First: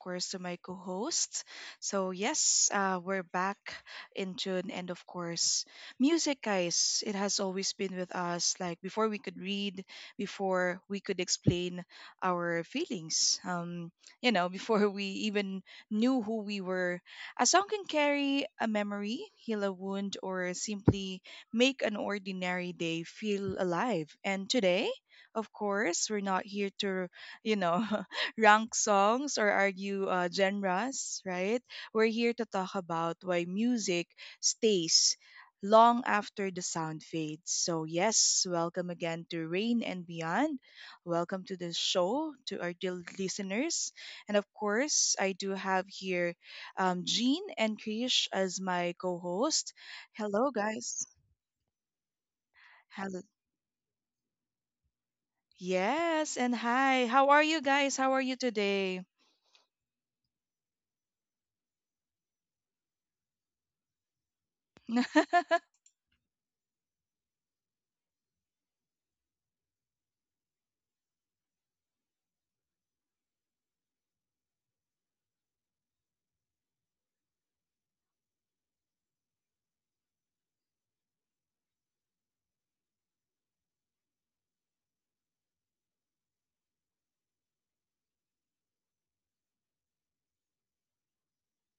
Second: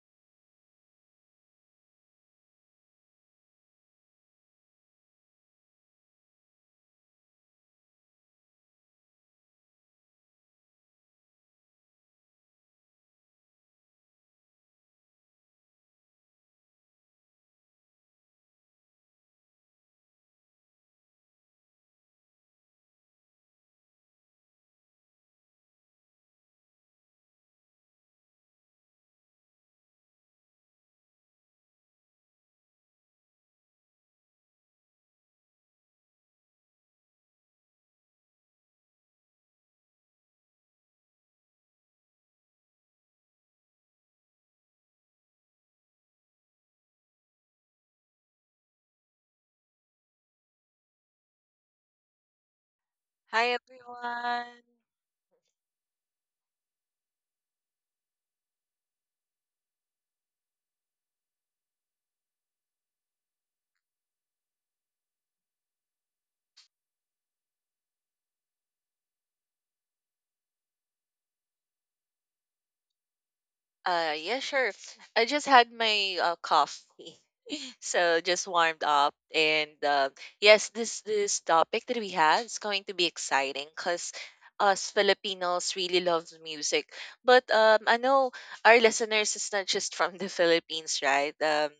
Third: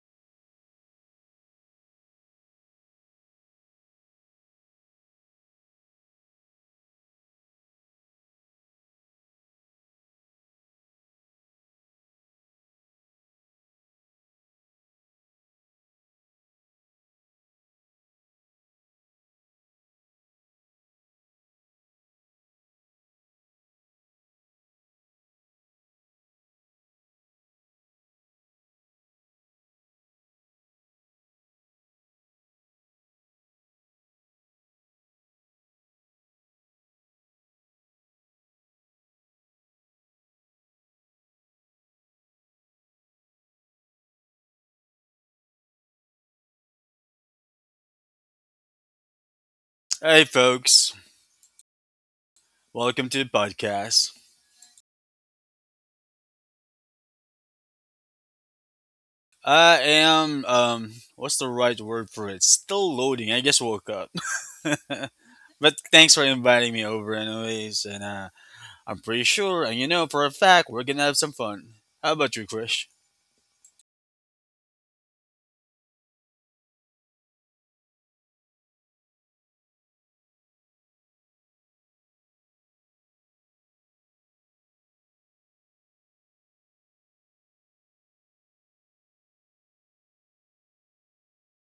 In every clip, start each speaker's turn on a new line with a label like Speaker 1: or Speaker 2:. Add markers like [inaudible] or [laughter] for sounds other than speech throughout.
Speaker 1: course to my co hosts. So, yes, we're back in June, and of course, music, guys, it has always been with us, like before we could read, before we could explain our feelings, [laughs] before we even knew who we were. A song can carry a memory, heal a wound, or simply make an ordinary day feel alive. And today, of course, we're not here to, you know, [laughs] rank songs or argue genres, right? We're here to talk about why music stays long after the sound fades. So, yes, welcome again to Rain and Beyond. Welcome to the show, to our dear listeners. And of course, I do have here Jean and Krish as my co host.
Speaker 2: Hey,
Speaker 1: Hello,
Speaker 2: folks.
Speaker 1: guys.
Speaker 2: Welcome to the
Speaker 1: Hello.
Speaker 3: Hi
Speaker 2: podcast.
Speaker 3: everyone.
Speaker 1: Yes, and hi. How are you guys? How are you today?
Speaker 2: I am, what's the right word for it? Still loading. I just woke up. [laughs] But
Speaker 1: [laughs]
Speaker 2: thanks for inviting me over, anyways. And I'm pretty sure, and you know for a fact, we're going to have some fun. How about you, Krish?
Speaker 3: Yeah, sure. I just had my coffee. [laughs] So just warmed up and yes, this topic that we have is going to be exciting cuz us Filipinos really love music. But I know our listeners is not just from the [laughs] Philippines, right?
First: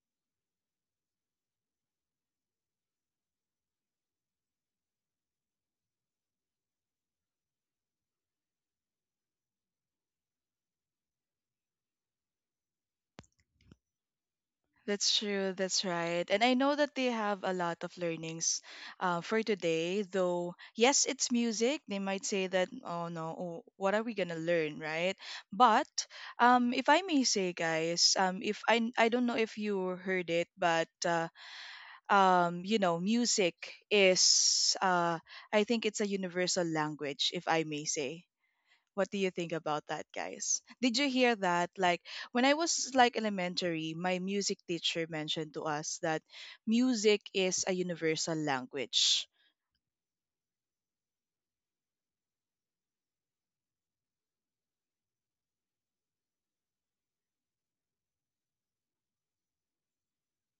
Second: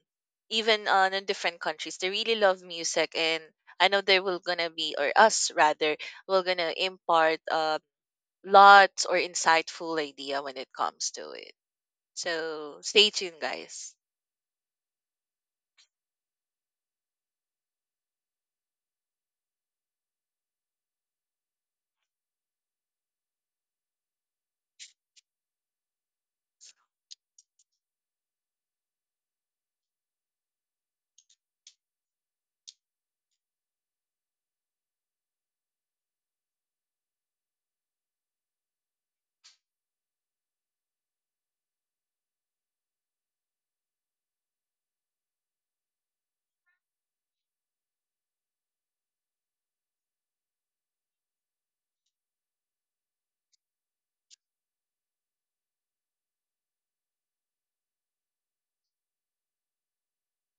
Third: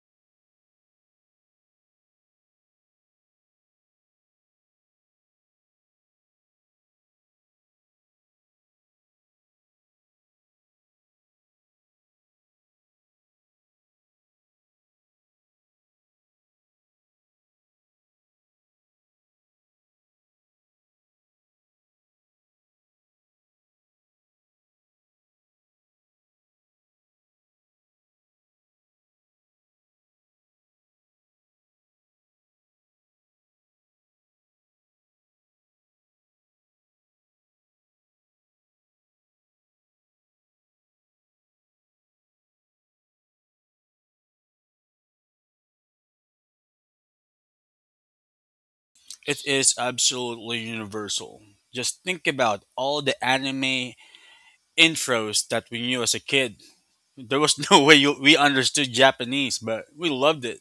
Speaker 3: Even on in different countries, they really love music, and I know they will gonna be, or us rather, we're gonna impart lots or insightful idea when it comes to it. So stay tuned, guys.
Speaker 1: That's true. That's right. And I know that they have a lot of learnings for today, though, yes, it's music. They might say that, oh no, oh, what are we going to learn, right? But if I may say, guys, if I don't know if you heard it, but, music is, I think it's a universal language, if I may say. What do you think about that, guys? Did you hear that? Like when I was like elementary, my music teacher mentioned to us that music is a universal language.
Speaker 2: It is absolutely universal. Just think about all the anime intros that we knew as a kid. There was [laughs] no way we understood Japanese, but we loved it.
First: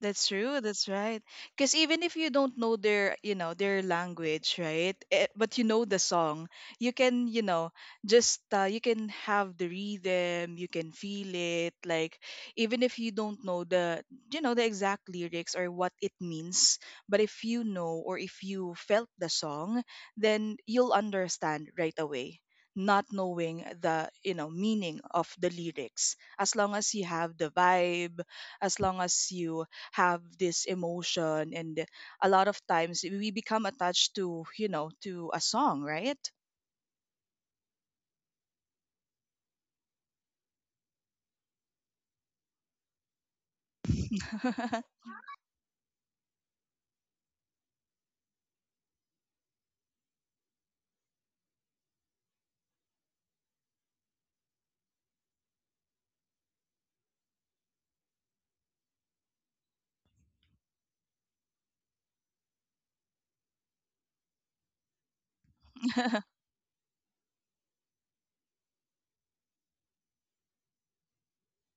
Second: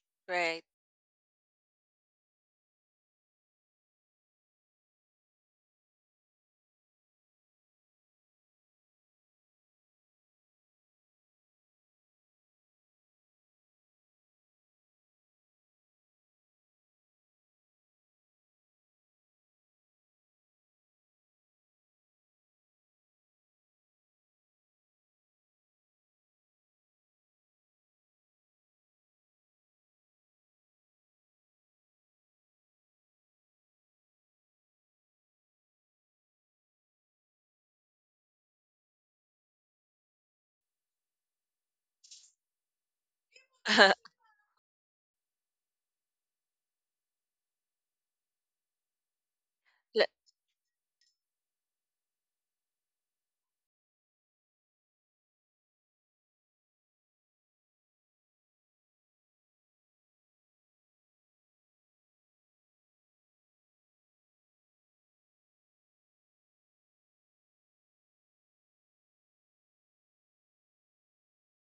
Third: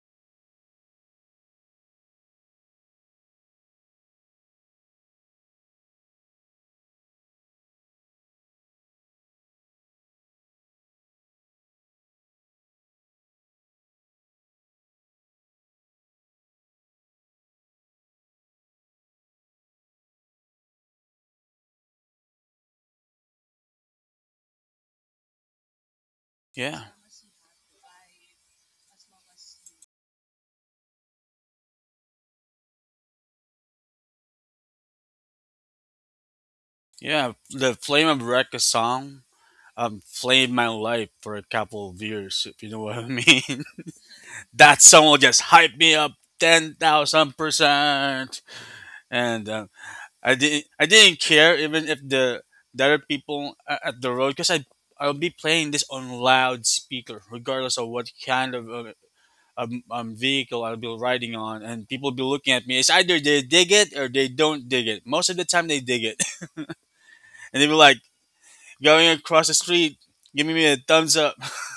Speaker 1: That's true.
Speaker 3: Right.
Speaker 1: That's right. Because even if you don't know their language, right? But you know the song, you can, just you can have the rhythm. You can feel it. Like even if you don't know the exact lyrics or what it means, but if you know or if you felt the song, then you'll understand right away. Not knowing the, meaning of the lyrics, as long
Speaker 2: Yeah.
Speaker 1: as you have the vibe, as long as you have this emotion and a lot of times we become attached to you know to a song, right?
Speaker 2: Yeah. The Flame of Recca song flamed my life for a couple of years, if you know what I mean. [laughs]
Speaker 3: [laughs]
Speaker 2: That song
Speaker 1: [laughs]
Speaker 2: will just hype me up 10,000%, and
Speaker 3: Le-
Speaker 2: I didn't care even if the other people at the road, because I'll be playing this on loudspeaker regardless of what kind of vehicle I'll be riding on, and people be looking at me. It's either they dig it or they don't dig it. Most of the time, they dig it, [laughs] and they be like going across the street, giving me a thumbs up. [laughs]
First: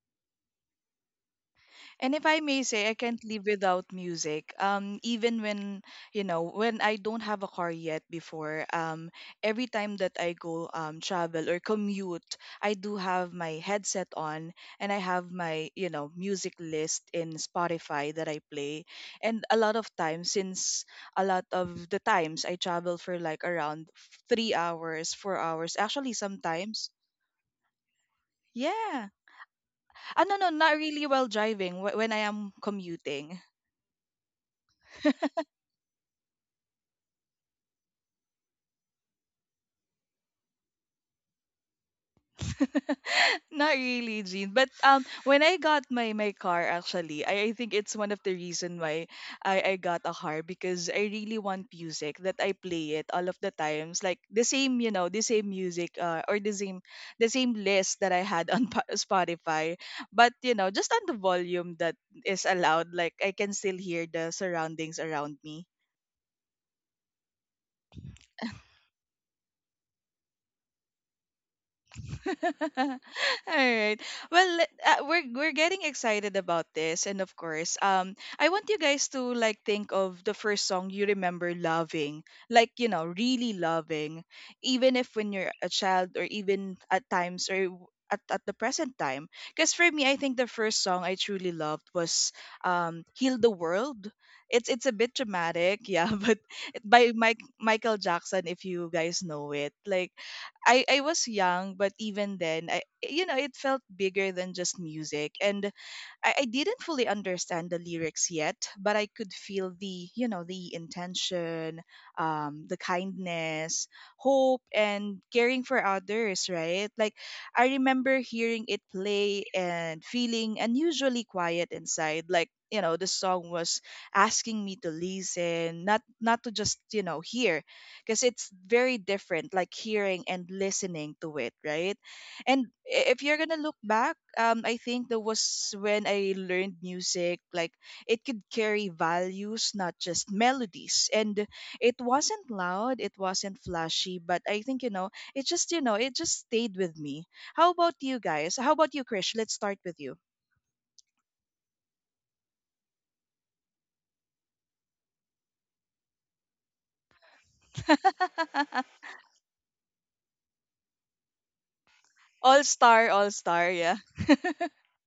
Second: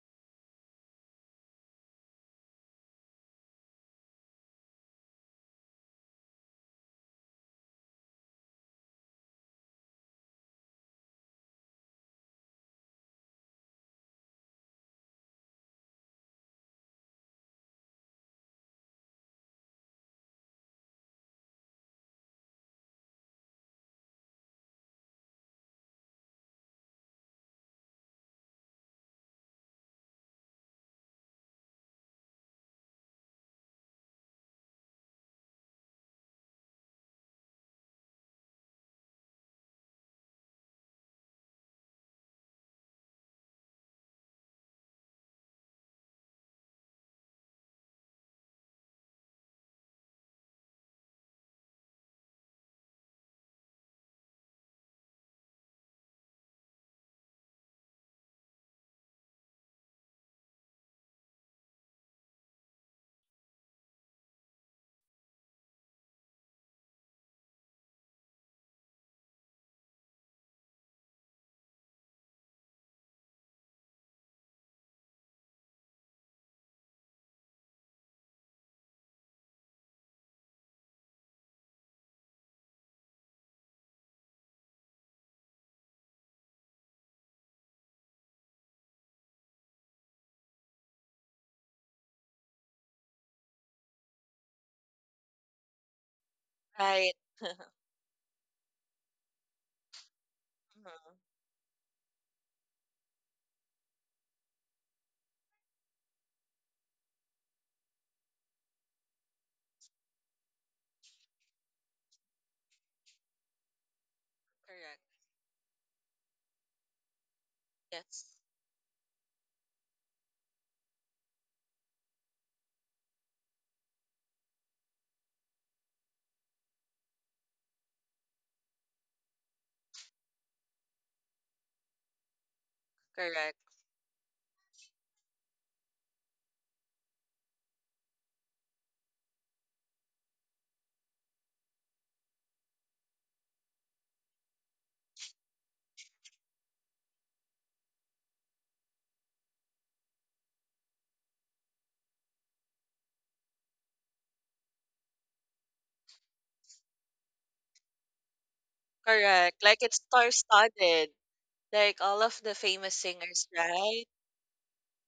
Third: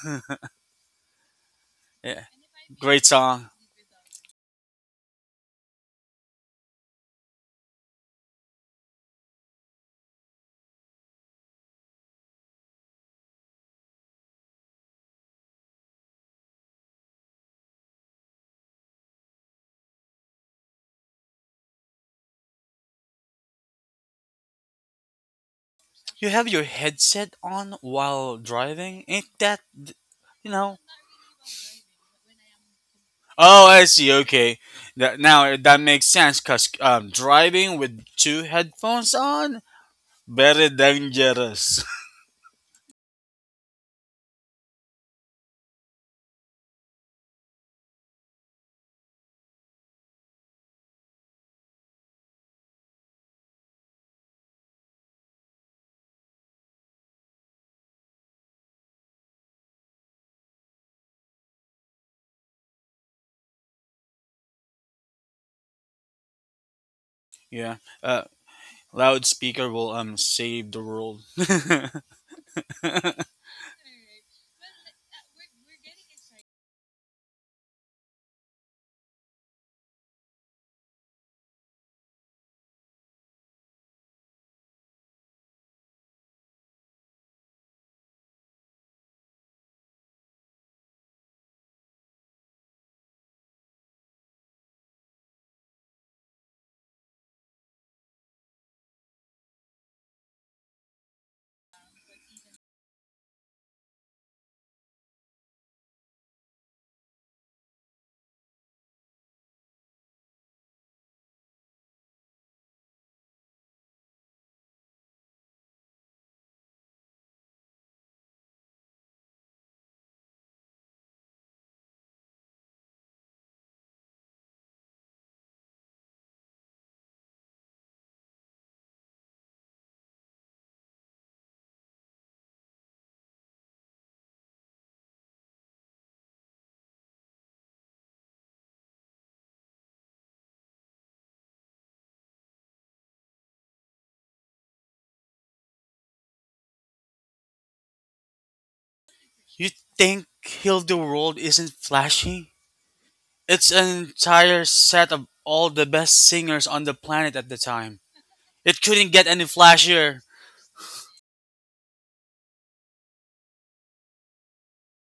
Speaker 1: And if
Speaker 2: Yeah,
Speaker 1: I may say, I
Speaker 2: great
Speaker 1: can't live
Speaker 2: song.
Speaker 1: without music. Even when you know when I don't have a car yet, before every time that I go travel or commute, I do have my headset on and I have my music list in Spotify that I play. And a lot of times, since a lot of the times I travel for like around 3 hours, 4 hours, actually
Speaker 2: You have your
Speaker 1: sometimes.
Speaker 2: headset on while driving?
Speaker 1: Yeah.
Speaker 2: Ain't that,
Speaker 1: No, no,
Speaker 2: you
Speaker 1: not
Speaker 2: know?
Speaker 1: really while driving. When I am commuting.
Speaker 2: Oh, I see. Okay.
Speaker 1: [laughs]
Speaker 2: That makes sense because driving with two headphones on, very dangerous.
Speaker 1: [laughs] Not really, Jean. But when I got my car, actually, I think it's one of the reason why I got a car because I really want music that I play it all of the times, like the same music, or the same list that I had [laughs] on Spotify, but just on the volume that is allowed, like I can still hear the surroundings around me.
Speaker 2: [laughs] Yeah. Uh, Loudspeaker will save the world. [laughs]
Speaker 1: [laughs] All right. Well, we're getting excited about this, and of course, I want you guys to like think of the first song you remember loving, like really loving, even if when you're a child, or even at times, or at the present time. Because for me, I think the first song I truly loved was "Heal the World." It's a bit dramatic, yeah, [laughs] but by
Speaker 3: right.
Speaker 1: Mike
Speaker 3: [laughs]
Speaker 1: Michael Jackson, if you guys know it, like I
Speaker 3: Mhm.
Speaker 1: was young, but even then, I you know it felt bigger than just music, and I didn't fully understand the lyrics yet, but I could feel the you know the intention, the kindness, hope,
Speaker 3: Correct.
Speaker 1: and caring for others. Right? Like I remember
Speaker 3: Yes.
Speaker 1: hearing it play and feeling unusually quiet inside, like. You know, the song was asking me to listen, not to just hear, because it's very different like hearing and listening to it, right? And if you're
Speaker 3: Correct.
Speaker 1: gonna look back, I think that was when I learned music, like it could carry values, not just melodies. And it wasn't loud, it wasn't flashy, but I think it just stayed with me. How about you guys? How about you, Krish? Let's
Speaker 2: You
Speaker 1: start with you.
Speaker 2: think Heal the World isn't flashy? It's an entire set of all the best singers on the planet at the time.
Speaker 1: [laughs]
Speaker 2: It couldn't get any
Speaker 3: Correct. Like it's
Speaker 2: flashier.
Speaker 3: star studded. Like all of the
Speaker 1: All
Speaker 3: famous
Speaker 1: star, all
Speaker 3: singers,
Speaker 1: star, yeah.
Speaker 3: right?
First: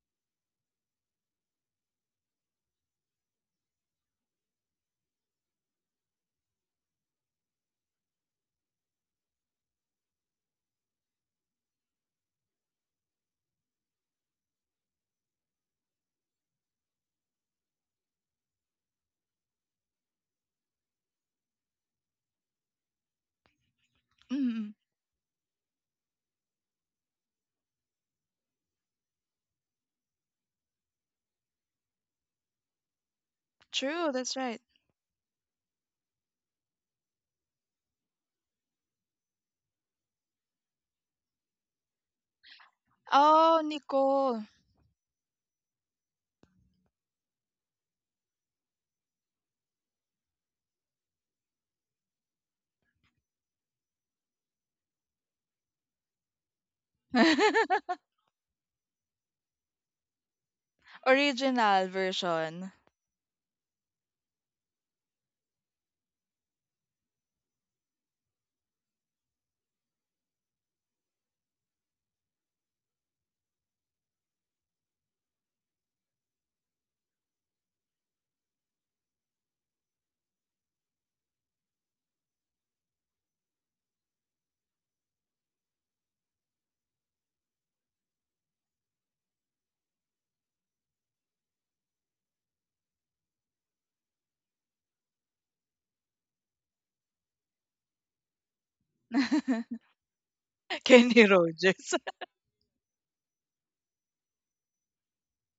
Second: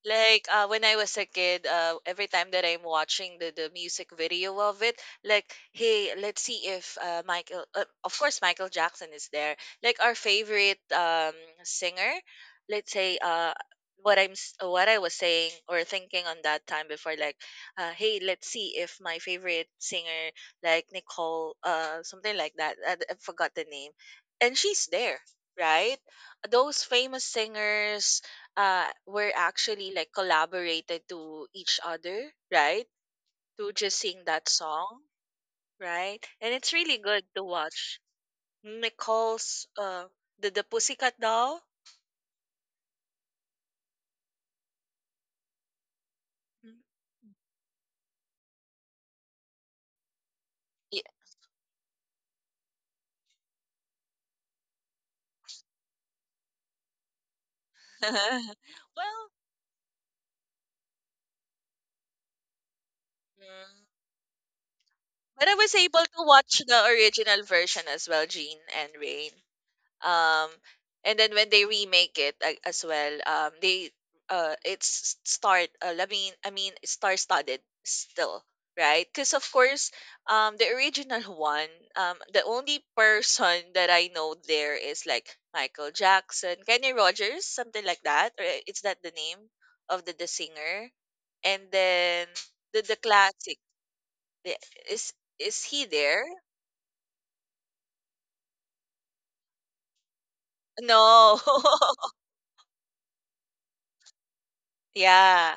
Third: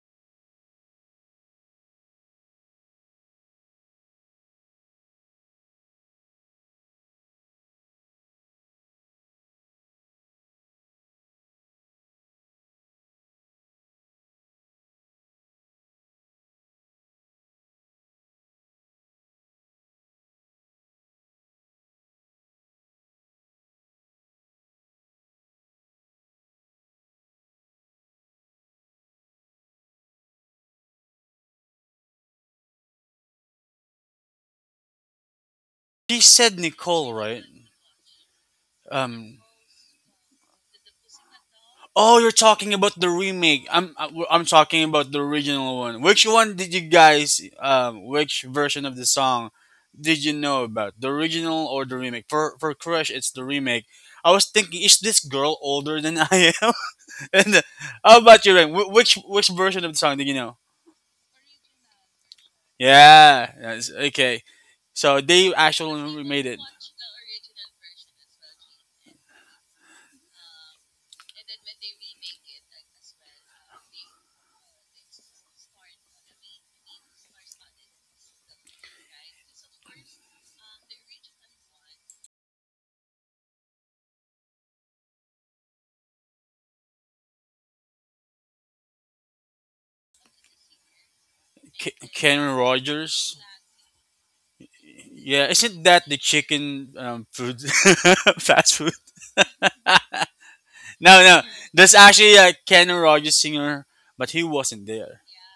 Speaker 3: Like, when I was a kid, every time that I'm watching the music video of it, like, hey, let's see if of course, Michael Jackson is there. Like our favorite singer, let's say, what I was saying or thinking on that time before, like, hey, let's see if my favorite singer, like Nicole, something like that. I forgot the name, and
Speaker 1: mm,
Speaker 3: she's there, right? Those famous singers were actually like collaborated to each other, right? To just
Speaker 1: True,
Speaker 3: sing
Speaker 1: that's
Speaker 3: that
Speaker 1: right.
Speaker 3: song, right?
Speaker 2: She
Speaker 3: And
Speaker 2: said
Speaker 3: it's really
Speaker 2: Nicole,
Speaker 3: good
Speaker 2: right?
Speaker 3: to watch.
Speaker 2: Um,
Speaker 3: Nicole's the Pussycat Doll.
Speaker 2: Oh, you're talking about the
Speaker 1: Oh,
Speaker 2: remake.
Speaker 1: Nicole.
Speaker 2: I'm talking about the original one. Which one did
Speaker 3: Mm,
Speaker 2: you guys which version of the song did you know about?
Speaker 3: yeah.
Speaker 2: The original or the remake? For Crush, it's the remake. I was thinking, is this girl older than I am? [laughs] and
Speaker 1: [laughs]
Speaker 2: how about you, Ren?
Speaker 3: [laughs] Well,
Speaker 2: Which version of the song did you know?
Speaker 1: Original version.
Speaker 2: Yeah.
Speaker 3: mm,
Speaker 2: Okay. So
Speaker 3: but I
Speaker 2: they
Speaker 3: was able
Speaker 2: actually
Speaker 3: to
Speaker 2: remade
Speaker 3: watch
Speaker 2: it.
Speaker 3: the original version as well, Jean and Rain. um and then when they remake it as well, they it's start I mean star-studded still, right? Because of course, the original [laughs] one, the only person [laughs] that I know there is, like, Michael Jackson, Kenny Rogers, something like that. Or is that the name of the singer? And
Speaker 2: K-
Speaker 3: then
Speaker 2: Kenny
Speaker 3: the
Speaker 2: Rogers.
Speaker 3: classic, the- is
Speaker 2: Yeah, isn't
Speaker 3: he
Speaker 2: that the
Speaker 3: there?
Speaker 2: chicken food [laughs] fast food?
Speaker 1: [laughs] Kenny
Speaker 2: No,
Speaker 3: No.
Speaker 2: no,
Speaker 1: Rogers.
Speaker 2: that's actually a Ken Rogers singer, but he wasn't
Speaker 3: [laughs]
Speaker 2: there.
Speaker 3: Yeah.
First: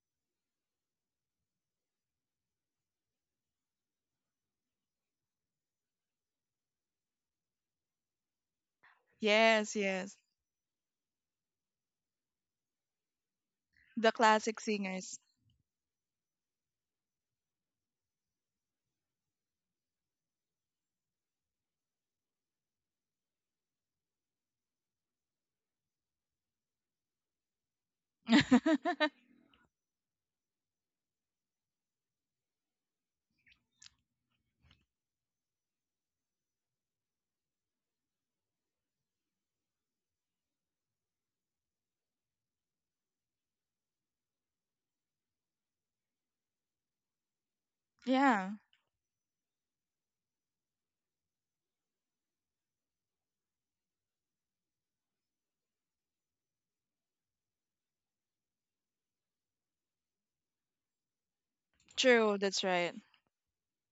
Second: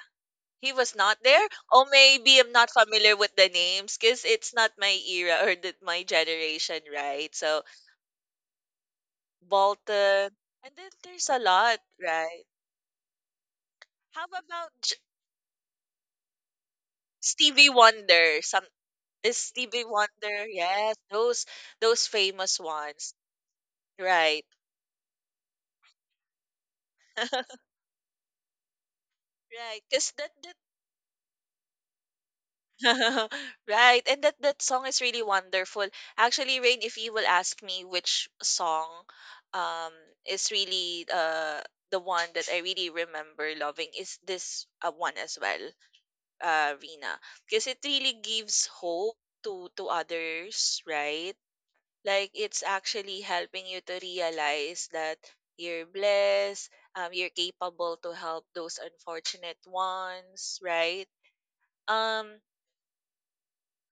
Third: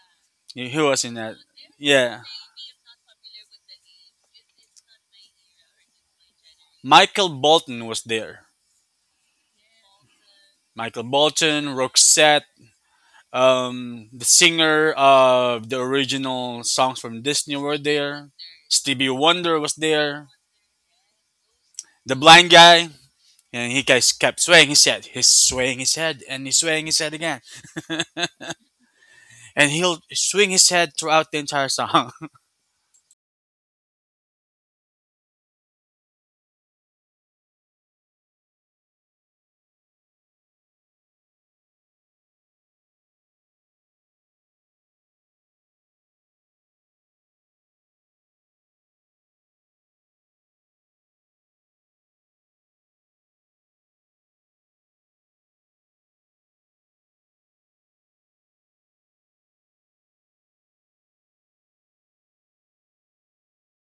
Speaker 3: He
Speaker 2: He
Speaker 3: was not
Speaker 2: wasn't at.
Speaker 3: there? Or
Speaker 2: Yeah,
Speaker 3: maybe I'm not familiar with the names because it's not my era or my generation,
Speaker 2: Michael
Speaker 3: right? So,
Speaker 2: Bolton was there.
Speaker 1: [laughs] Yes, yes.
Speaker 3: Bolton. And then
Speaker 2: Michael
Speaker 3: there's a
Speaker 2: Bolton,
Speaker 3: lot, right?
Speaker 2: Roxette,
Speaker 1: The
Speaker 2: the
Speaker 3: How about
Speaker 1: classic
Speaker 2: singer
Speaker 1: singers.
Speaker 2: of the original songs from Disney
Speaker 3: Stevie
Speaker 2: were there.
Speaker 3: Wonder? Some
Speaker 2: Stevie
Speaker 3: is
Speaker 2: Wonder was
Speaker 3: Stevie
Speaker 2: there.
Speaker 3: Wonder, yes, those
Speaker 2: The blind
Speaker 3: famous
Speaker 2: guy,
Speaker 3: ones.
Speaker 2: and he guys kept
Speaker 3: Right.
Speaker 2: swaying his head. He's swaying his head and he's swaying his head again.
Speaker 3: [laughs]
Speaker 1: [laughs]
Speaker 2: And
Speaker 3: Right.
Speaker 2: he'll
Speaker 3: Because that,
Speaker 2: swing
Speaker 3: that
Speaker 2: his head throughout the entire song.
Speaker 3: [laughs] Right. And that song is really wonderful. Actually, Rain, if you will ask me which song um is really the one that I really remember loving is this one as well, Rina, because it really
Speaker 1: Yeah,
Speaker 3: gives hope to others, right? Like it's actually helping you to realize that you're blessed, you're capable to help those unfortunate ones, right? Um
Speaker 1: true. That's right.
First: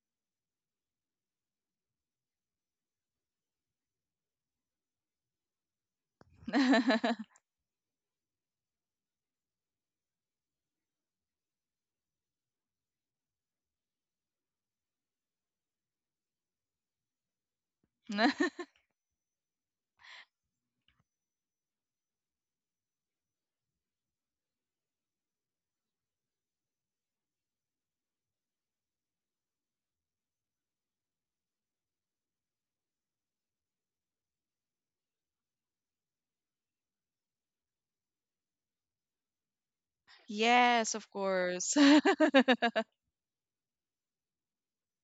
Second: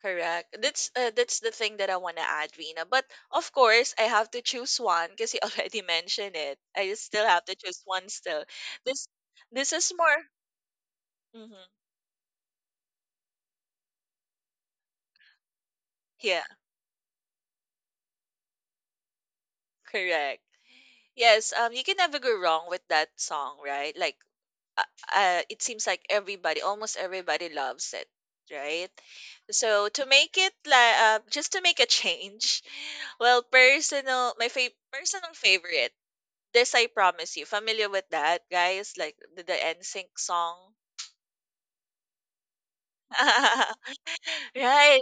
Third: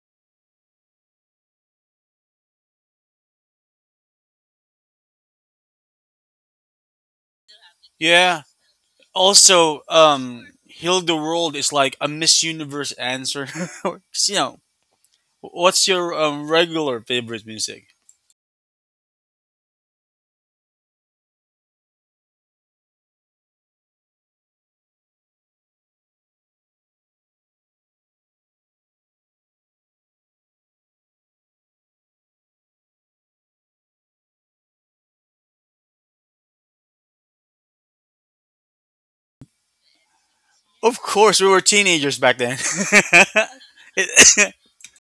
Speaker 3: Correct. That's the thing that I want to add, Rina. But of course, I have to choose one because you [laughs] already mentioned it. I just still
Speaker 1: [laughs]
Speaker 3: have to choose
Speaker 2: [laughs]
Speaker 3: one
Speaker 2: Yeah.
Speaker 3: still. This this
Speaker 2: Also,
Speaker 3: is more
Speaker 2: Heal the World
Speaker 3: hmm
Speaker 2: is like a Miss Universe answer. [laughs] you know, what's your
Speaker 3: yeah,
Speaker 2: regular favorite music?
Speaker 3: correct. Yes, you can never go wrong with that song, right? Like uh, it seems like everybody, almost everybody loves it, right? So to make it like just to make a [laughs] change, well, personal favorite This I Promise You. Familiar with that, guys? Like the N sync song.
Speaker 1: Yes,
Speaker 2: Of
Speaker 1: of
Speaker 2: course, we were
Speaker 1: course.
Speaker 2: teenagers back then. [laughs]
Speaker 3: [laughs]
Speaker 2: it,
Speaker 3: Right.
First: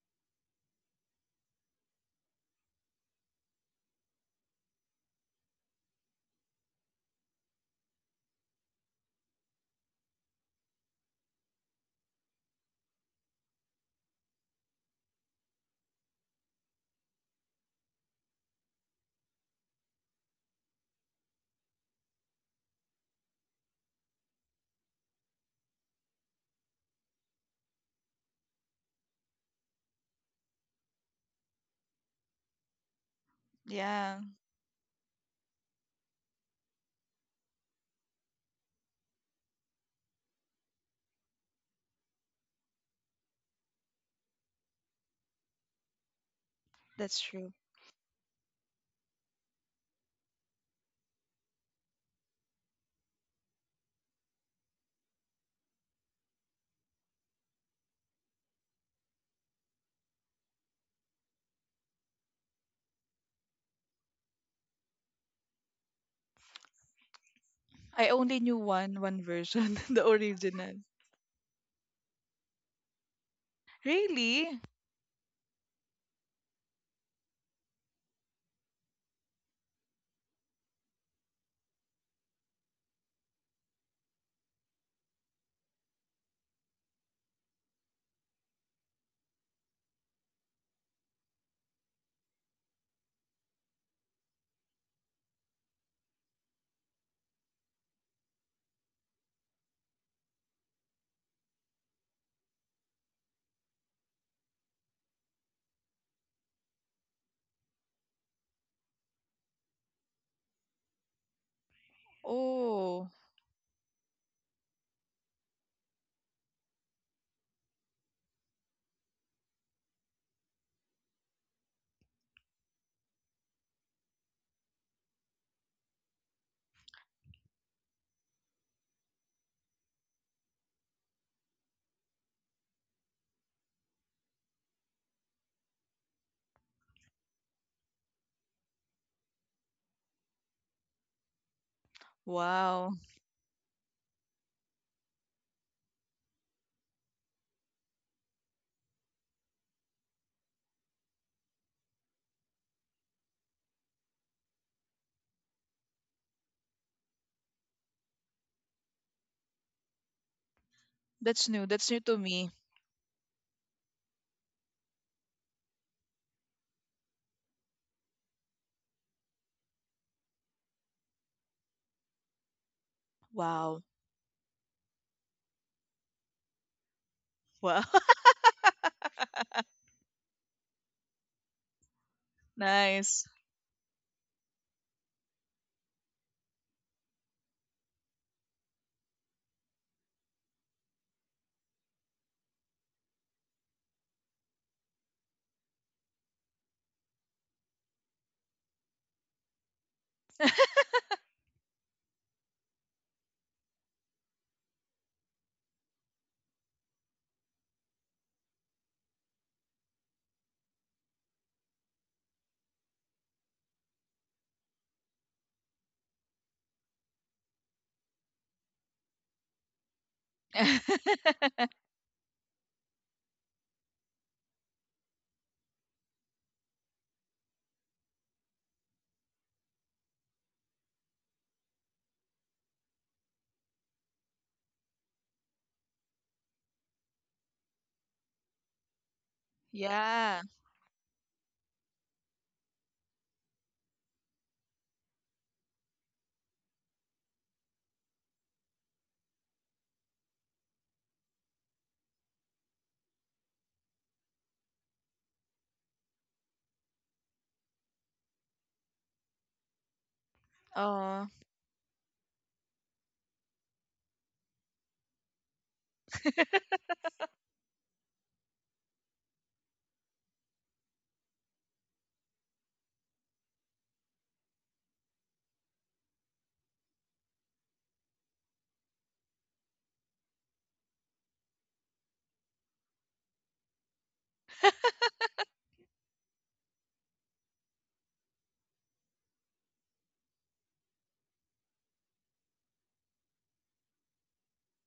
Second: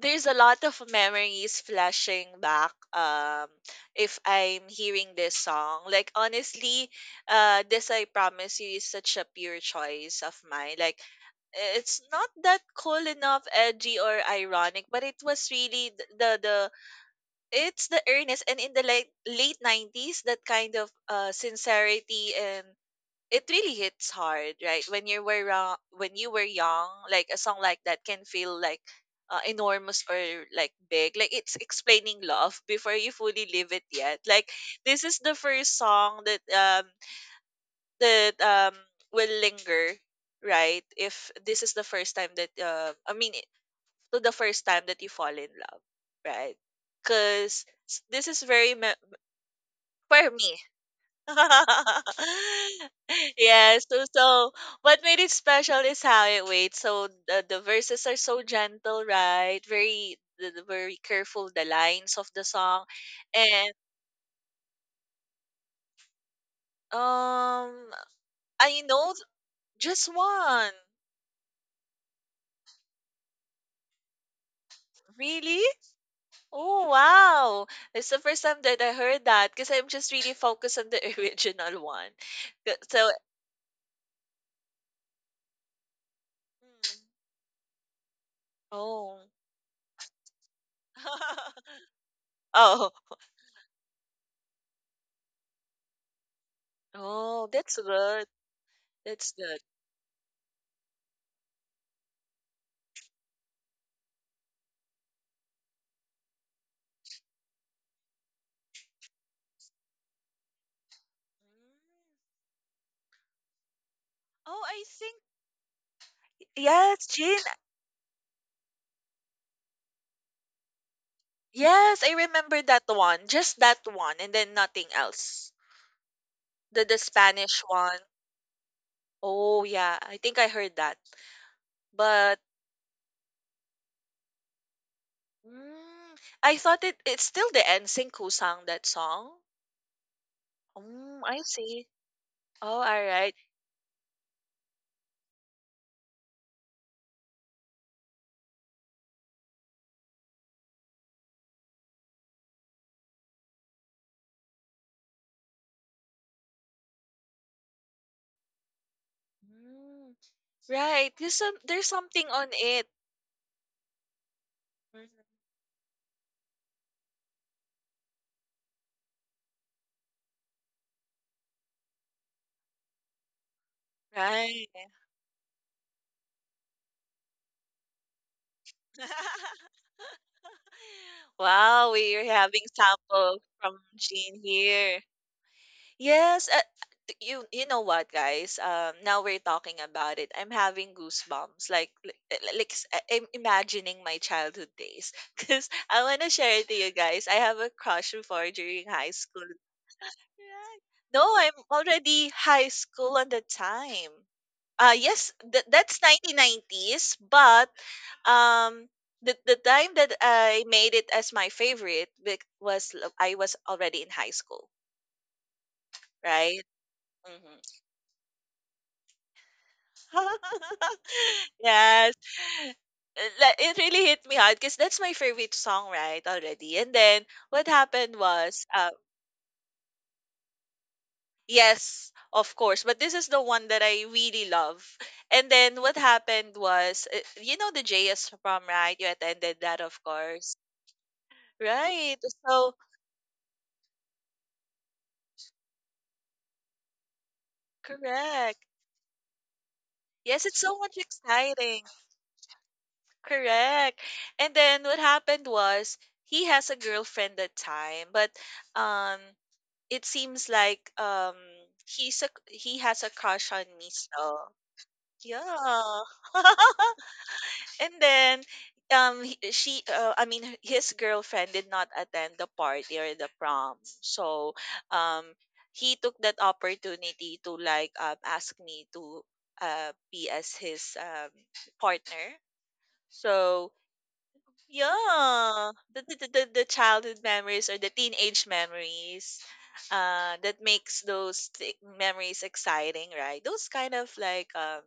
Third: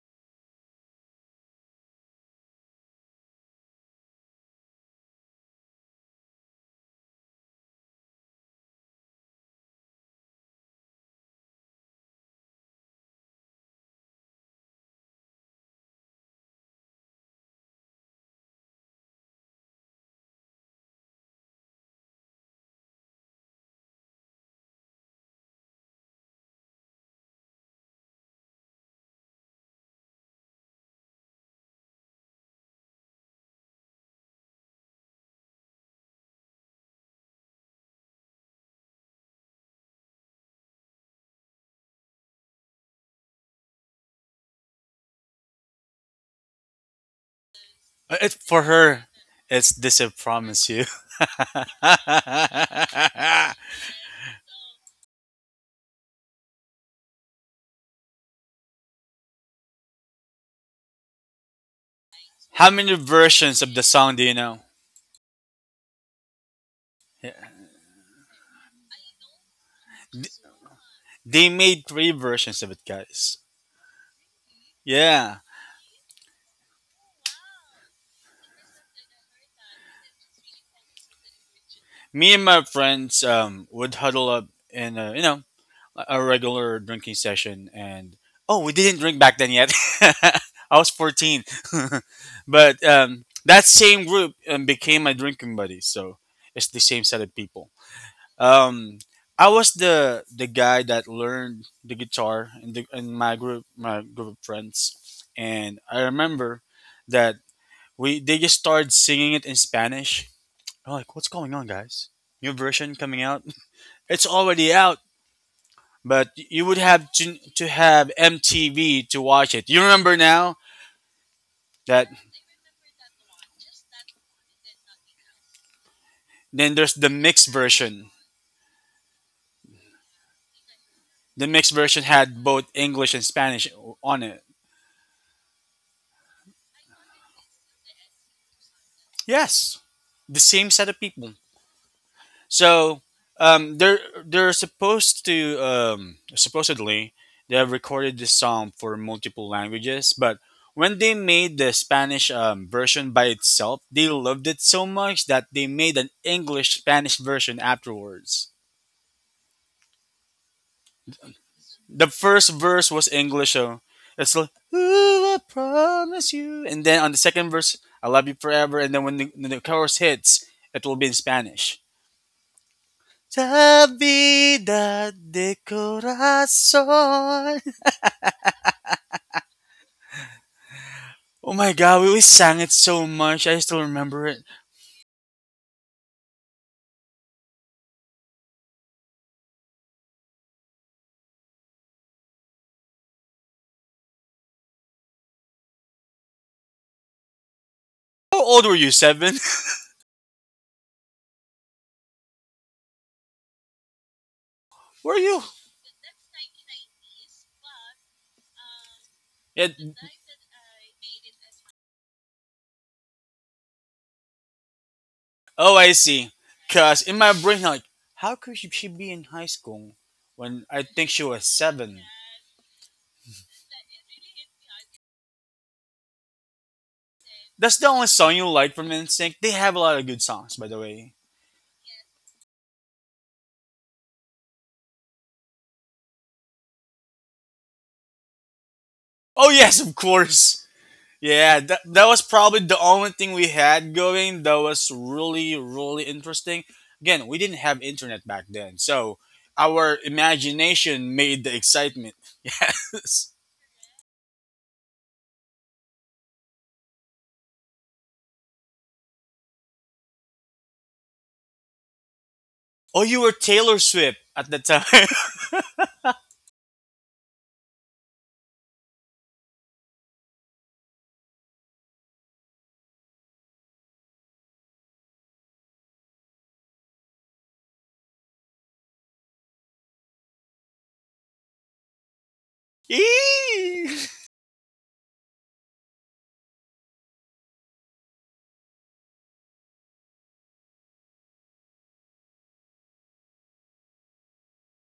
Speaker 3: There's a lot of memories flashing back if I'm hearing this song. Like honestly, This I Promise You is such a pure choice of mine. Like it's not that cool enough, edgy or ironic, but it was really th- the it's the earnest, and in the late nineties that kind of sincerity, and it really hits hard, right? When you were wrong, when you were young, like a song like that can feel like enormous or like big. Like it's explaining love before you fully
Speaker 1: [laughs]
Speaker 3: live it yet.
Speaker 1: Yeah,
Speaker 3: Like this is the first song that will linger, right? If this is the first time that to the first time that you fall in love, right?
Speaker 1: that's true.
Speaker 3: Because
Speaker 2: [coughs]
Speaker 3: this is
Speaker 2: for
Speaker 3: very
Speaker 2: her, it's This I
Speaker 3: for me.
Speaker 2: Promise You.
Speaker 3: [laughs] Yes,
Speaker 2: [laughs]
Speaker 3: so what made it special is how it waits. So the verses are so gentle, right? Very the very careful the lines of the
Speaker 2: How
Speaker 3: song,
Speaker 2: many versions
Speaker 3: and
Speaker 2: of the song do you know? Yeah.
Speaker 3: um,
Speaker 1: I only knew
Speaker 3: I
Speaker 1: one
Speaker 3: know
Speaker 1: one version, [laughs]
Speaker 3: just
Speaker 1: the
Speaker 3: one.
Speaker 1: original.
Speaker 2: They made three versions of it, guys.
Speaker 1: Really?
Speaker 2: Yeah,
Speaker 3: Really? Oh wow! It's the first time that I heard that because I'm just really focused on the [laughs] original one.
Speaker 2: me and my
Speaker 3: So,
Speaker 2: friends would huddle up in a, you know, a regular
Speaker 3: mm,
Speaker 2: drinking session, and oh, we didn't drink
Speaker 3: oh,
Speaker 2: back then yet. [laughs] I was 14, [laughs]
Speaker 3: [laughs]
Speaker 2: but
Speaker 3: oh,
Speaker 2: that same group became my drinking buddy. So it's the same set of
Speaker 3: oh,
Speaker 2: people.
Speaker 3: that's good.
Speaker 2: Um,
Speaker 3: That's
Speaker 2: I
Speaker 3: good.
Speaker 2: was the guy that learned the guitar in the in my group of friends, and I remember that. We They just started singing it in Spanish. I'm like, what's going on, guys? New version
Speaker 1: Oh,
Speaker 2: coming out? [laughs] It's
Speaker 3: Oh,
Speaker 2: already
Speaker 3: I
Speaker 2: out,
Speaker 3: think
Speaker 2: but you would
Speaker 3: yes,
Speaker 2: have
Speaker 3: Jane.
Speaker 2: to have MTV to watch it. You remember now
Speaker 3: Yes,
Speaker 2: that
Speaker 3: I remember that one. Just that one and then nothing else.
Speaker 2: then
Speaker 3: The
Speaker 2: there's
Speaker 3: the
Speaker 2: the mixed
Speaker 3: Spanish one.
Speaker 2: version.
Speaker 3: Oh yeah, I think I heard that.
Speaker 2: The mixed version
Speaker 3: But
Speaker 2: had both English and Spanish on it.
Speaker 3: mm, I thought it's still the NSYNC who sang that song.
Speaker 2: Yes, the same set of
Speaker 3: Mm,
Speaker 2: people.
Speaker 3: I see. Oh, all
Speaker 1: wow.
Speaker 2: So
Speaker 3: right.
Speaker 2: um, they're they're supposed to supposedly they have recorded this song for multiple languages, but when they made the Spanish version by itself, they loved it so much that they made an English Spanish version afterwards.
Speaker 3: Mm, right.
Speaker 1: That's new.
Speaker 3: There's
Speaker 1: That's new
Speaker 2: The
Speaker 1: to
Speaker 3: something on
Speaker 2: first
Speaker 1: me.
Speaker 3: it.
Speaker 2: verse was English, so it's like
Speaker 3: Mhm.
Speaker 2: "Ooh, I promise you," and then on the second verse, "I love you forever," and then when the chorus hits, it will be in Spanish.
Speaker 1: Wow.
Speaker 3: Right.
Speaker 2: Vida de corazón.
Speaker 1: Wow.
Speaker 3: [laughs]
Speaker 2: Oh my
Speaker 3: Wow,
Speaker 2: god, we
Speaker 3: we're
Speaker 1: [laughs]
Speaker 2: sang
Speaker 3: having
Speaker 2: it so
Speaker 1: Nice.
Speaker 3: sample
Speaker 2: much. I still
Speaker 3: from
Speaker 2: remember it.
Speaker 3: Jean here. Yes, you know what, guys. Now we're talking about it, I'm having goosebumps, like I'm imagining my childhood days, [laughs] because I want to share it to you guys. I have a crush
Speaker 2: How
Speaker 3: before
Speaker 2: old were
Speaker 3: during
Speaker 2: you?
Speaker 3: high
Speaker 2: Seven?
Speaker 3: school. Yeah. No, I'm already high school on the time.
Speaker 2: [laughs] Were
Speaker 3: Yes,
Speaker 2: you?
Speaker 3: that's 1990s. But um the
Speaker 2: It,
Speaker 3: time that I made it as my favorite I was already in high school,
Speaker 2: oh, I see.
Speaker 3: right.
Speaker 2: Cause in my
Speaker 3: Mm-hmm.
Speaker 2: brain, like, how could she be in high school when I
Speaker 3: [laughs]
Speaker 2: think she
Speaker 1: [laughs]
Speaker 2: was seven?
Speaker 3: Yes. Uh, like, it really hit me hard because that's my favorite song, right? Already. And then what
Speaker 2: That's the only
Speaker 3: happened
Speaker 2: song you
Speaker 3: was,
Speaker 2: like from NSYNC. They have a lot of good songs, by the way.
Speaker 3: yes, of course, but this is the one that I really love. And then what happened was, the JS prom, right? You
Speaker 2: Oh
Speaker 3: attended
Speaker 2: yes,
Speaker 3: that,
Speaker 2: of
Speaker 3: of
Speaker 1: Yeah.
Speaker 3: course.
Speaker 2: course. Yeah, that
Speaker 3: Right.
Speaker 2: was probably
Speaker 3: So,
Speaker 2: the only thing we had going that was really, really interesting. Again, we didn't have internet back
Speaker 3: correct.
Speaker 2: then, so our
Speaker 3: Yes, it's so much
Speaker 2: imagination made the
Speaker 3: exciting.
Speaker 2: excitement. [laughs] Yes.
Speaker 3: Correct. And then what happened was, he has a girlfriend that time, but um it seems like
Speaker 1: Oh.
Speaker 3: he has
Speaker 2: Oh,
Speaker 3: a
Speaker 2: you were
Speaker 3: crush on
Speaker 2: Taylor
Speaker 3: me
Speaker 2: Swift
Speaker 3: still.
Speaker 2: at the time.
Speaker 3: Yeah. [laughs] And then she, I mean, his girlfriend did not attend the party or the prom. So um he took that opportunity to like ask me to be as his partner.
Speaker 2: [laughs]
Speaker 3: So
Speaker 2: Eee!
Speaker 3: yeah, the childhood memories or the teenage memories, that makes those memories exciting, right? Those kind of like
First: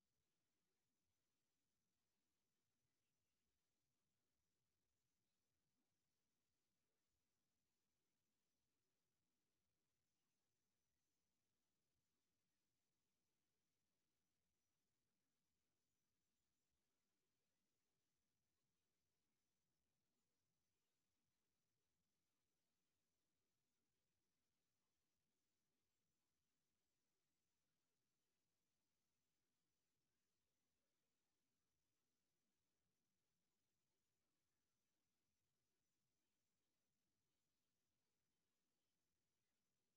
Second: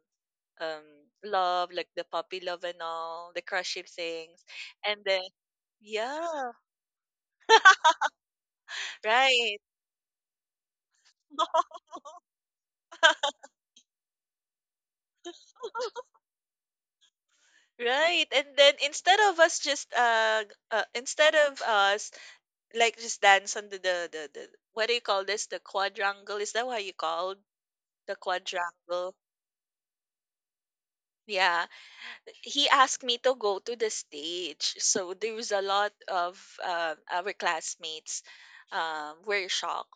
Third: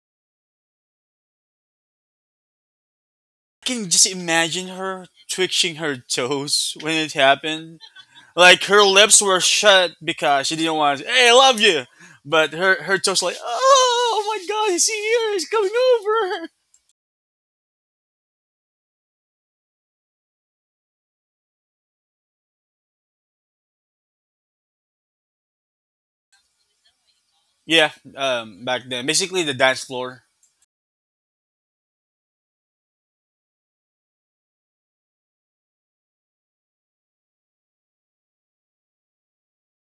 Speaker 3: um love, like the puppy love and all, the
Speaker 2: Can
Speaker 3: crushy
Speaker 2: you just
Speaker 3: things,
Speaker 2: imagine
Speaker 3: and
Speaker 2: her
Speaker 3: then
Speaker 2: twitching her
Speaker 3: yeah,
Speaker 2: toes when it happened? Like her lips were
Speaker 3: right,
Speaker 2: shut because she didn't want to say, hey, I love you, but her toes like,
Speaker 3: [laughs]
Speaker 2: oh my god, he's here, he's coming over.
Speaker 3: right, and then instead of us just g- instead of us like just dance on the what do you call this? The quadrangle? Is that what you called
Speaker 2: Yeah,
Speaker 3: the
Speaker 2: back then,
Speaker 3: quadrangle?
Speaker 2: basically the dance floor.
Speaker 3: Yeah, he asked me to go to the stage. So there was a lot of our classmates were shocked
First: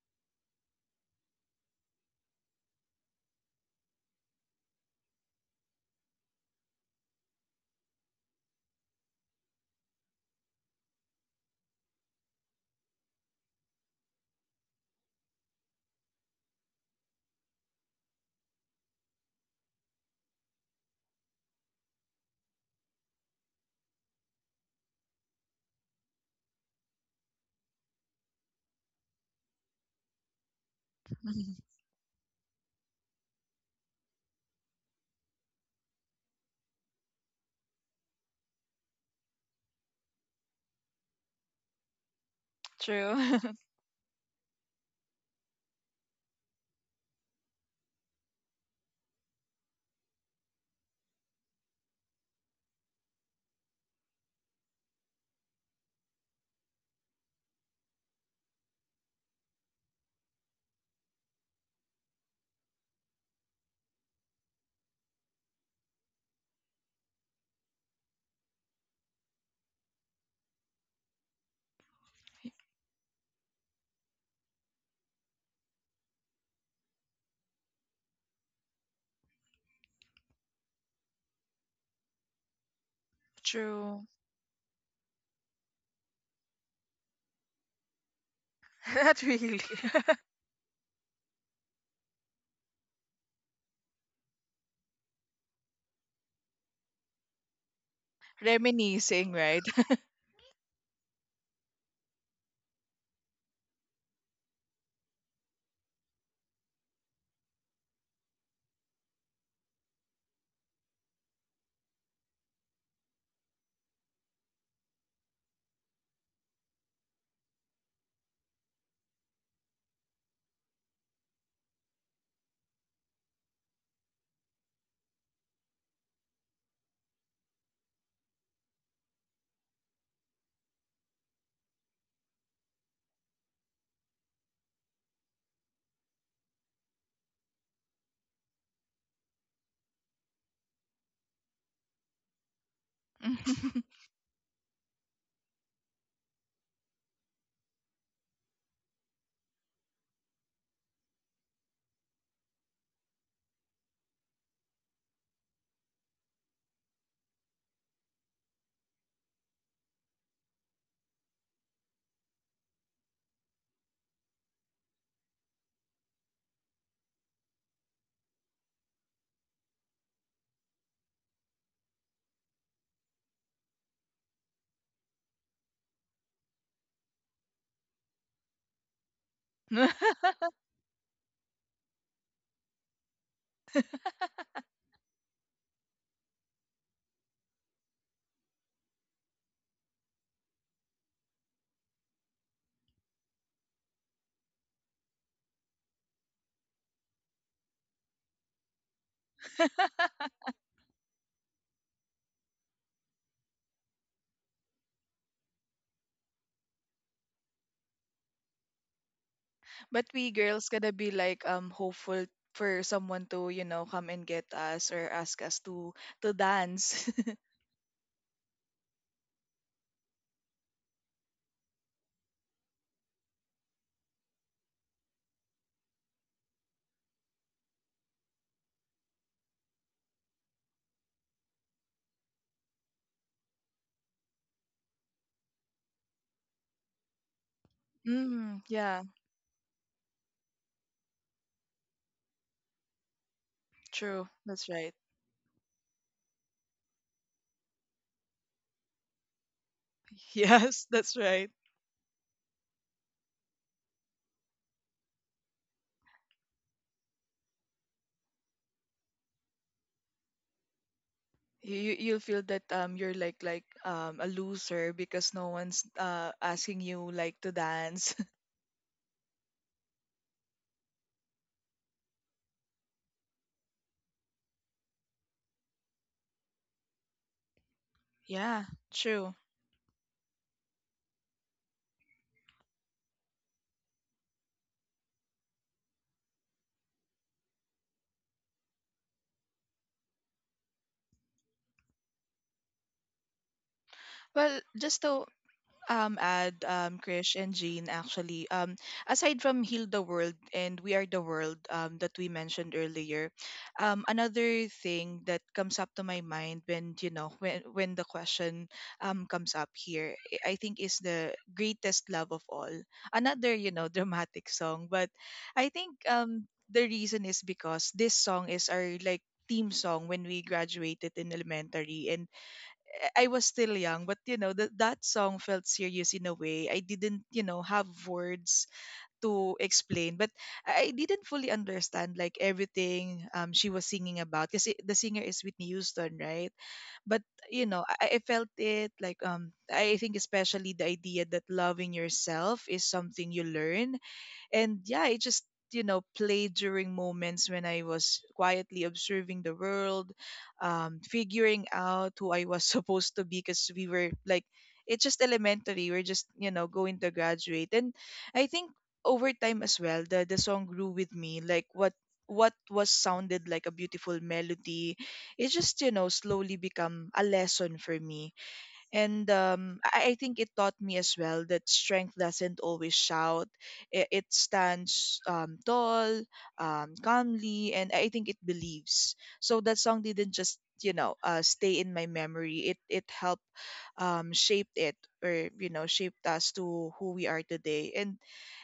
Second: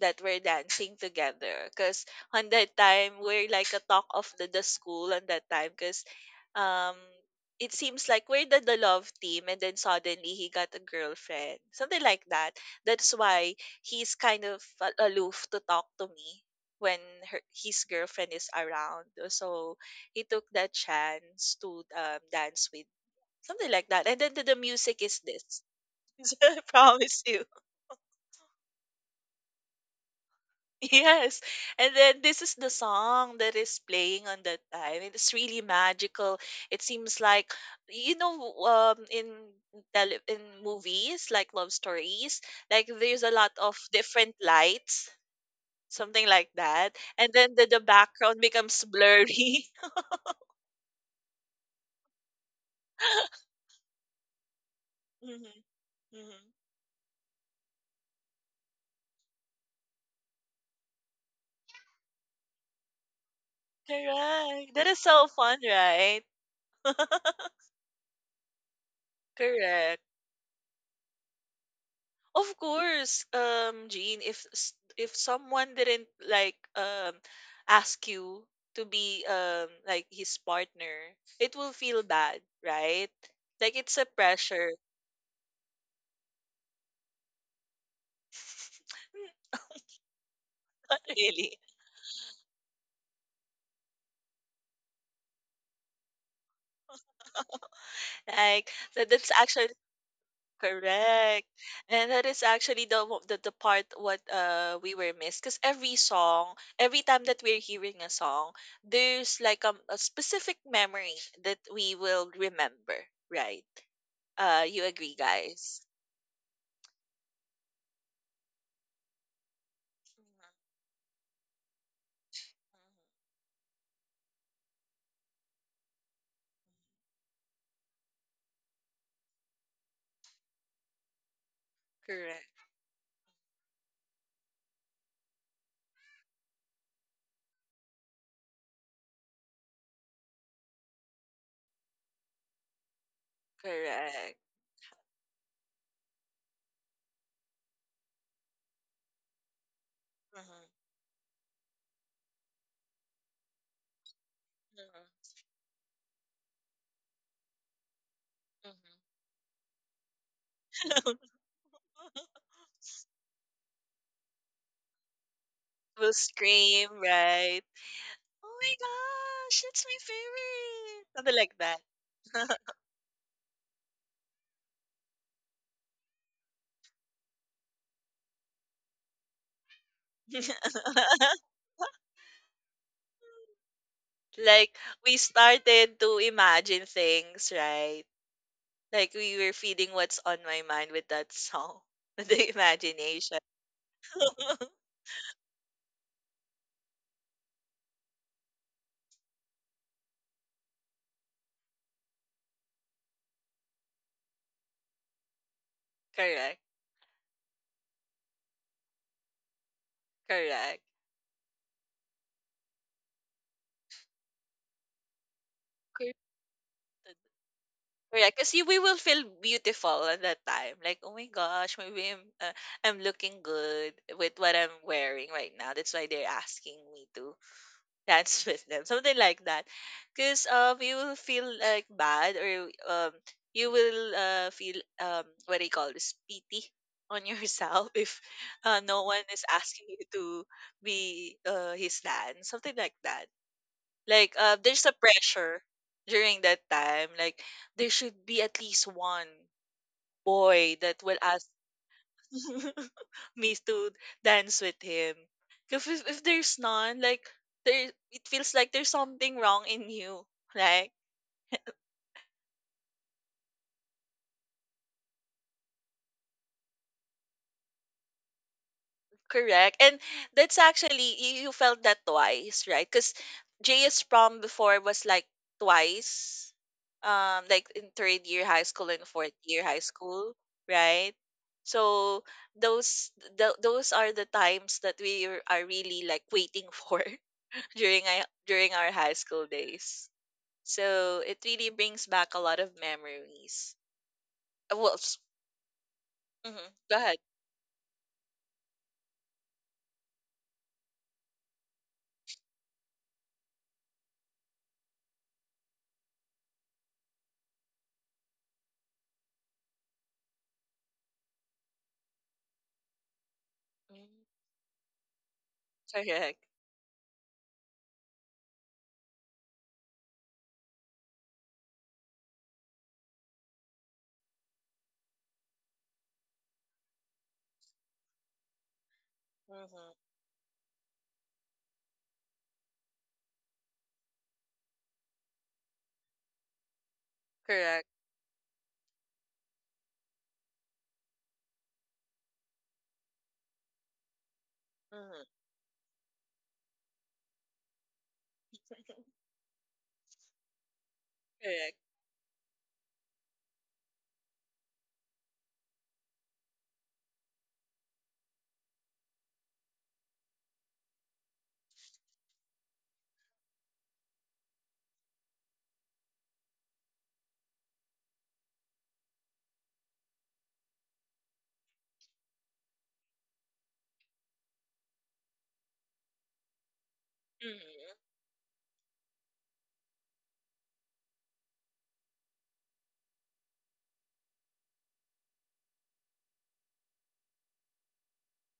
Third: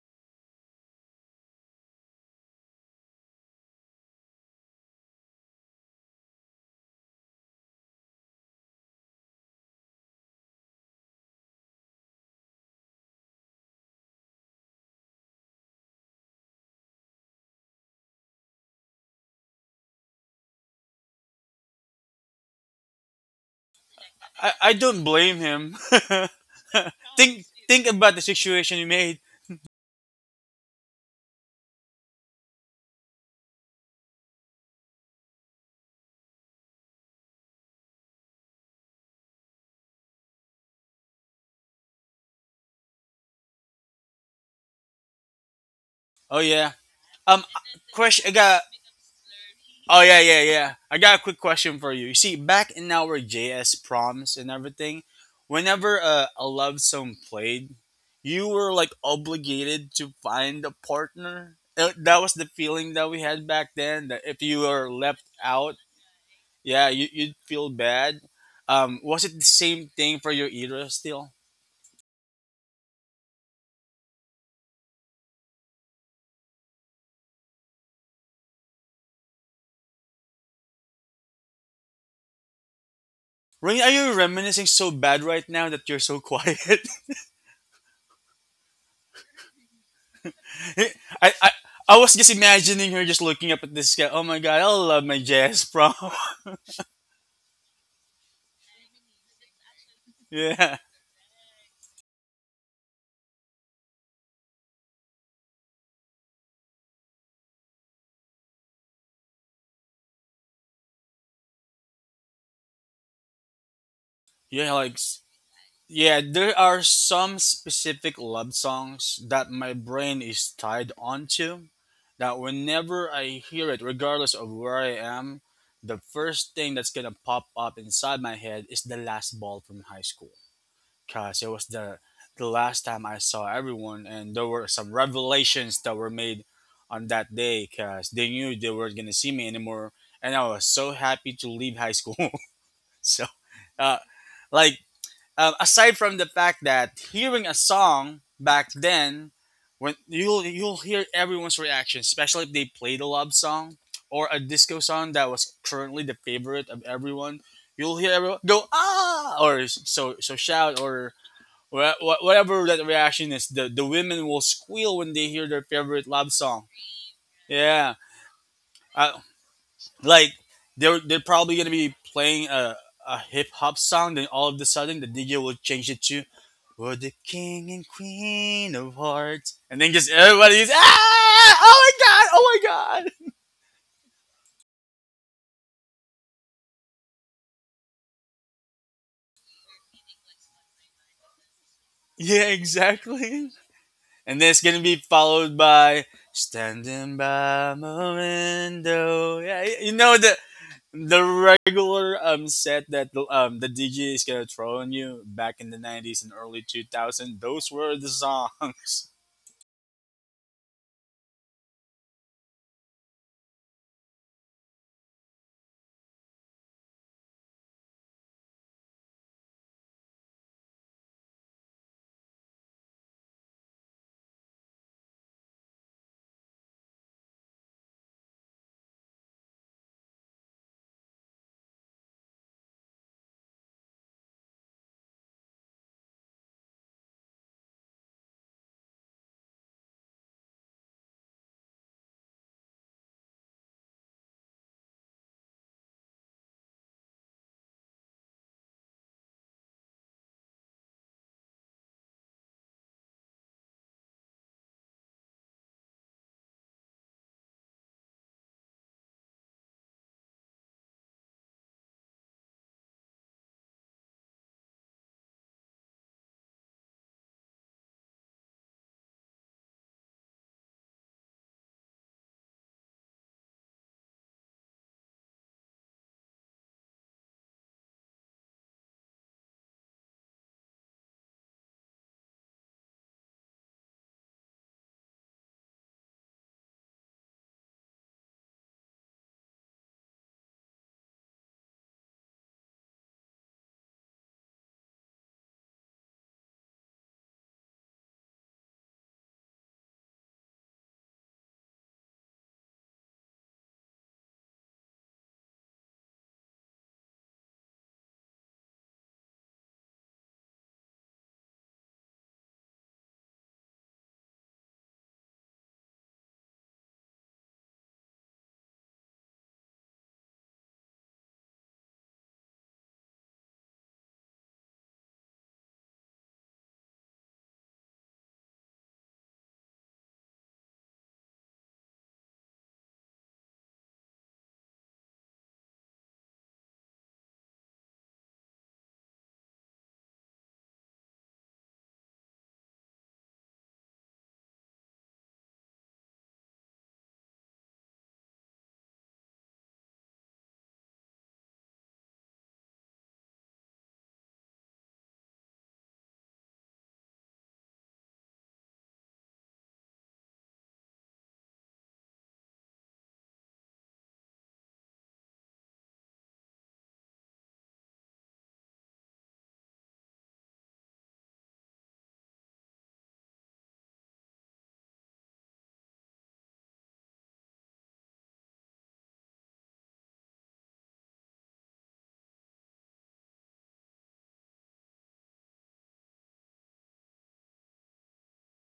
Speaker 3: that we're dancing together. Because on that time, we're like a talk of the school on that time. Because um, it seems like we're the love team, and then suddenly he got a girlfriend. Something like that. That's why he's kind of aloof to talk to me when his girlfriend is around. So he took that chance to dance with, something like that. And then the, the
Speaker 2: I
Speaker 3: music
Speaker 2: don't
Speaker 3: is
Speaker 2: blame
Speaker 3: this.
Speaker 2: him.
Speaker 3: [laughs]
Speaker 2: [laughs]
Speaker 3: So I promise you. [laughs]
Speaker 2: Think about the situation you made.
Speaker 3: Yes.
Speaker 1: [laughs]
Speaker 3: And then this is the song that is playing on that time, and it's really magical. It seems like you know in in movies like love stories, like there's a
Speaker 1: True. [laughs]
Speaker 3: lot of different lights, something
Speaker 2: Oh
Speaker 3: like
Speaker 2: yeah.
Speaker 3: that. And
Speaker 2: Um,
Speaker 3: then the
Speaker 2: question. I
Speaker 3: background
Speaker 2: got.
Speaker 3: becomes blurry.
Speaker 2: Oh yeah. I got a quick question for you. You see, back in our
Speaker 3: [laughs]
Speaker 2: JS proms and everything,
Speaker 3: Mm-hmm.
Speaker 2: whenever a love song played, you were like obligated to find a partner. That was the feeling that we had back then. That if you
Speaker 3: Correct. That
Speaker 2: were
Speaker 3: is
Speaker 2: left
Speaker 3: so fun,
Speaker 2: out.
Speaker 3: right?
Speaker 2: Yeah, you, you'd
Speaker 3: [laughs]
Speaker 2: feel bad. Was it the same
Speaker 3: Correct.
Speaker 2: thing for your era still?
Speaker 3: Of course, Jean, if if someone didn't like ask you to be like his partner, it will feel bad, right? Like
Speaker 2: Rain, are
Speaker 3: it's
Speaker 1: True.
Speaker 3: a
Speaker 2: you reminiscing
Speaker 3: pressure,
Speaker 2: so bad right now that you're so quiet?
Speaker 1: [laughs] Not
Speaker 3: [laughs]
Speaker 1: really. [laughs]
Speaker 2: [laughs] I,
Speaker 3: really.
Speaker 2: I, I was just imagining her just looking up at this guy. Oh my god, I love my jazz prom. [laughs]
Speaker 3: Like that's
Speaker 1: Reminiscing, right?
Speaker 3: actually.
Speaker 2: Yeah.
Speaker 3: Correct. And that is actually the part what we were missed because every song, every time that we're hearing a song, there's like a specific memory that we will remember, right?
Speaker 2: Yeah,
Speaker 3: You
Speaker 2: like
Speaker 3: agree, guys?
Speaker 2: Yeah, there are some specific love songs that my brain
Speaker 3: Mhm,
Speaker 2: is
Speaker 3: mhm.
Speaker 2: tied onto. That whenever I hear it, regardless of where I am, the first thing that's gonna pop up inside my head is the last ball from high school. Cause it was the
Speaker 3: Correct.
Speaker 2: last time I saw everyone, and there were some revelations that were made on that day. Cause they knew they weren't gonna see me anymore, and I was so happy to leave high school. [laughs] So,
Speaker 1: [laughs]
Speaker 2: uh,
Speaker 3: Correct.
Speaker 2: like aside from the fact that hearing a song back then, when
Speaker 3: Mhm,
Speaker 2: you'll hear everyone's reaction, especially if they played a love song or a disco
Speaker 3: mhm,
Speaker 2: song that was currently the favorite of everyone, you'll hear everyone go
Speaker 3: mhm.
Speaker 2: ah or so shout or
Speaker 3: [laughs]
Speaker 2: whatever that reaction is. The women will squeal when they hear their favorite
Speaker 3: Will
Speaker 2: love song.
Speaker 3: scream, right?
Speaker 2: Yeah,
Speaker 3: Oh my
Speaker 2: uh,
Speaker 3: gosh, it's my
Speaker 2: like
Speaker 3: favorite.
Speaker 2: they're
Speaker 3: Something like
Speaker 2: probably gonna
Speaker 3: that.
Speaker 2: be playing a hip hop song, then all of a sudden the DJ will change it to for the king and queen of hearts. And then just everybody's,
Speaker 3: [laughs]
Speaker 2: ah, oh my god, oh my god. [laughs]
Speaker 3: Like we started to imagine things, right? Like we were feeding what's on my mind with that song. [laughs]
Speaker 2: Yeah,
Speaker 3: The imagination.
Speaker 2: exactly. And then
Speaker 3: [laughs]
Speaker 2: it's going to be followed by standing by my window. Yeah, you know the the regular set that the DJ is going to throw on you back in the 90s and
Speaker 3: Correct.
Speaker 2: early 2000s. Those were the songs.
Speaker 1: But we girls
Speaker 3: Correct.
Speaker 1: gotta be like hopeful for someone to come and get us or ask us to
Speaker 3: Cor-
Speaker 1: to dance. [laughs]
Speaker 3: Correct. Because we will feel beautiful at that time. Like, oh my gosh, maybe I'm, I'm looking good with what I'm wearing right now. That's why they're asking me to dance [laughs] with them, something like that, because you will feel like bad or you will feel what do you call this, pity on yourself, [laughs] if
Speaker 1: Mm, yeah,
Speaker 3: no one is asking you to be his dad, something like that.
Speaker 1: true.
Speaker 3: Like
Speaker 1: That's
Speaker 3: there's
Speaker 1: right.
Speaker 3: a pressure during that time, like there should be at least one
Speaker 1: [laughs]
Speaker 3: boy
Speaker 1: Yes,
Speaker 3: that
Speaker 1: that's
Speaker 3: will
Speaker 1: right.
Speaker 3: ask [laughs] me to dance with him. If there's none, like there, it feels like there's something wrong in you, right?
Speaker 1: You'll feel that you're like a loser because no one's asking you like to dance.
Speaker 3: Correct. And that's actually you felt that twice, right? Because JS prom before was like twice, like in
Speaker 1: [laughs]
Speaker 3: third year
Speaker 1: Yeah,
Speaker 3: high school and fourth
Speaker 1: true.
Speaker 3: year high school, right? So those those are the times that we are really like waiting for [laughs] during I during our high school days. So it really brings back a lot of memories.
Speaker 1: Well,
Speaker 3: Uh, Well,
Speaker 1: just
Speaker 3: s-
Speaker 1: to add
Speaker 3: mhm, Go ahead.
Speaker 1: Krish and Jean, actually aside from "Heal the World" and "We Are the World" that we mentioned earlier, another thing that comes up to my mind when you know when the question comes up here, I think is "The Greatest Love of All", another, [laughs]
Speaker 3: Mhm.
Speaker 1: dramatic song, but I think
Speaker 3: Correct.
Speaker 1: the reason is because this song is our, like, theme song when we graduated in elementary, and I was still young, but you know that that song felt serious in a way. I didn't, have words to
Speaker 3: Hmm.
Speaker 1: explain, but I didn't fully understand like everything she was singing about because the singer is Whitney Houston, right? But
Speaker 3: Correct.
Speaker 1: I felt it, like, I think especially the idea that loving yourself is something you learn. And yeah, I
Speaker 3: Hmm.
Speaker 1: just, played during moments when I was quietly observing the world, figuring
Speaker 3: Correct.
Speaker 1: out who I was [laughs] supposed to be because we were like, it's just elementary. We're just, going to graduate. And I think over time as well, the song grew with me. Like what was sounded like a beautiful melody, it just slowly become a lesson for me. And I think it taught me as well that strength doesn't always shout. It stands tall, calmly, and
Speaker 3: Hmm.
Speaker 1: I think it believes. So that song didn't just stay in my memory. It helped shaped it, or shaped us to who we are today. And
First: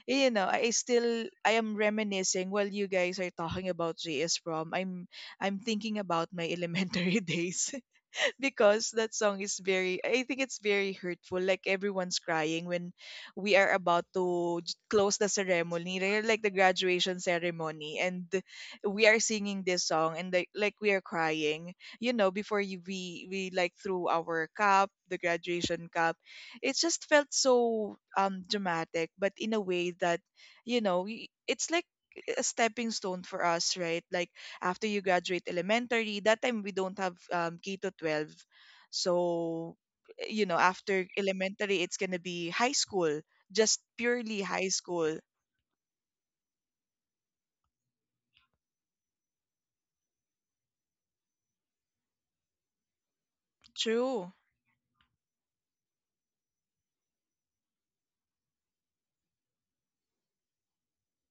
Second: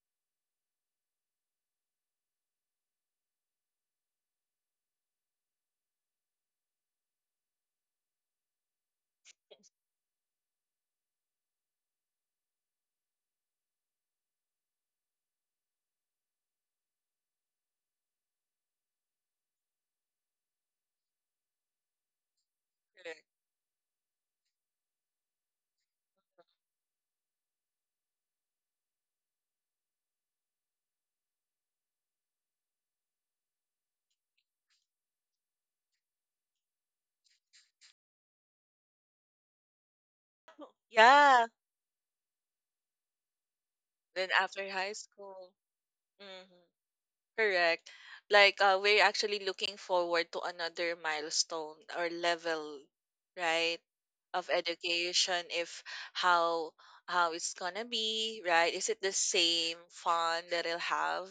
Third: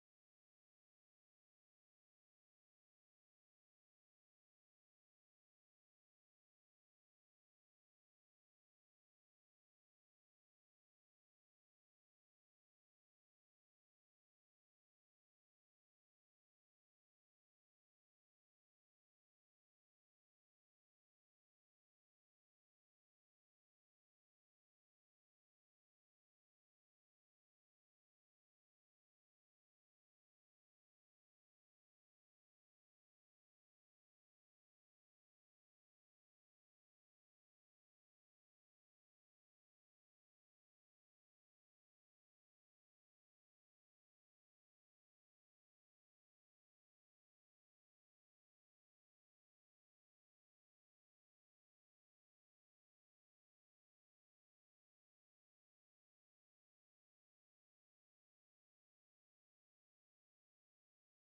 Speaker 1: I am reminiscing while you guys are talking about JS prom. I'm thinking about my elementary [laughs] days. [laughs] Because that song is very, I think it's very hurtful. Like everyone's crying when we are about to close the ceremony, right, like the graduation ceremony, and we are singing this song, and, like we are crying. You know, before you,
Speaker 3: Correct.
Speaker 1: we like threw our cup, the graduation cup. It just felt so dramatic, but in a way that it's like a stepping stone for us, right? Like after you graduate elementary, that time we don't have K to 12, so after
Speaker 3: Yeah.
Speaker 1: elementary it's going to be high school, just
Speaker 3: Then
Speaker 1: purely high
Speaker 3: after high
Speaker 1: school.
Speaker 3: school. Hmm. Correct. Like we're actually looking forward to another milestone or level, right,
Speaker 1: True.
Speaker 3: of education. If how it's gonna be, right? Is it the same fun that I'll have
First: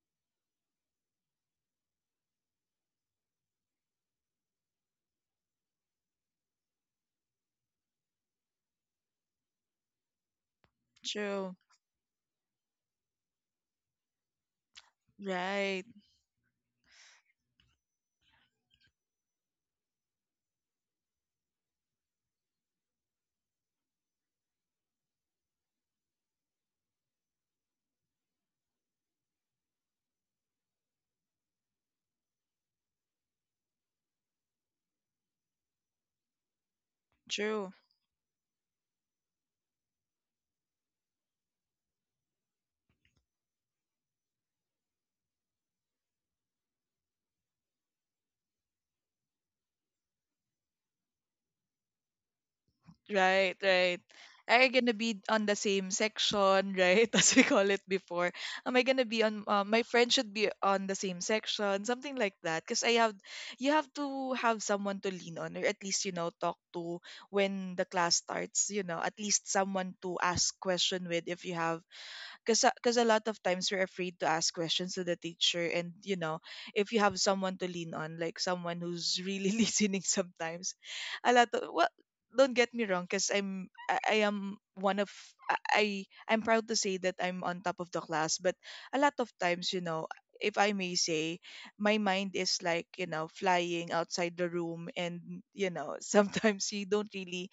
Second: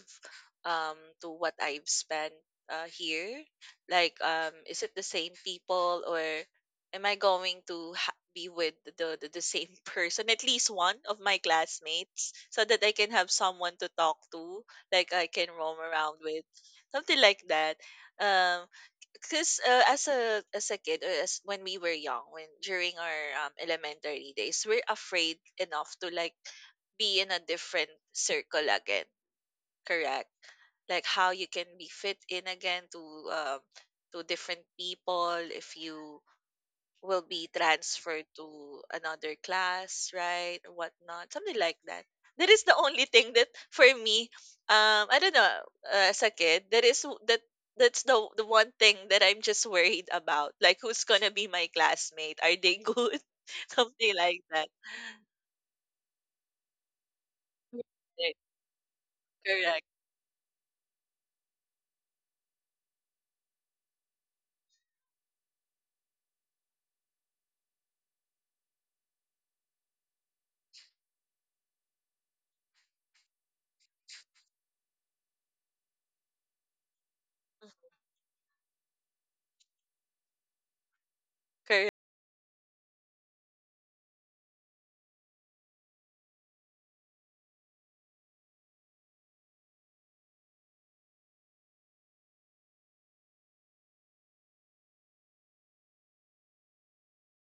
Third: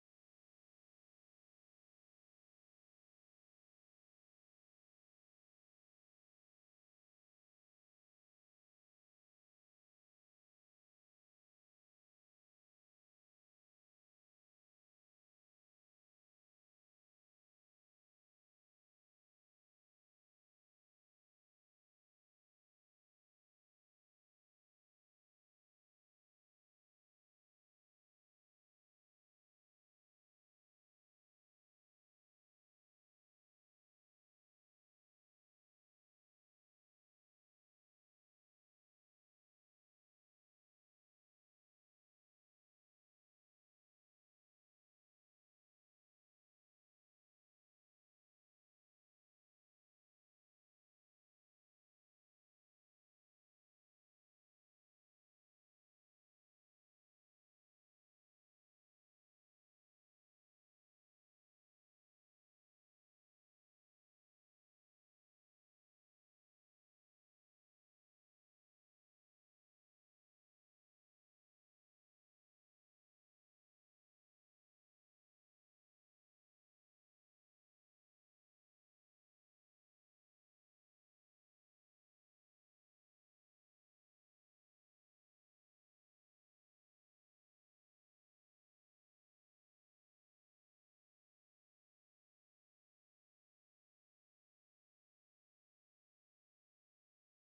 Speaker 3: to what I've spent here? Like, is it the same people or am I going to be with the, the same [laughs] person, at least one of my
Speaker 1: True.
Speaker 3: classmates, so that I can have someone to talk to? Like I can roam
Speaker 1: Right.
Speaker 3: around with, something like that. Um, because as a kid or as when we were young, when during our elementary days, we're afraid enough to like be in a different circle again. Correct. Like how you can be fit in again um to different people if you will be
Speaker 1: True.
Speaker 3: transferred to another class, right? Or whatnot, something like that. That is the only thing that for me, I don't know, as a kid, that is that that's the one thing that I'm just worried about. Like, who's gonna be my classmate? Are they good?
Speaker 1: Right,
Speaker 3: [laughs]
Speaker 1: right.
Speaker 3: Something like
Speaker 1: Are
Speaker 3: that.
Speaker 1: you gonna be on the same section, right? [laughs] As we call it
Speaker 3: Right.
Speaker 1: before. Am I gonna be on? Uh,
Speaker 3: Correct.
Speaker 1: my friend should be on the same section, something like that. Because, you have to have someone to lean on, or at least talk to when the class starts. You know, at least someone to ask question with if you have because a lot of times we're afraid to ask questions to the teacher, and you know if you have someone to lean on, like someone who's really [laughs] listening sometimes a lot of well,
Speaker 3: Correct.
Speaker 1: don't get me wrong, because I am one of i I- I'm proud to say that I'm on top of the class. But a lot of times, you know, if I may say, my mind is like, you know, flying outside the room, and you know, [laughs] sometimes you don't really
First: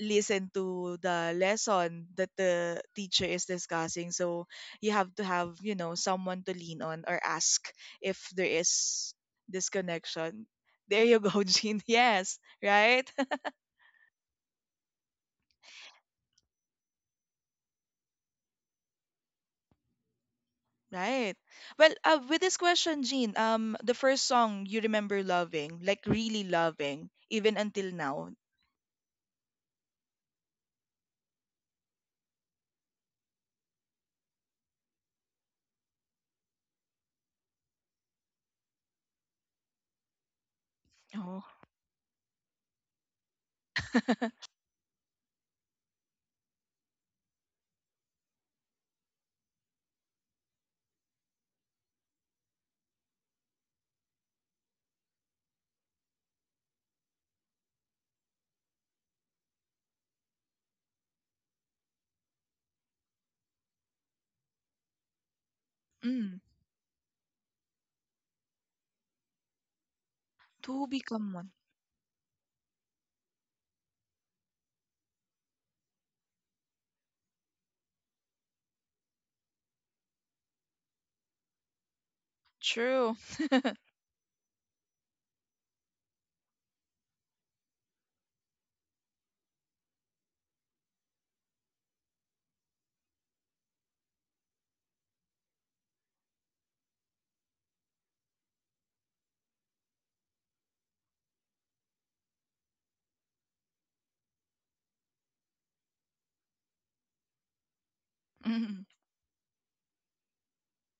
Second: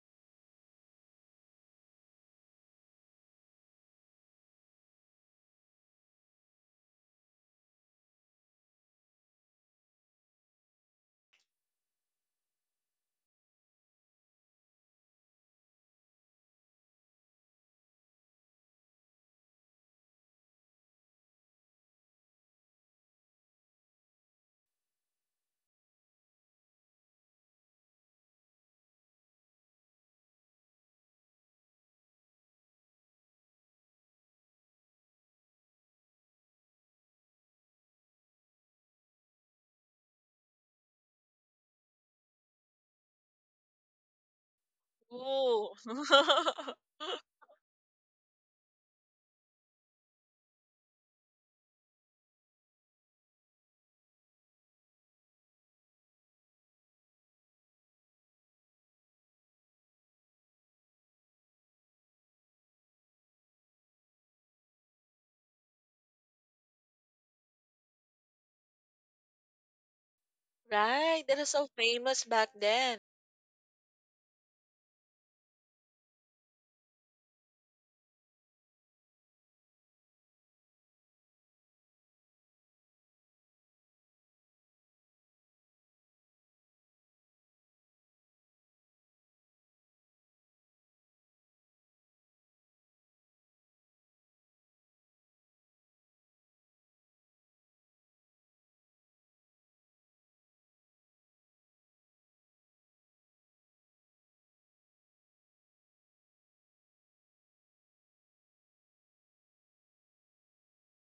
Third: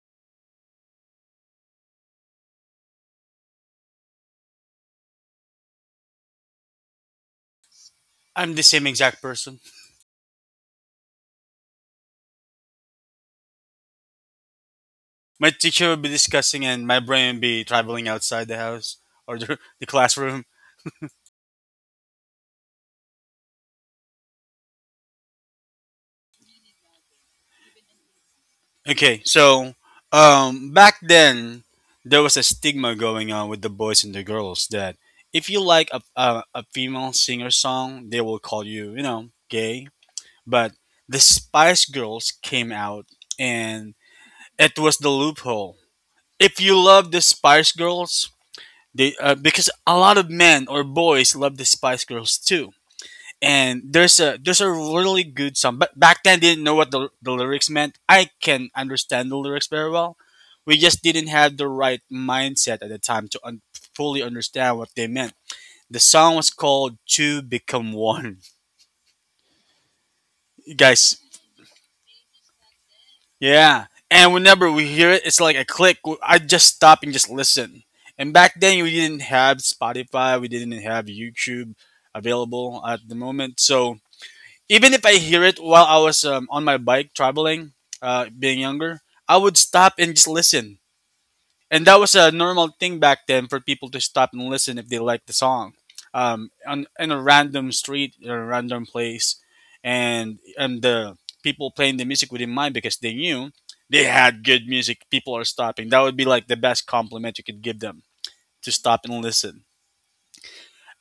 Speaker 1: listen to the lesson that the teacher is discussing. So you have to have, you know, someone to lean on or ask if
Speaker 2: [laughs]
Speaker 1: there
Speaker 2: I'm the same
Speaker 1: is
Speaker 2: exact person.
Speaker 1: disconnection. [laughs] There you go. [laughs] Jean, yes, right.
Speaker 2: My teacher will be discussing and my brain will be traveling outside the house or the classroom.
Speaker 1: [laughs] Right. Well, with this question, Jean, the first song you remember loving, like really loving, even until now.
Speaker 2: Okay, so back then there was a stigma going on with the boys and the girls that if you like a female singer song, they will call you, you know, gay. But the
Speaker 1: Oh.
Speaker 2: Spice Girls came out and
Speaker 1: [laughs]
Speaker 2: it was the
Speaker 3: Ooh.
Speaker 2: loophole. If
Speaker 3: [laughs]
Speaker 2: you love the Spice Girls, they because a lot of men or boys love the Spice Girls too, and there's a really good song. But back then, didn't know what the lyrics meant. I can understand the lyrics very well. We just didn't have the right mindset at the time to fully understand what they meant. The song
Speaker 1: Mm,
Speaker 2: was called Two Become One. [laughs] You
Speaker 1: to
Speaker 2: guys,
Speaker 3: Right.
Speaker 1: become
Speaker 3: That is
Speaker 1: one.
Speaker 3: so famous back then.
Speaker 2: yeah. And whenever we hear it, it's like a click. I just stop and just listen. And back then, we didn't have Spotify, we didn't have YouTube available at
Speaker 1: True.
Speaker 2: the moment. So even if I hear it while I was on my bike traveling, being younger, I would stop and just listen. And that was a normal thing back then for people to stop and listen if they liked the song, on in a random street or a random place, and the people playing the music wouldn't mind because they knew they had good music. People are stopping. That would be like the best compliment you could give them, to stop and listen.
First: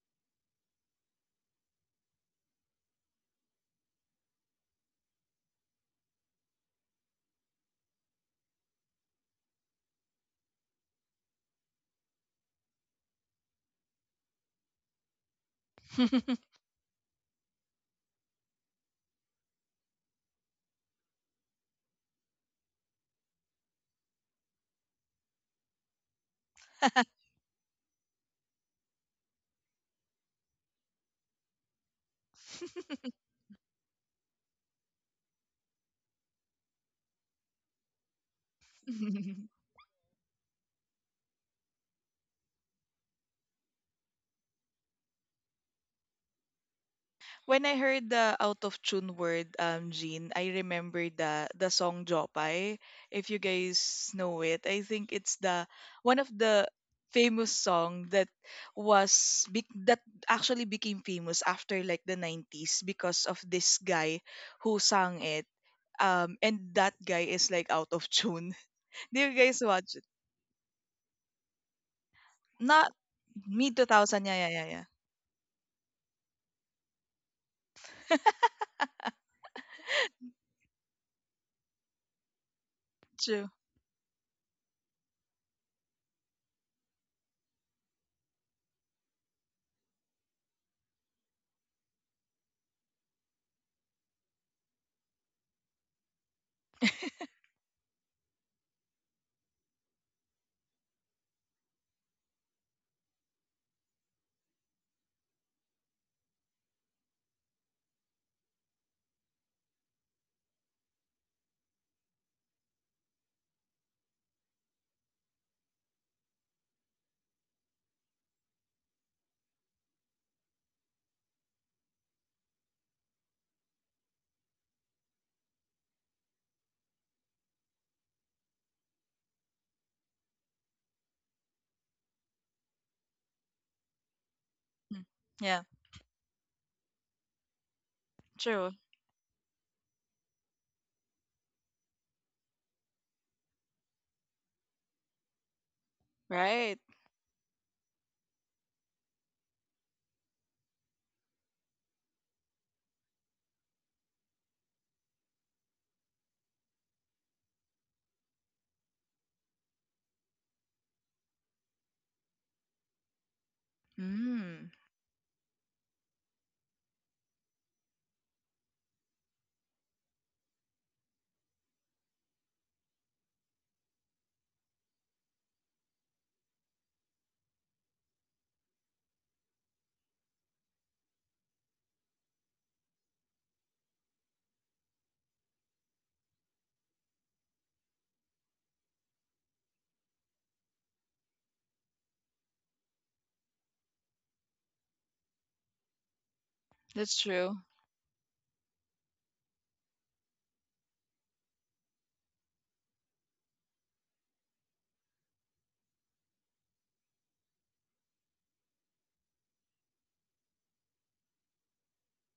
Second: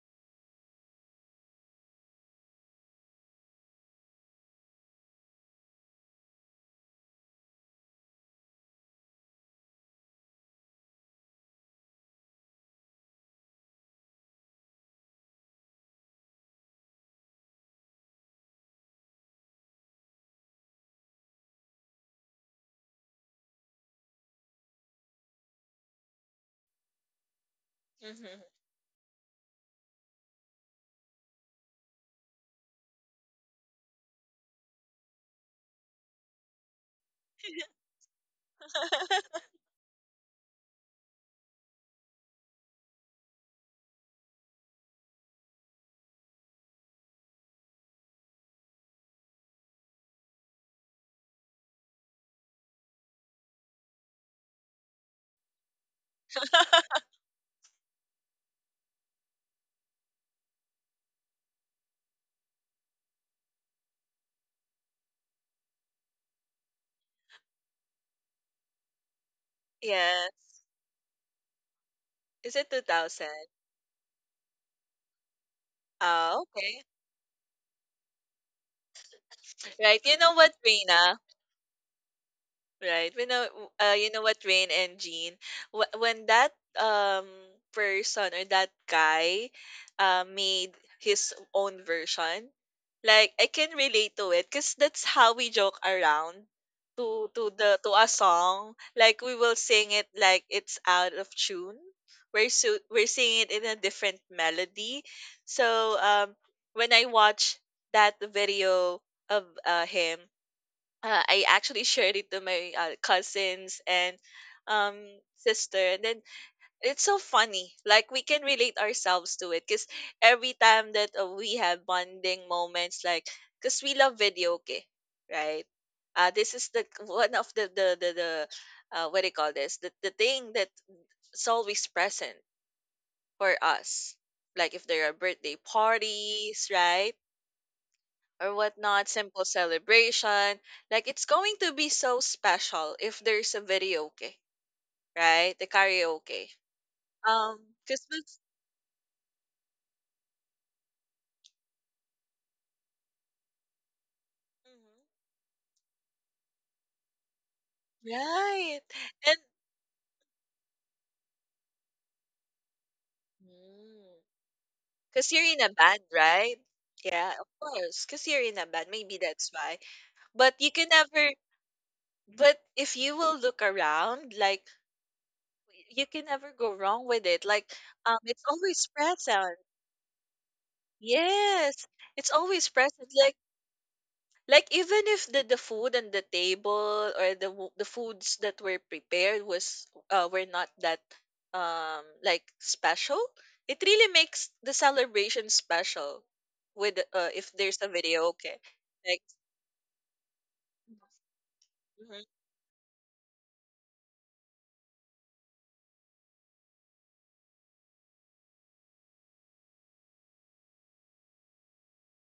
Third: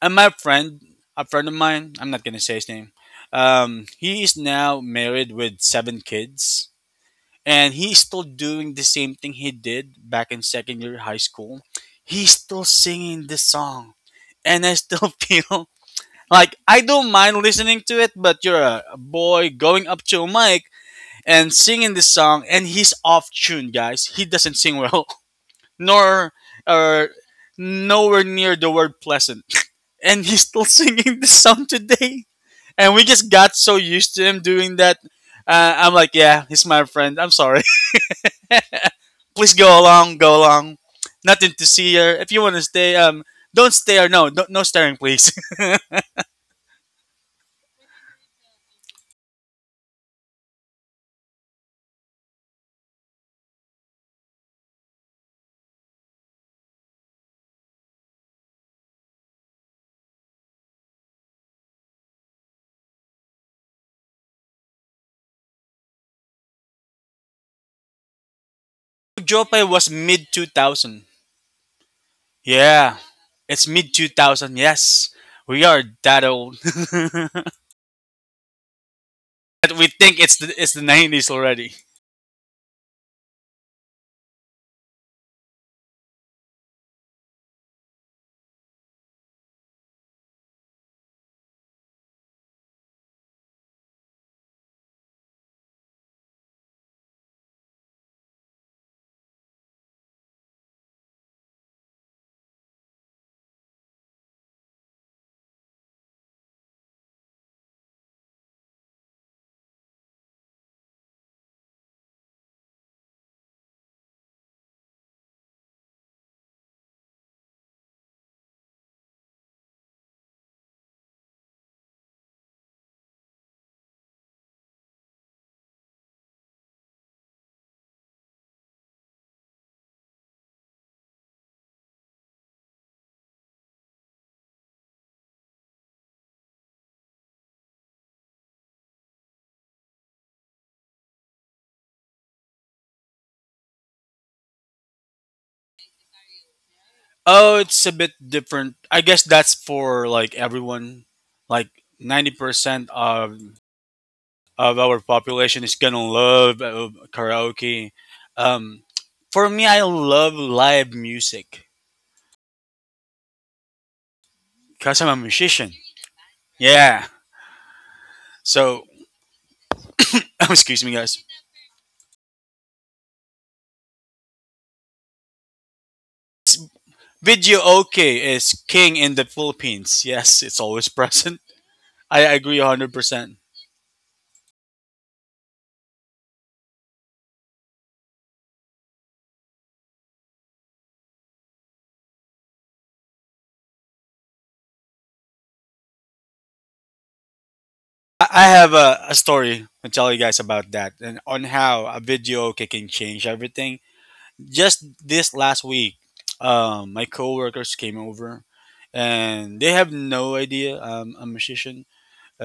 Speaker 2: And a friend of mine, I'm not gonna say his name. He is now married with seven kids, and he's still doing the same thing he did back in second year high school. He's still singing this song, and I still [laughs] feel like I don't mind listening to it, but you're a boy going up to a mic and singing this song, and he's off tune, guys. He doesn't sing well, [laughs] nor or nowhere
Speaker 3: Hmm.
Speaker 2: near the word pleasant, and he's still [laughs] singing this song today. And we
Speaker 1: Mm.
Speaker 2: just got so used to him doing that. I'm like, yeah, he's my friend. I'm sorry. [laughs]
Speaker 3: [laughs]
Speaker 2: Please
Speaker 1: [laughs]
Speaker 2: go along, go along. Nothing to see here. If you want to stay, don't stare. No, no, no staring, please.
Speaker 1: When I heard the out of tune word, Jean, I remember the song Jopay. If you guys know it, I think it's the one of the famous song that that actually became famous after like the 90s because of this guy who sang it. And that guy is like out of tune. [laughs]
Speaker 2: [laughs]
Speaker 1: Do you guys
Speaker 2: Jopay was
Speaker 1: watch it?
Speaker 2: mid
Speaker 3: Yes.
Speaker 2: 2000.
Speaker 3: Is it
Speaker 1: Not
Speaker 2: Yeah,
Speaker 3: 2,000?
Speaker 2: it's
Speaker 1: mid
Speaker 2: mid
Speaker 1: 2000. Yeah, yeah,
Speaker 2: 2000.
Speaker 1: yeah, yeah.
Speaker 2: Yes, we are that
Speaker 3: Ah,
Speaker 2: old.
Speaker 3: okay.
Speaker 2: [laughs] But we
Speaker 3: Right. You
Speaker 2: think
Speaker 3: know
Speaker 2: it's
Speaker 3: what,
Speaker 2: the
Speaker 3: Reina?
Speaker 2: 90s already.
Speaker 3: Right. We
Speaker 1: True.
Speaker 3: know, you know what, Rain and Jean, when that person or that guy made his own version, like I can relate to it because that's how we joke around to the to a song. Like we will sing it like it's out of tune. We're singing it in a different melody. So when I watch that video of him, I actually [laughs] shared it to my cousins and um sister, and then it's so funny like we can relate ourselves to it because every time that we have bonding moments. Like because we love video okay, right? This is the one of the what do you call this, the thing that's always present for us, like if
Speaker 1: Mm.
Speaker 3: there are birthday
Speaker 1: Yeah,
Speaker 3: parties, right? Or
Speaker 1: true.
Speaker 3: whatnot, simple celebration. Like it's going to be so special if there's a video, right? The karaoke.
Speaker 1: Right.
Speaker 2: Oh,
Speaker 3: Um,
Speaker 2: it's a bit
Speaker 3: because
Speaker 2: different. I guess that's for like everyone. Like 90% of our
Speaker 3: mm-hmm,
Speaker 2: population is gonna love karaoke. Um,
Speaker 3: right, and
Speaker 2: for me, I love live music
Speaker 3: mm,
Speaker 1: Mm,
Speaker 2: because I'm a
Speaker 3: because you're in
Speaker 2: musician.
Speaker 3: a band, right?
Speaker 2: Yeah.
Speaker 3: Yeah, of course. Because you're in a
Speaker 2: So,
Speaker 3: band, maybe that's why.
Speaker 2: [laughs]
Speaker 3: But you
Speaker 2: excuse me,
Speaker 3: can
Speaker 2: guys.
Speaker 3: never. But if you will look around, like you can never go wrong with it.
Speaker 2: Video
Speaker 3: Like
Speaker 2: okay
Speaker 3: it's
Speaker 2: is
Speaker 3: always
Speaker 2: king in the
Speaker 3: present.
Speaker 2: Philippines. Yes, it's always [laughs] present.
Speaker 3: Yes,
Speaker 2: I
Speaker 3: it's
Speaker 2: agree
Speaker 3: always present.
Speaker 2: 100%.
Speaker 3: Like even if the, the food and the table or the the foods that were prepared was were not that like special, it really makes the celebration special with
Speaker 1: that's
Speaker 3: if
Speaker 1: true.
Speaker 3: there's a
Speaker 2: I
Speaker 3: video
Speaker 2: I
Speaker 3: okay.
Speaker 2: have a
Speaker 3: Like
Speaker 2: story to tell you guys about that and on how a
Speaker 3: mhm,
Speaker 2: video okay can change everything. Just this last week, my coworkers came over, and they have no idea I'm a musician.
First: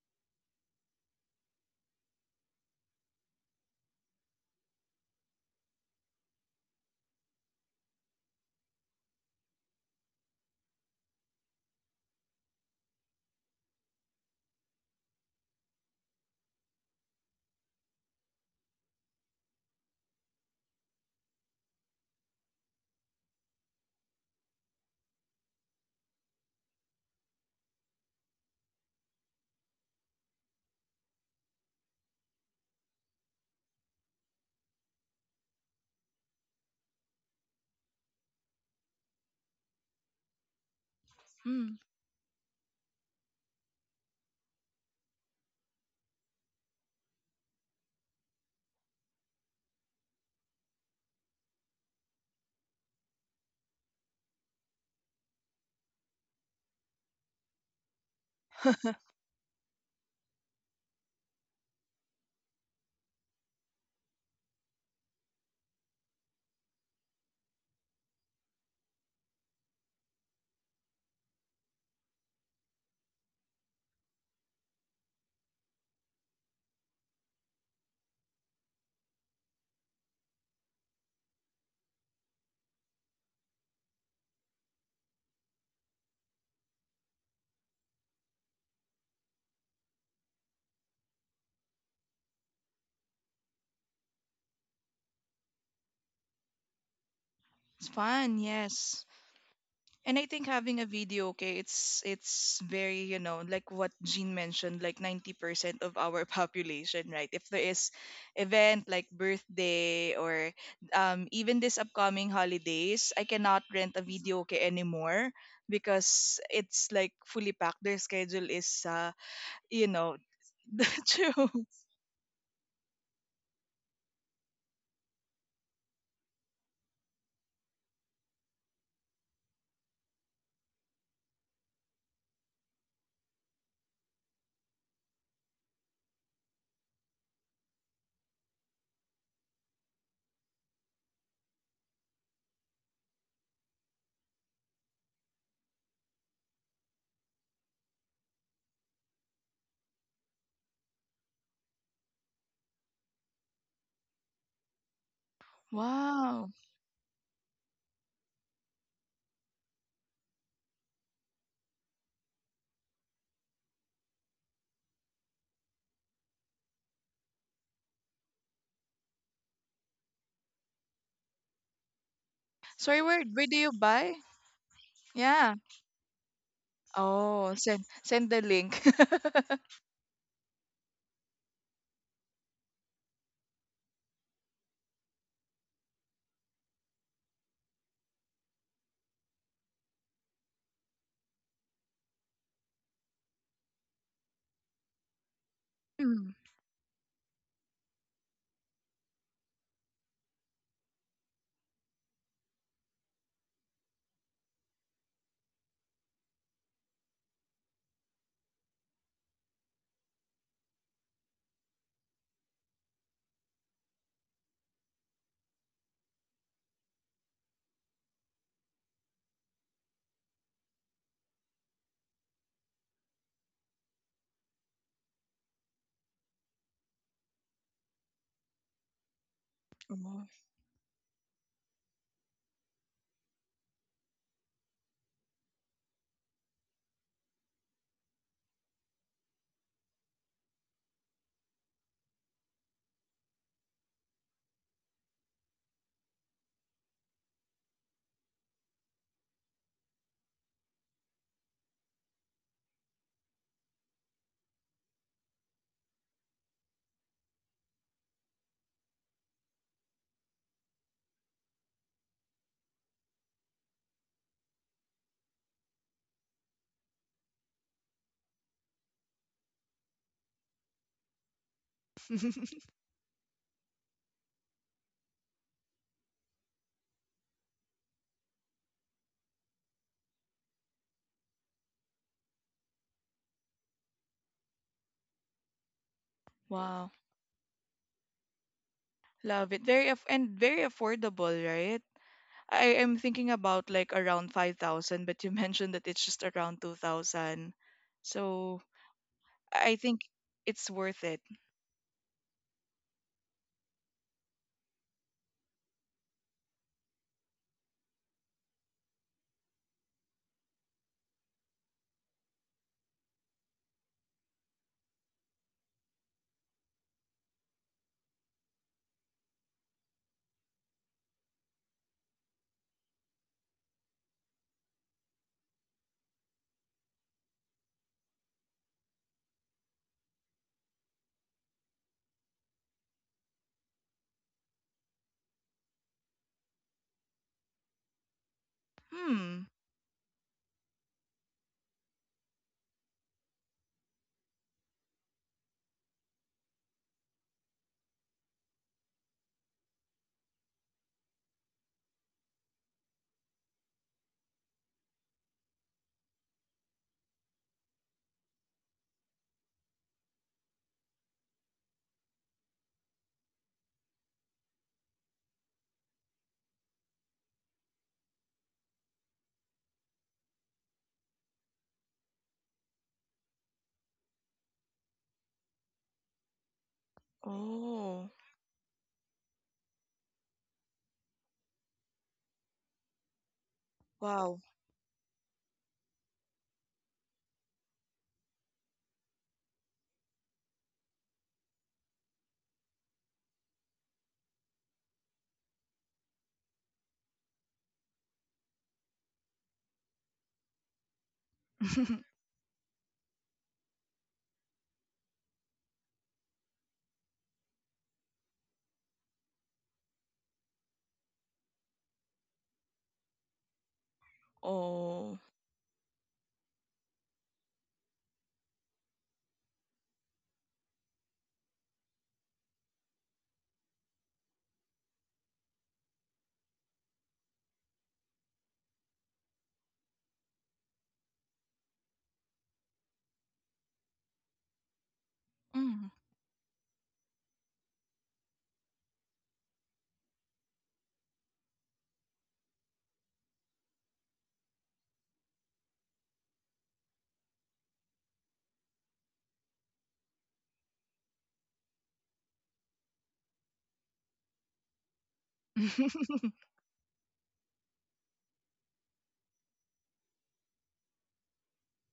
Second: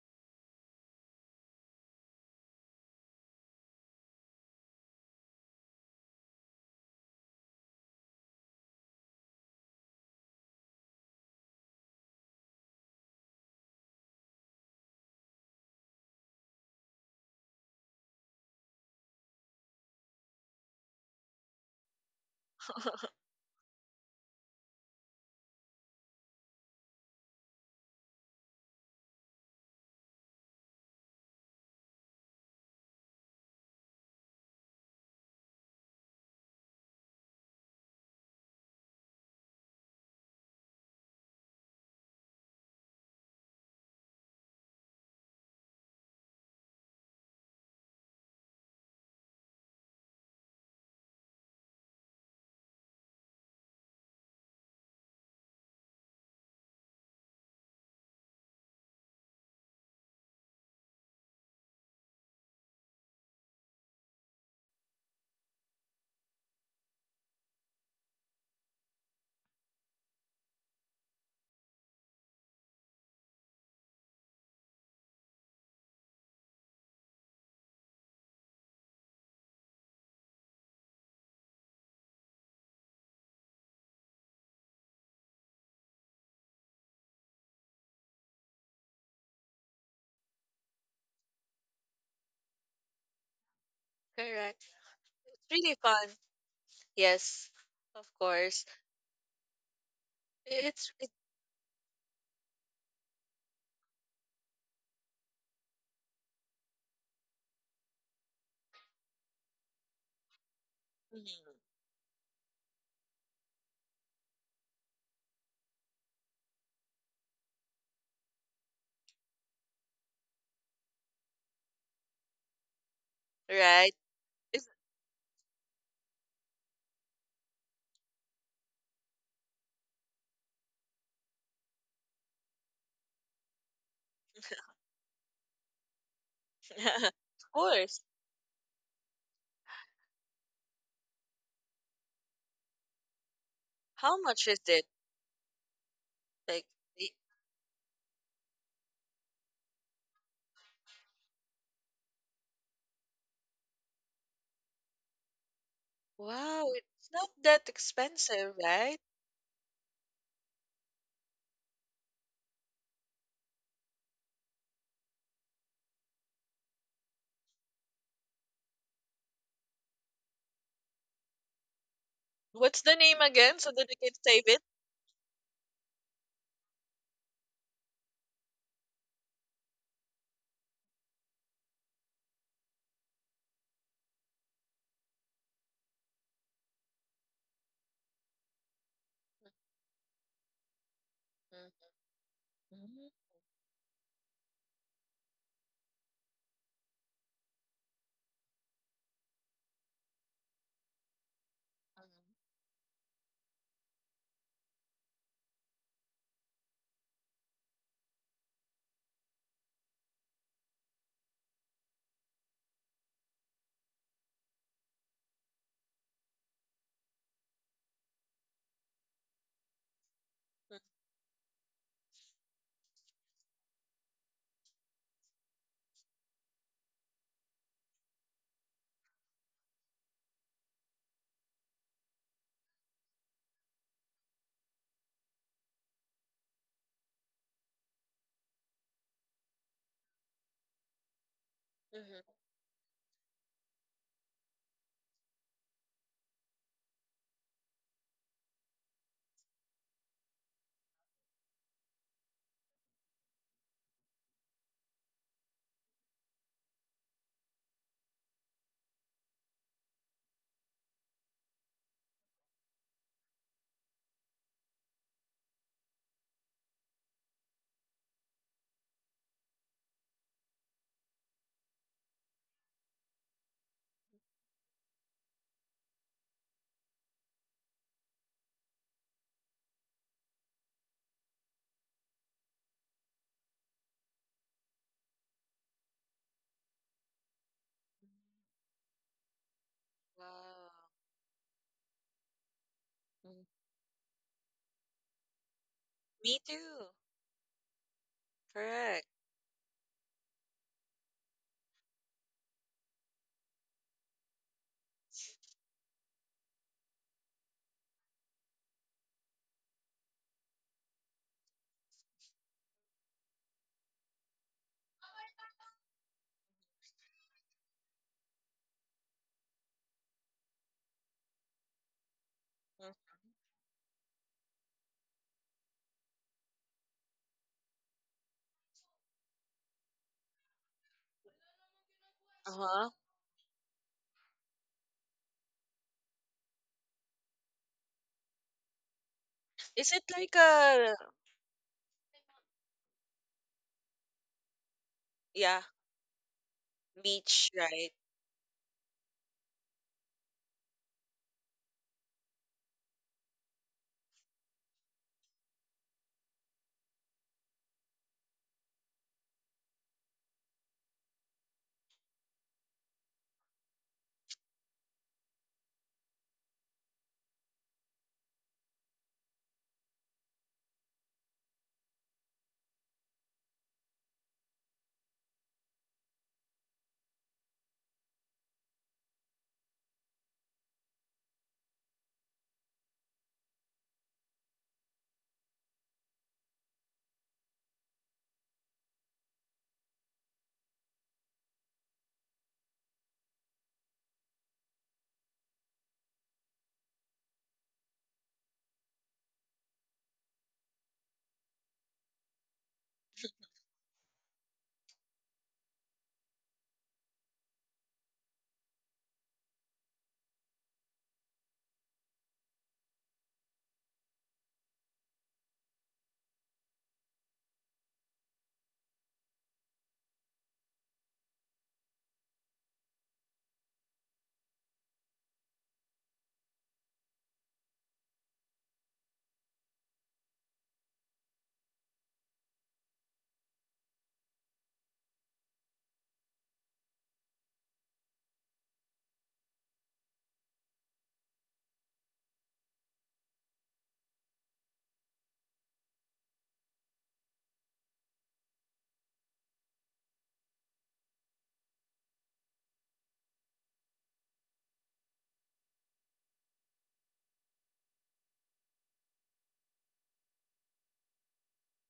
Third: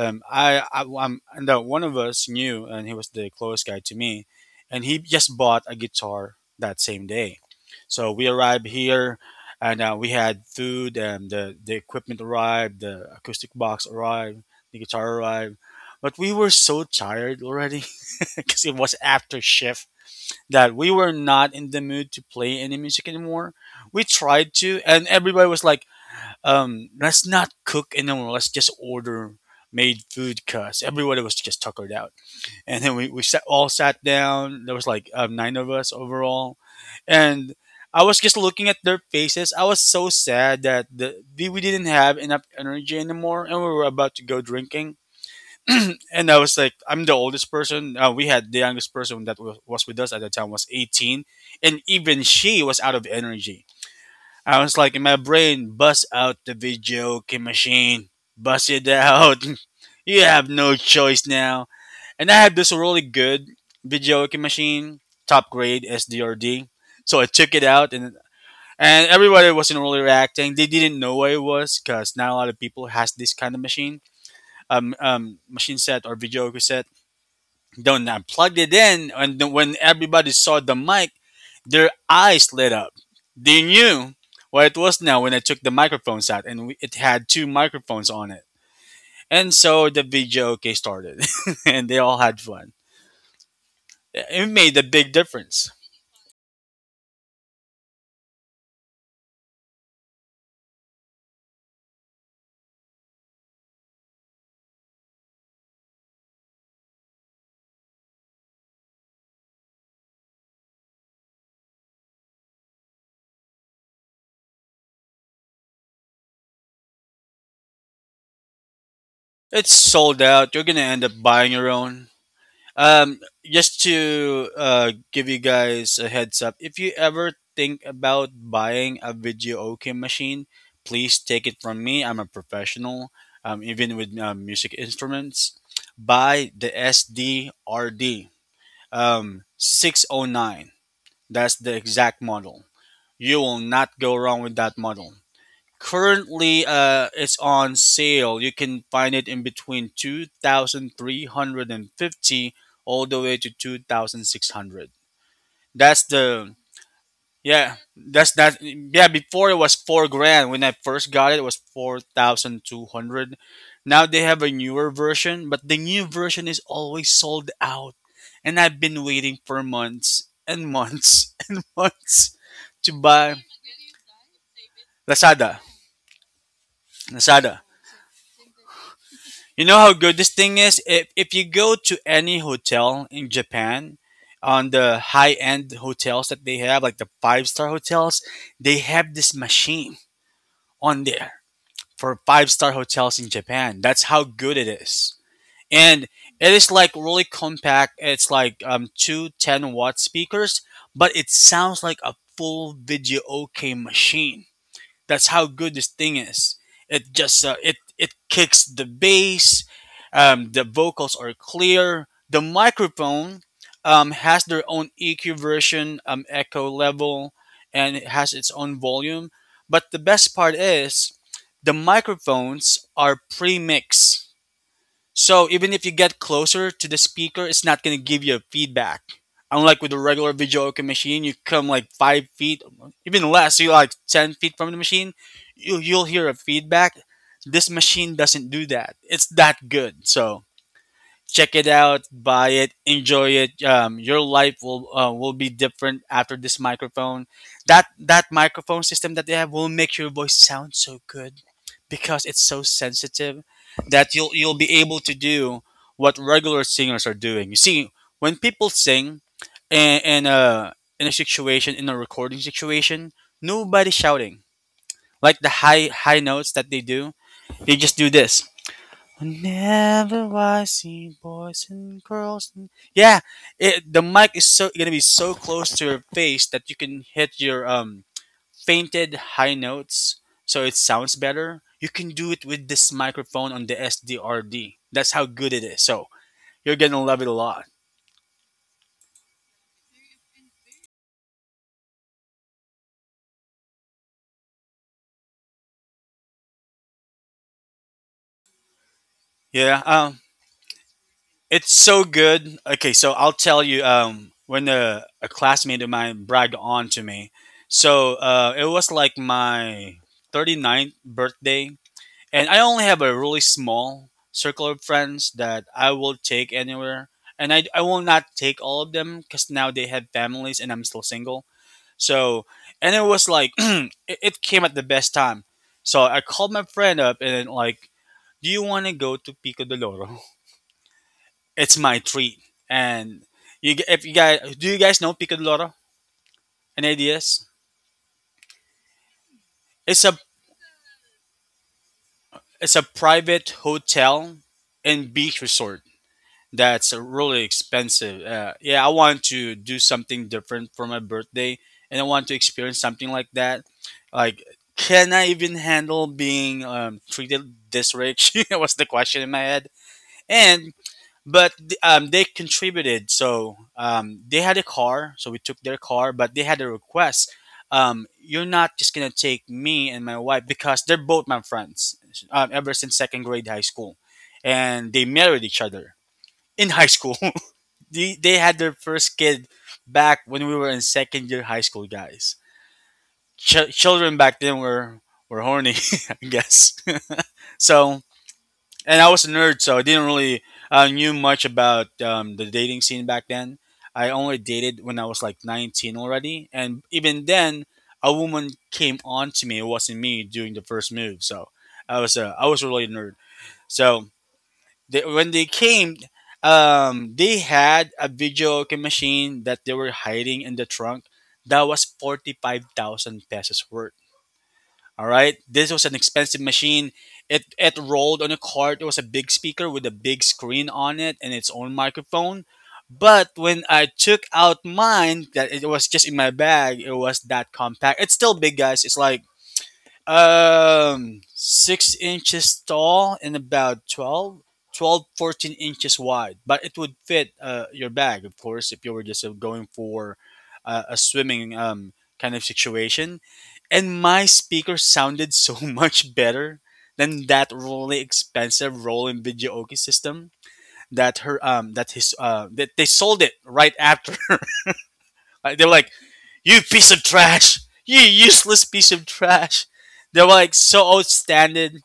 Speaker 2: I I'm and that one of us knew, and he was the closest guy to me, and he just bought a guitar that same day. So we arrived here, and we had food, and the equipment arrived, the acoustic box arrived, the guitar arrived, but we were so tired already [laughs] because it was after shift that we were not in the mood to play any music anymore. We tried to, and everybody was like, let's not cook anymore. Let's just order made food because everybody was just tuckered out. And then we all sat down. There was like nine of us overall. And I was just looking at their faces. I was so sad that the, we
Speaker 1: Hmm.
Speaker 2: didn't have enough energy anymore and we were about to go drinking. [clears throat] And I was like, I'm the oldest person. We had the youngest person that was with us at the time was 18, and even she was out of energy. I was like, in my brain, bust out the video game machine, bust it
Speaker 1: [laughs]
Speaker 2: out. [laughs] You have no choice now. And I had this really good video game machine, top grade SDRD. So I took it out, and everybody wasn't really reacting. They didn't know what it was because not a lot of people has this kind of machine, machine set or video cassette. Then I plugged it in, and then when everybody saw the mic, their eyes lit up. They knew what it was now when I took the microphones out, and it had two microphones on it. And so the video okay started, [laughs] and they all had fun. It
Speaker 3: correct.
Speaker 2: made a big
Speaker 3: It's
Speaker 2: difference.
Speaker 3: really fun, yes,
Speaker 1: It's
Speaker 3: of
Speaker 1: fun,
Speaker 3: course.
Speaker 1: yes. And I think
Speaker 3: I-
Speaker 1: having a
Speaker 3: it's it,
Speaker 1: video, okay, it's very, you know, like what Jean mentioned, like 90% of our [laughs] population, right? If there is event like birthday or even
Speaker 3: mhm,
Speaker 1: this upcoming holidays, I cannot rent a video okay anymore because it's like fully packed. Their schedule is
Speaker 2: It's
Speaker 1: you know,
Speaker 2: sold out. You're gonna
Speaker 1: [laughs]
Speaker 2: end up buying
Speaker 1: true.
Speaker 2: your own. Um, just
Speaker 3: right.
Speaker 2: to
Speaker 3: It's-
Speaker 2: give you guys a heads up, if you ever think about buying a video okay machine, please take it from me. I'm a professional, even with music instruments. Buy the
Speaker 3: [laughs] of course.
Speaker 2: SDRD 609. That's the exact model. You will not go
Speaker 3: How
Speaker 2: wrong
Speaker 3: much
Speaker 2: with
Speaker 3: is
Speaker 2: that
Speaker 3: it?
Speaker 2: model.
Speaker 3: Like
Speaker 2: Currently,
Speaker 3: i-
Speaker 2: it's on sale. You can find it in between 2,350 all the way to 2,600. That's
Speaker 1: Wow.
Speaker 2: the
Speaker 3: wow, it's not that
Speaker 2: Yeah. That's
Speaker 3: expensive,
Speaker 2: that
Speaker 3: right?
Speaker 2: Yeah. Before it was 4 grand. When I first got it, it was 4,200. Now they have a newer version, but the new version is always sold out, and I've been waiting for months and months [laughs] and months
Speaker 3: What's
Speaker 2: to
Speaker 3: the
Speaker 1: Sorry, where
Speaker 3: name
Speaker 2: buy.
Speaker 1: where do
Speaker 3: again
Speaker 1: you
Speaker 3: so that I
Speaker 1: buy?
Speaker 3: can save it?
Speaker 1: Yeah.
Speaker 2: Lazada.
Speaker 1: Oh,
Speaker 2: Lazada.
Speaker 1: send send the link.
Speaker 2: You know how good this thing is? If you go to any hotel in Japan, on the high end hotels that they have, like the five-star hotels, they have this machine on there for five-star hotels
Speaker 3: Mm-hmm.
Speaker 2: in Japan. That's how good it is. And
Speaker 1: [laughs]
Speaker 2: it is like really compact. It's like two ten watt speakers, but it sounds like a full video okay machine. That's how good this thing is. It just it it kicks the bass. The vocals are clear. The microphone has their own EQ version, echo level, and it has its own volume. But the best part is the microphones are pre-mixed, so even if you get closer to the speaker, it's not gonna give you a feedback. Unlike with a
Speaker 1: Oh,
Speaker 2: regular videoka machine, you come like 5 feet, even less, you like 10 feet from the machine, you'll hear a feedback. This machine doesn't do that. It's that good. So check it out,
Speaker 3: Mm-hmm.
Speaker 2: buy it, enjoy it. Your life will be different after this microphone. That microphone system that they have will make your voice sound so good because it's so sensitive that you'll be able to do what regular singers are doing. You see, when people sing in a recording situation, nobody's shouting like the high notes that they do. They just do this. Whenever I see boys and girls, and yeah, the mic is so gonna be so close to your face that you can hit your fainted high notes, so it sounds better. You can do it with this microphone on the SDRD. That's how good it is. So you're
Speaker 1: wow.
Speaker 2: gonna love it a lot.
Speaker 1: Love it. Very aff and very
Speaker 3: Wow.
Speaker 1: affordable, right? I am thinking
Speaker 3: Mm.
Speaker 1: about like around 5,000, but you [laughs] mentioned that it's just
Speaker 3: Me
Speaker 1: around
Speaker 3: too.
Speaker 1: 2,000. So
Speaker 3: Correct.
Speaker 1: I
Speaker 2: Yeah,
Speaker 1: think it's worth it.
Speaker 2: it's so good. Okay, so I'll tell you when a classmate of mine bragged on to me. So it was like my 39th birthday. And I only have a really small circle of friends that I will take anywhere. And I will not take all of them because now they have families and I'm still single. So,
Speaker 3: Mm.
Speaker 2: and it was like, [clears throat] it came at the best time. So I called my friend up and then like, do you want to go to Pico de Loro? [laughs] It's my treat.
Speaker 3: Uh-huh.
Speaker 2: And you, g- if you guys, do you guys know Pico de Loro? Any ideas?
Speaker 1: Hmm.
Speaker 3: Is it
Speaker 2: It's a,
Speaker 3: like a,
Speaker 2: it's a private hotel and beach
Speaker 3: yeah,
Speaker 2: resort that's really
Speaker 3: beach, right?
Speaker 2: expensive. Yeah, I want to do something different for my birthday, and I want to experience something like that. Like, can I even handle being treated this rich? [laughs] was the question in my head. And they contributed, so they had a car, so we took their car, but they had a request. You're not just gonna take me and my wife because they're both my friends ever since second grade high school, and they married each other in high school. [laughs]
Speaker 1: Oh,
Speaker 2: They had their first kid back when we were in second year high school, guys. Children
Speaker 1: wow.
Speaker 2: back then were horny, [laughs] I guess. [laughs] So, and I was a nerd, so I didn't really knew much about the dating scene back then. I only dated when I was like 19 already, and even then, a woman came on to me. It wasn't me doing the first move, so I
Speaker 1: [laughs]
Speaker 2: was a I was really a really nerd. So when they came, they had a video game machine that they were hiding in the trunk. That was 45,000 pesos worth. All
Speaker 1: Oh.
Speaker 2: right, this was an expensive machine. It rolled on a cart. It was a big speaker with a big screen on it and its own microphone. But when I took out mine, that it was just in my bag. It was that compact. It's still big, guys. It's like 6 inches tall and about twelve, fourteen
Speaker 1: Mm.
Speaker 2: inches wide. But it would fit your bag, of course, if you were just going for a swimming kind of situation. And my speaker sounded so [laughs] much better than that really expensive Roland Video system that her that his that they sold it right after. Like, they were like,
Speaker 1: [laughs]
Speaker 2: "You piece of trash! You useless piece of trash!" They were like so outstanding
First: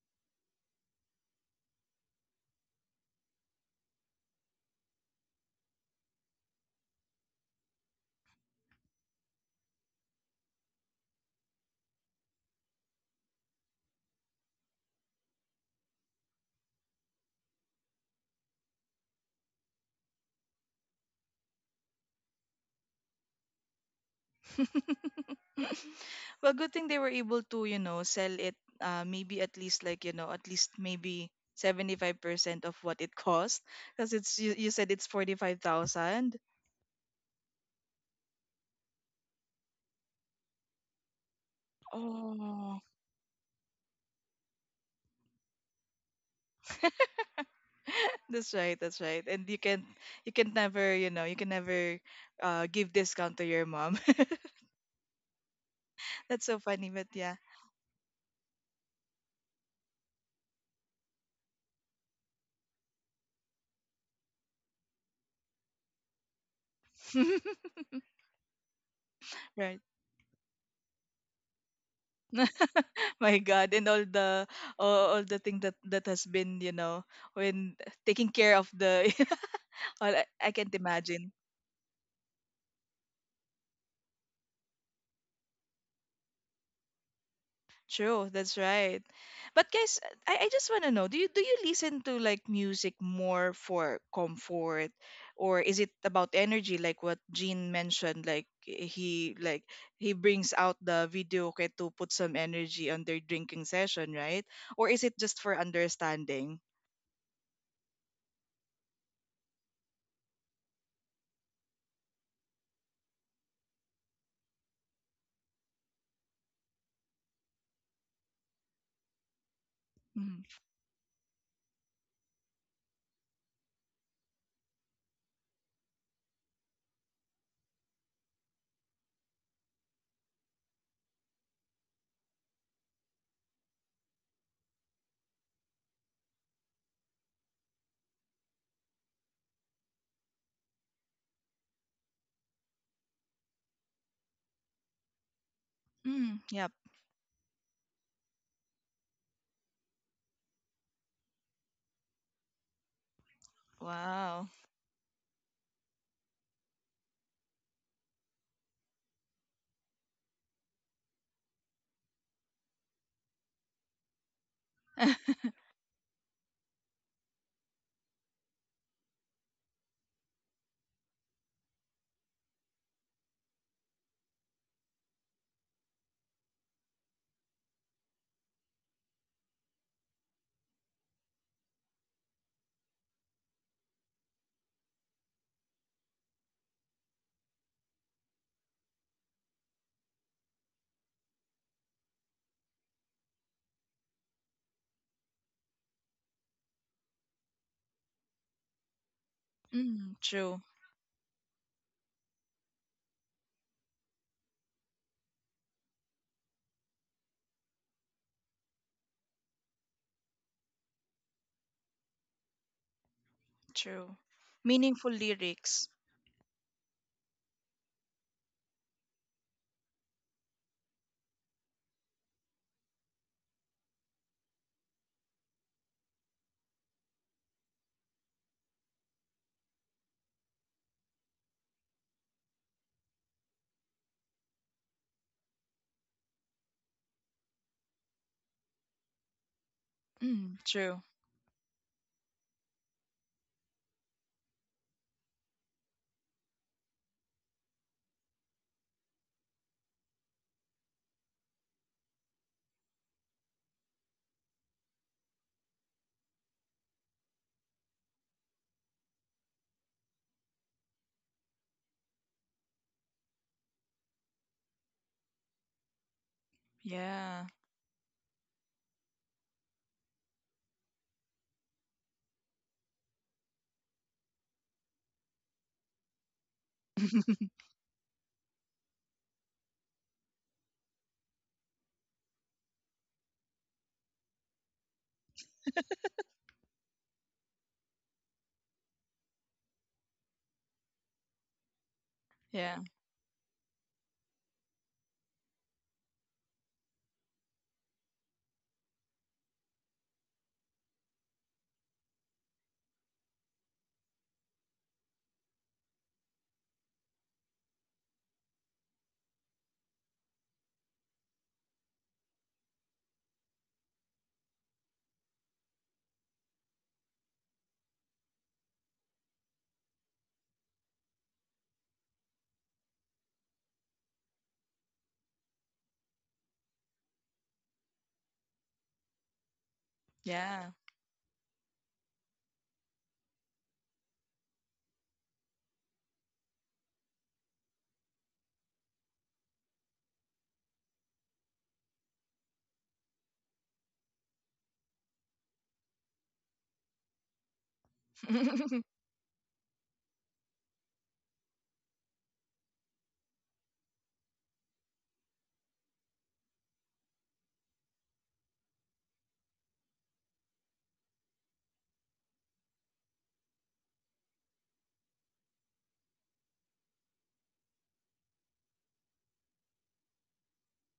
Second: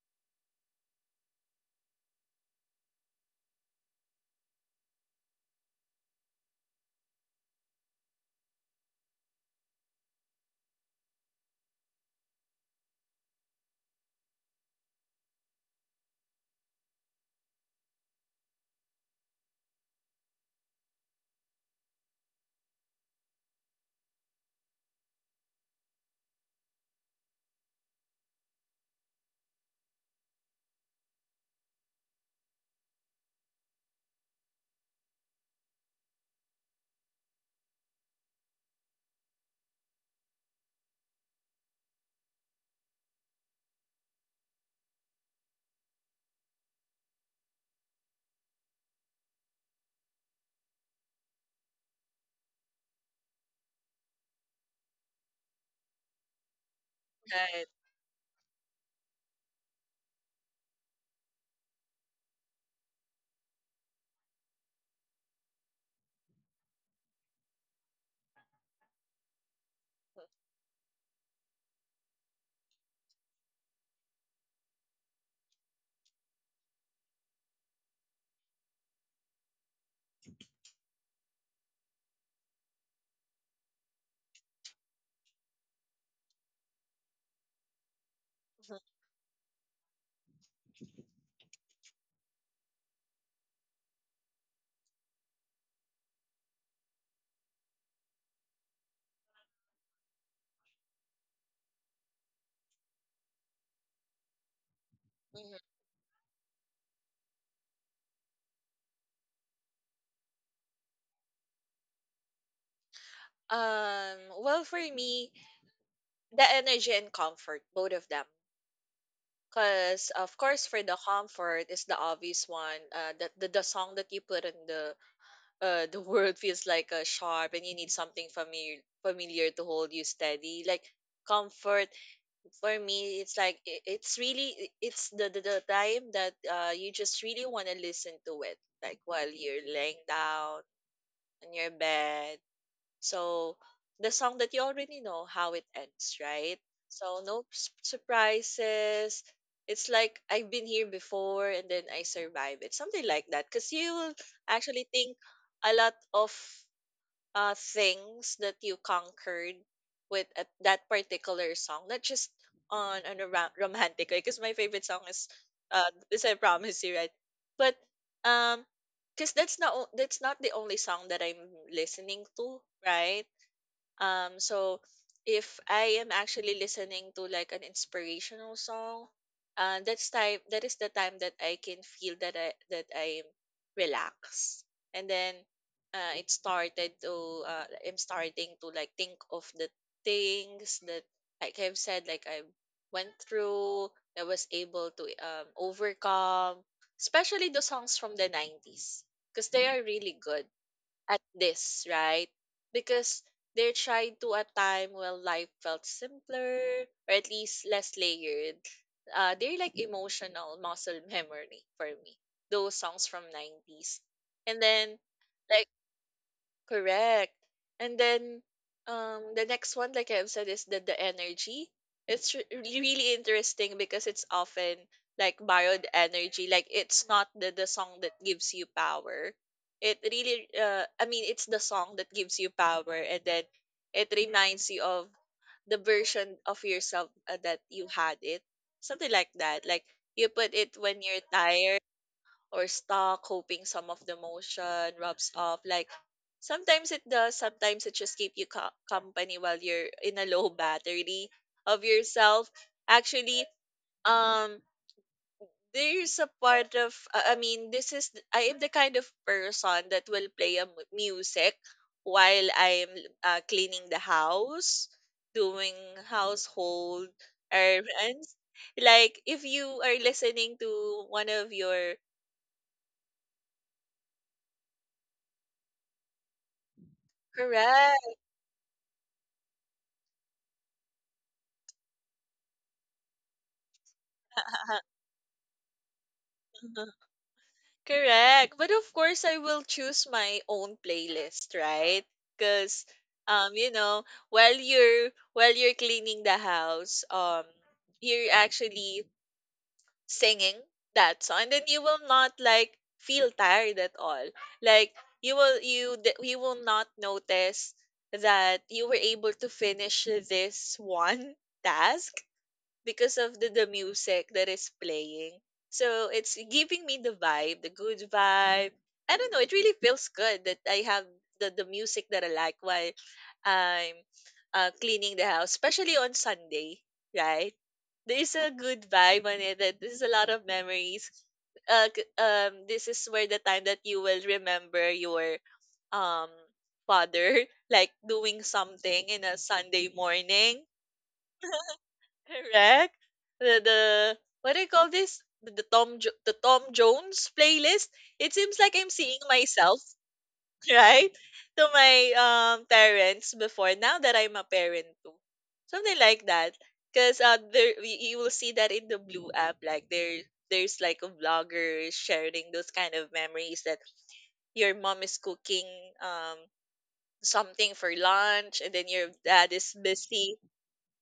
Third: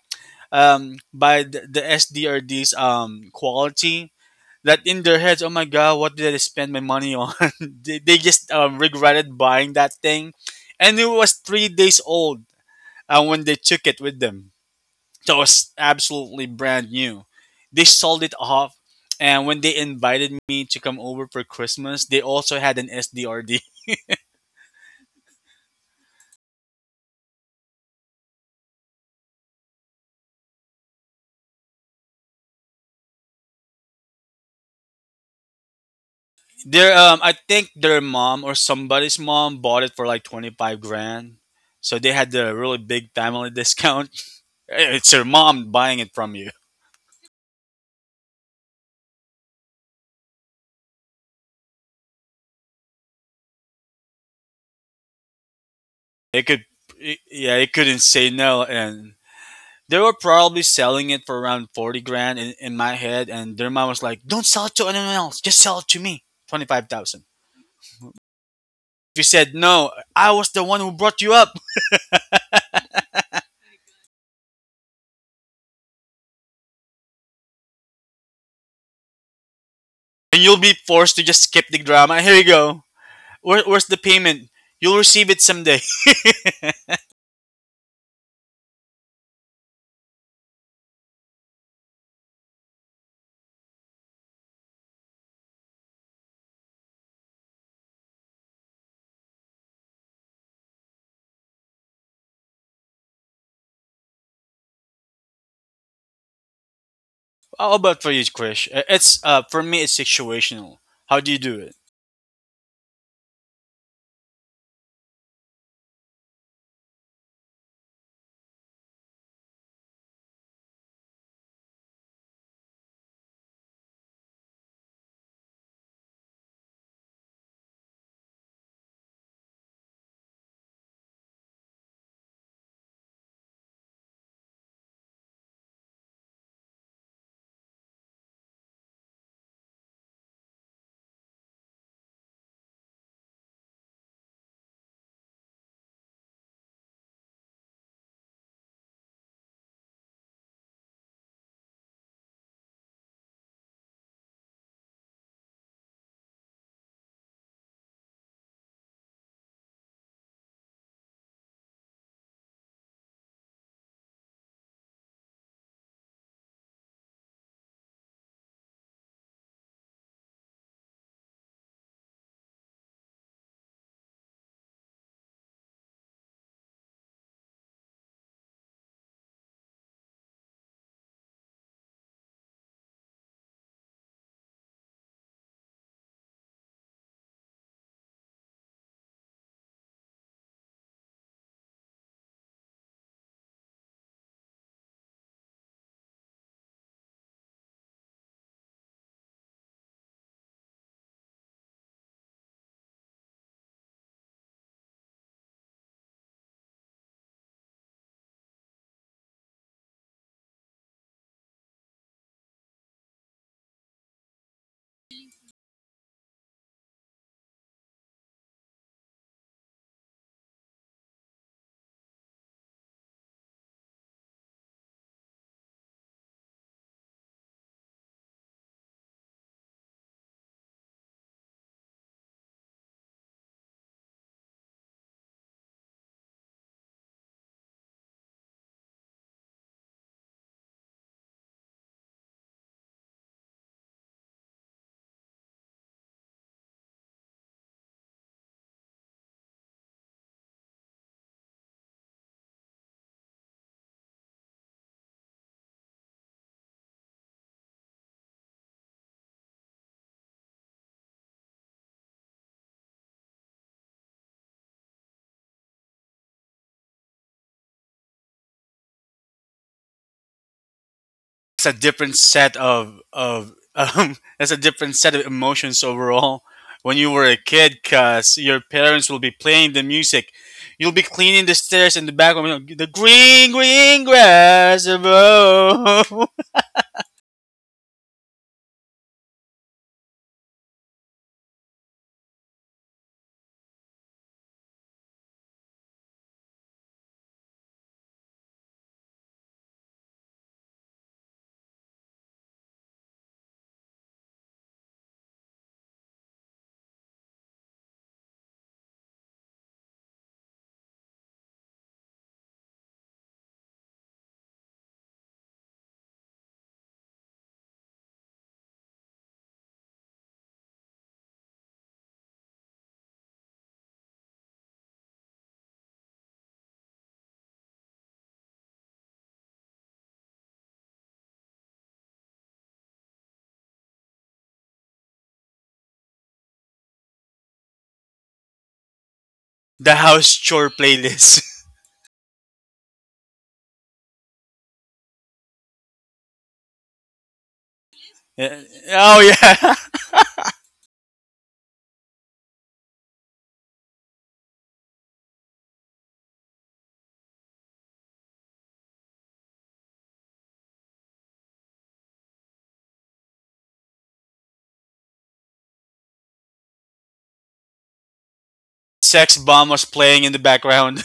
Speaker 2: by the SDRD's quality that in their heads, "Oh my god, what did I spend my money on?" [laughs] they just regretted buying that thing, and it was 3 days old when they took it with them. So it was absolutely brand new. They sold it off, and when they invited me to come over for Christmas, they also had an SDRD. [laughs]
Speaker 1: [laughs] Well, good thing they were able to, you know, sell it maybe at least, like, you know, at least maybe 75% of what it cost, because it's you said it's 45,000.
Speaker 2: Their I think their mom or somebody's mom bought it for like 25 grand. So they had the really
Speaker 1: Oh.
Speaker 2: big family discount. [laughs] It's your mom buying it from you.
Speaker 1: [laughs] That's right, that's right. And you can never, you know, you can never give discount to your mom. [laughs]
Speaker 2: They
Speaker 1: That's
Speaker 2: could,
Speaker 1: so funny, but yeah.
Speaker 2: yeah, it
Speaker 3: Right.
Speaker 2: couldn't say no. And they were probably selling it for around 40 grand in my head. And their mom was like, "Don't sell it to anyone else. Just sell it to me. 25,000.
Speaker 1: [laughs]
Speaker 2: If you said
Speaker 1: Right.
Speaker 2: no, I was the one who brought you up,
Speaker 1: [laughs] My God, and all the all the thing that that has been, you know, when taking care of the [laughs] all I,
Speaker 2: and
Speaker 1: I
Speaker 2: you'll be
Speaker 1: can't
Speaker 2: forced to
Speaker 1: imagine.
Speaker 2: just skip the drama. Here you go. Where's the payment? You'll receive it someday.
Speaker 1: True, that's
Speaker 3: Mhm,
Speaker 1: right. But guys, I just want to know, do you listen to like music more for comfort, or is it about energy, like what Jean mentioned, like he brings out the video okay to put some energy on their drinking session, right? Or is it just for
Speaker 3: mhm.
Speaker 1: understanding?
Speaker 2: How about for you, Krish? It's for me, it's situational. How do you do it?
Speaker 3: Um, well, for me, the energy and comfort, both of them. Because, of
Speaker 1: Mm-hmm.
Speaker 3: course, for the comfort is the obvious one. That the song that you put in the world feels like a sharp and you need something familiar to hold you steady like comfort. For me, it's like it's really, it's the time that you just really want to listen to it, like while you're laying down on your bed. So the song that you already know how it ends,
Speaker 1: Mm,
Speaker 3: right?
Speaker 1: yep.
Speaker 3: So no surprises. It's like I've been here before and then I survive it, something like that. Because you will
Speaker 1: Wow.
Speaker 3: actually think a lot of things that you conquered with a, that particular song, not just on a romantic way. Because my favorite song is
Speaker 1: [laughs]
Speaker 3: this I promise you, right? But um because that's not that's not the only song that I'm listening to, right? So if I am actually listening to like an inspirational song, that's time that is the time that I can feel that I that I'm relaxed. And then it started to I'm starting to like think of the things that like I've said, like I went through, I was able to overcome, especially the songs from the 90s, because they are
Speaker 1: Mm,
Speaker 3: really good
Speaker 1: true.
Speaker 3: at this, right? Because they're trying to a time when life felt simpler or at least less layered. They're like emotional muscle [laughs] memory for me. Those songs from 90s.
Speaker 1: True.
Speaker 3: And then
Speaker 1: Meaningful
Speaker 3: like
Speaker 1: lyrics.
Speaker 3: correct. And then the next one, like I've said, is the energy. It's really interesting because it's often like borrowed energy. Like it's not the song that gives you power. It really, I mean, it's the song that gives you power, and then it reminds you of the version of yourself, that you had it, something like that. Like you put
Speaker 1: Mm,
Speaker 3: it when
Speaker 1: true.
Speaker 3: you're tired or stuck, hoping some of the motion rubs off. Like sometimes it does, sometimes it just keep you company while you're in a low [laughs] battery of yourself. Actually, um, there's a part of I mean, this is, I am the kind of person that will play a music while I'm cleaning the house, doing household
Speaker 1: Yeah.
Speaker 3: errands. Like if you are listening to one of
Speaker 2: It's a
Speaker 3: your
Speaker 2: different set of [laughs] it's a different set of emotions overall. When you were a
Speaker 1: [laughs]
Speaker 2: kid,
Speaker 3: correct.
Speaker 2: cause your parents will be playing the music, you'll be cleaning the stairs in the background. You know, the green, green grass above. [laughs]
Speaker 3: Uh-huh. Correct. But of course, I will choose my own playlist, right?
Speaker 1: Yeah.
Speaker 3: Because, you know, while you're cleaning the house, you're actually singing that song, and then you will not like feel tired at all. Like you will you will not notice that you were able to finish this one [laughs] task because of the music that is playing. So it's giving me the vibe, the good vibe. I don't know, it really feels good that I have the music that I like while I'm cleaning the house, especially on Sunday, right? There is a good vibe on it. That There's a lot of
Speaker 1: Yeah.
Speaker 3: memories. This is where the time that you will remember your um father [laughs] like doing something in a Sunday
Speaker 2: The house
Speaker 3: morning.
Speaker 2: chore playlist. [laughs]
Speaker 3: [laughs] Correct. The what do you call this? The the Tom Jones playlist. It seems
Speaker 2: Yeah.
Speaker 3: like I'm
Speaker 1: [laughs]
Speaker 2: Oh
Speaker 3: seeing
Speaker 2: yeah,
Speaker 3: myself, [laughs] right? To my parents before, now that I'm a parent too. Something like that. Cause there you will see that in the blue app, like there there's like a vlogger sharing those kind of memories that your mom is cooking um something for lunch and then
Speaker 2: [laughs]
Speaker 3: your
Speaker 2: sex
Speaker 3: dad
Speaker 2: bomb
Speaker 3: is
Speaker 2: was playing in the
Speaker 3: busy.
Speaker 2: background.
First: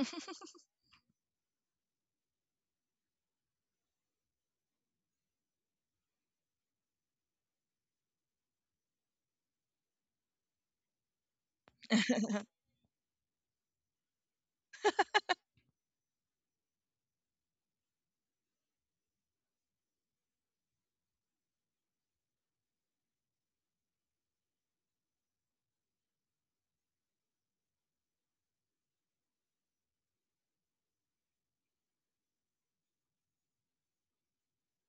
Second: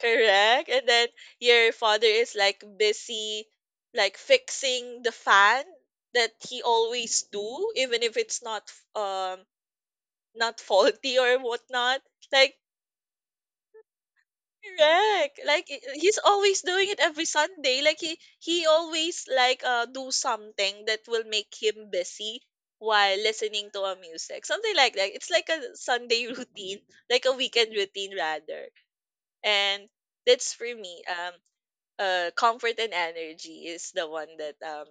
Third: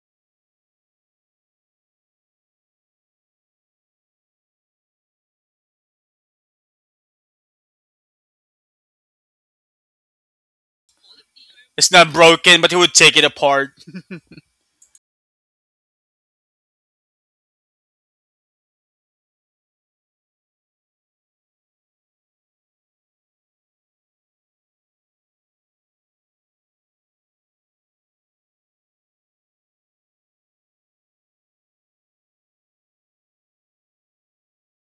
Speaker 3: Correct. And then your father is like busy, like fixing the fan, that he always do, even if it's not um not faulty or
Speaker 2: [laughs] It's
Speaker 3: whatnot.
Speaker 2: not
Speaker 3: Like
Speaker 2: broken, but he would take it apart.
Speaker 3: correct. Like he's always doing it every Sunday. Like he always like do something that will make him busy while listening to a music. Something like that. It's like a Sunday [laughs] routine, like a weekend routine rather. And that's for me. Comfort and energy is the one that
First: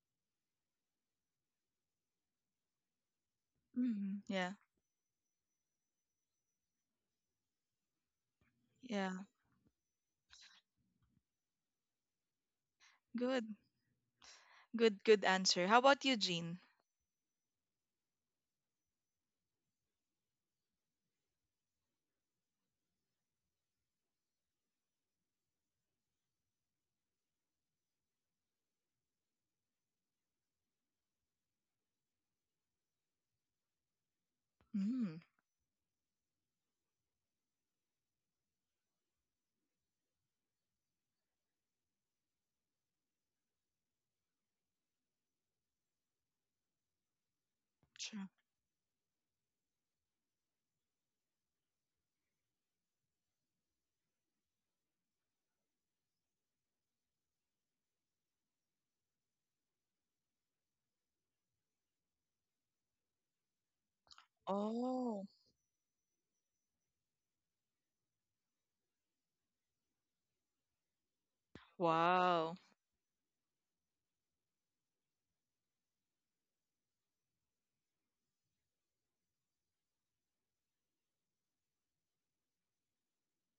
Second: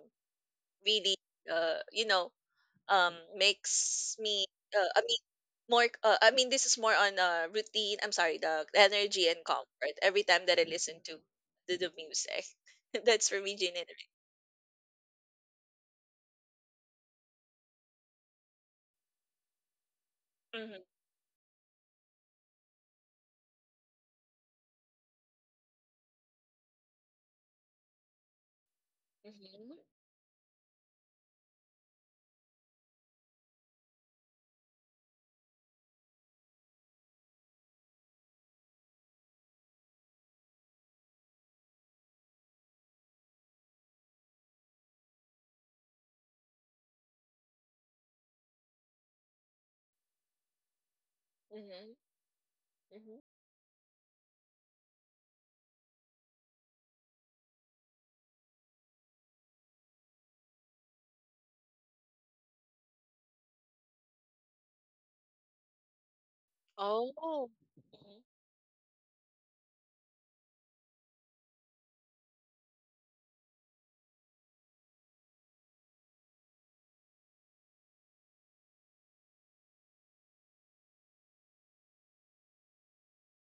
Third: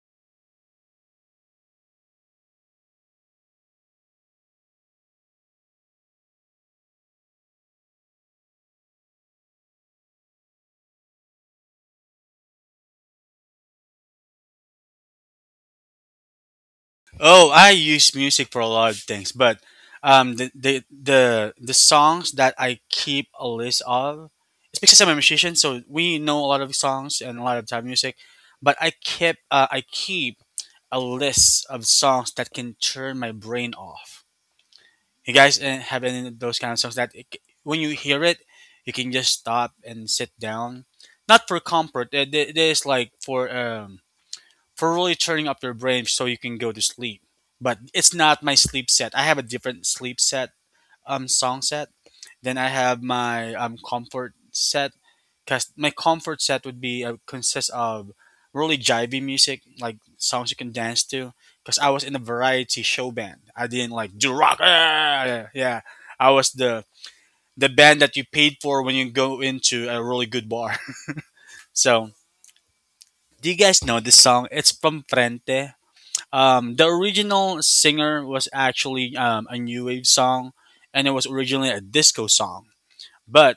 Speaker 3: really, you know, makes
Speaker 1: Mm,
Speaker 3: me.
Speaker 1: yeah.
Speaker 3: Uh, I mean, I mean, this is more on routine. I'm sorry, the
Speaker 1: Yeah.
Speaker 3: energy and comfort every time that I listen to the music. [laughs] That's for
Speaker 1: Good.
Speaker 3: me, Jane.
Speaker 1: Good. Good answer. How about you, Jean?
Speaker 2: Oh, I use music for a lot of things, but the, the
Speaker 3: Mm-hmm.
Speaker 2: the the songs that I keep a list of, it's because I'm a musician, so we know a lot of songs and a lot of time music. But
Speaker 3: Hmm.
Speaker 2: I keep a list of songs that can turn my brain off.
Speaker 1: Mm,
Speaker 2: You guys have any of those kind of songs that when you hear it, you can just stop and sit down, not for comfort. It is like for really turning up your brain so you can go to sleep. But it's
Speaker 1: sure.
Speaker 2: not my sleep set. I have a different sleep set, song set.
Speaker 3: Hmm.
Speaker 2: Then I have
Speaker 3: Hmm. Hmm.
Speaker 2: my comfort set, cause my comfort set would be consist of really jivey music, like songs you can dance to. Cause I was in a variety show band. I didn't like do rock. [laughs]
Speaker 1: Oh.
Speaker 2: Yeah, I was
Speaker 3: Oh.
Speaker 2: the band that
Speaker 3: Mhm.
Speaker 2: you paid for when you go into a really good bar. [laughs] So
Speaker 1: Wow.
Speaker 2: do you guys know this song? It's from Frente, the original singer was actually a new wave song, and it was originally a disco song. But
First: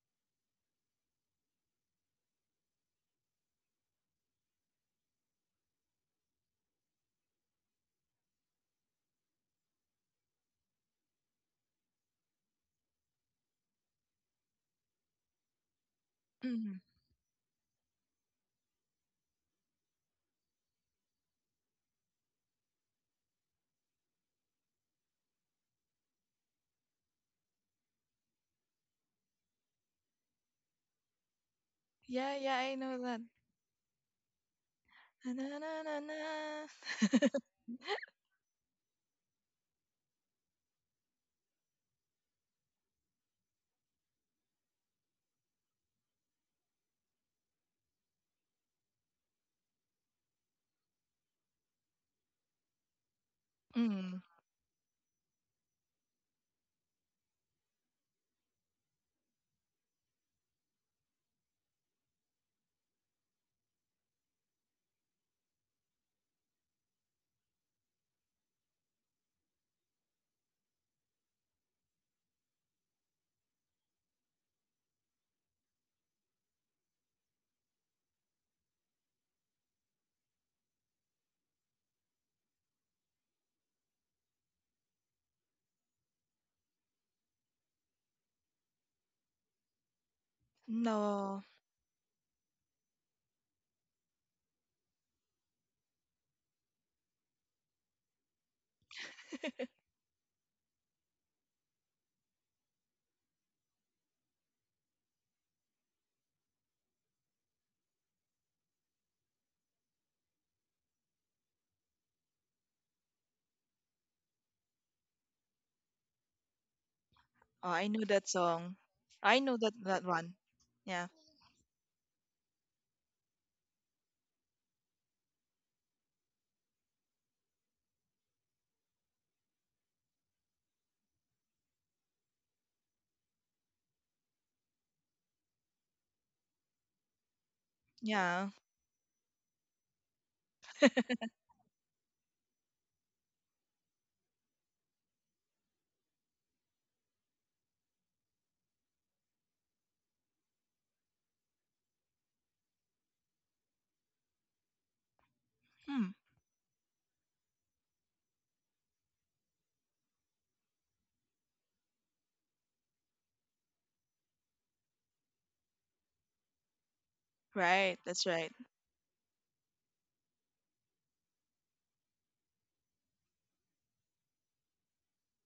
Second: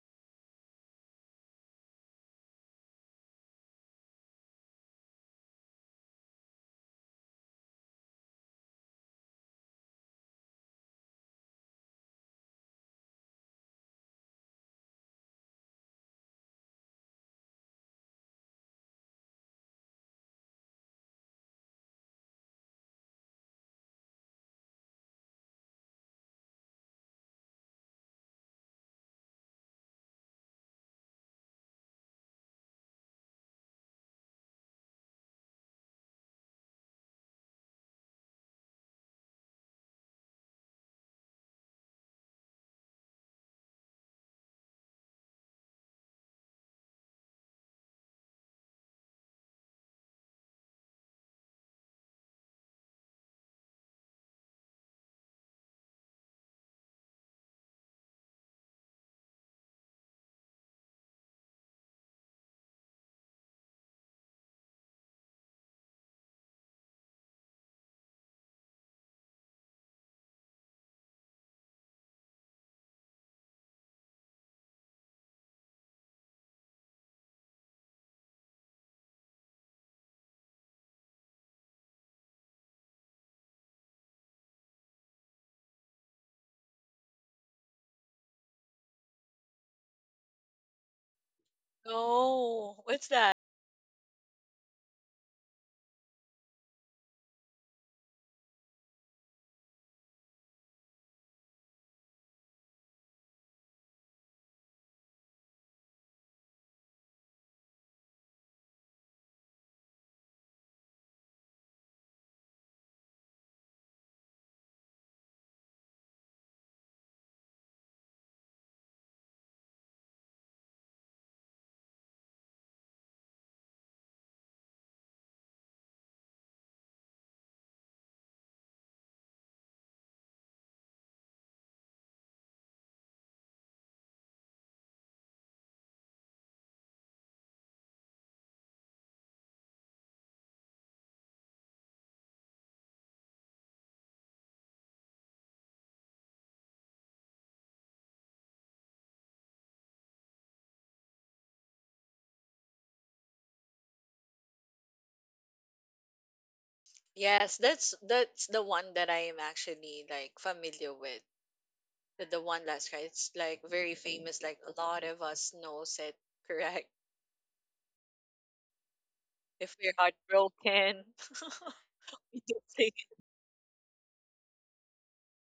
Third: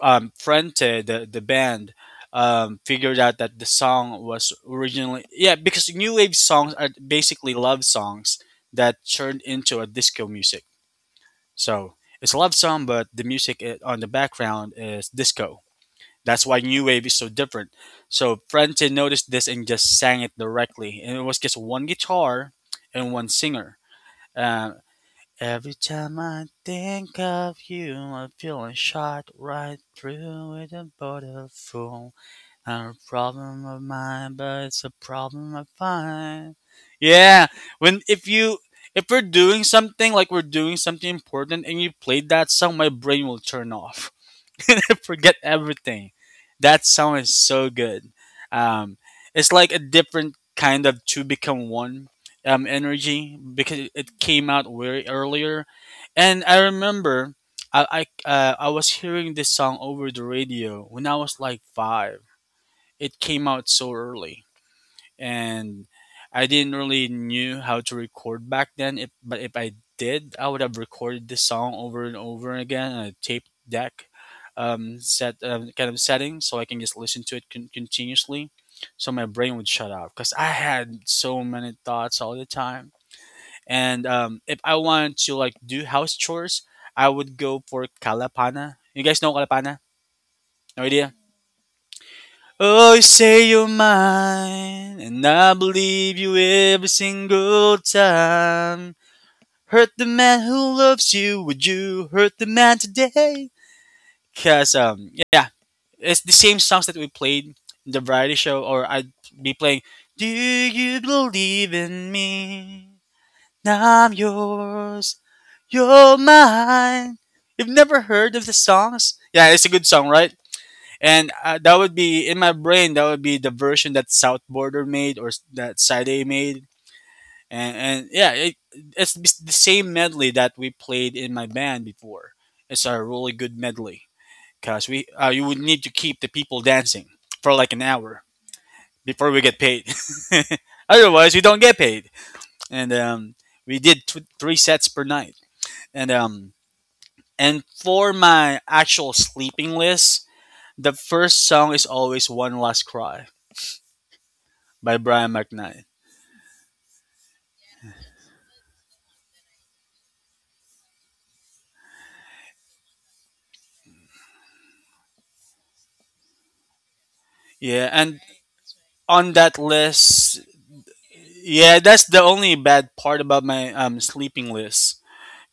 Speaker 2: Frente, the band, figured out that the song was originally yeah because new wave songs are basically love songs that turned into a disco music. So it's a love song, but the music on the background is disco. That's why
Speaker 1: Mm,
Speaker 2: new wave is so different. So Francine noticed this and just sang it directly, and it was just one guitar and one singer. Uh, Every time I think of you, I'm feeling shot right through with a border full.
Speaker 1: yeah. Yeah. I
Speaker 2: Not
Speaker 1: know
Speaker 2: a
Speaker 1: that.
Speaker 2: problem of mine, but it's a
Speaker 1: Na,
Speaker 2: problem
Speaker 1: na,
Speaker 2: of
Speaker 1: na, na,
Speaker 2: mine.
Speaker 1: na.
Speaker 2: Yeah, when
Speaker 1: [laughs]
Speaker 2: if you if we're doing something like we're doing something important and you played that song, my brain will turn off. [laughs] Forget everything. That song is so good. Um, it's like a different kind of two become one energy because it
Speaker 1: Mm,
Speaker 2: came out way earlier, and I remember I was hearing this song over the radio when I was like five. It came out so early and I didn't really knew how to record back then. If I did, I would have recorded the song over and over again on a tape deck set kind of setting, so I can just listen to it continuously. So my brain would shut off because I had so many thoughts all the time. And if I wanted to like do house chores, I would go for Kalapana. You guys know Kalapana? No idea.
Speaker 1: no.
Speaker 3: Oh,
Speaker 2: Oh, you
Speaker 3: what's that?
Speaker 2: say you're mine, and I believe you every single time. Hurt the man who loves you, would you hurt the man today? Cause yeah, it's the same songs that we played in the variety show, or I'd be playing. Do you believe in me? Now I'm yours, you're mine. You've
Speaker 1: Oh, I
Speaker 2: never
Speaker 1: know
Speaker 2: heard
Speaker 1: that
Speaker 2: of the
Speaker 1: song.
Speaker 2: songs?
Speaker 1: I
Speaker 2: Yeah,
Speaker 1: know
Speaker 2: it's a
Speaker 1: that
Speaker 2: good song,
Speaker 1: that
Speaker 2: right?
Speaker 1: one. Yeah.
Speaker 2: And that would be in my brain. That would be the version that South Border made or that Side A made, and yeah, it's the the same medley that we played in my band before. It's a really good medley because we you would need to keep the people dancing for like an hour
Speaker 1: Yeah.
Speaker 2: before we get paid. [laughs] Otherwise, we don't get paid. And we did three sets per night. And and for my actual sleeping list, the first song is always "One Last Cry." by Brian McKnight.
Speaker 1: Hmm.
Speaker 3: Yes, that's the one that I am actually like familiar with. The one last cry. It's like very famous. Like a lot of us knows it. Correct. [laughs]
Speaker 2: Yeah,
Speaker 1: Right,
Speaker 2: and
Speaker 1: that's right.
Speaker 2: on that
Speaker 3: If we're
Speaker 2: list,
Speaker 3: heartbroken,
Speaker 2: yeah, that's the
Speaker 3: [laughs] we
Speaker 2: only
Speaker 3: do
Speaker 2: bad
Speaker 3: sing
Speaker 2: part about my sleeping list.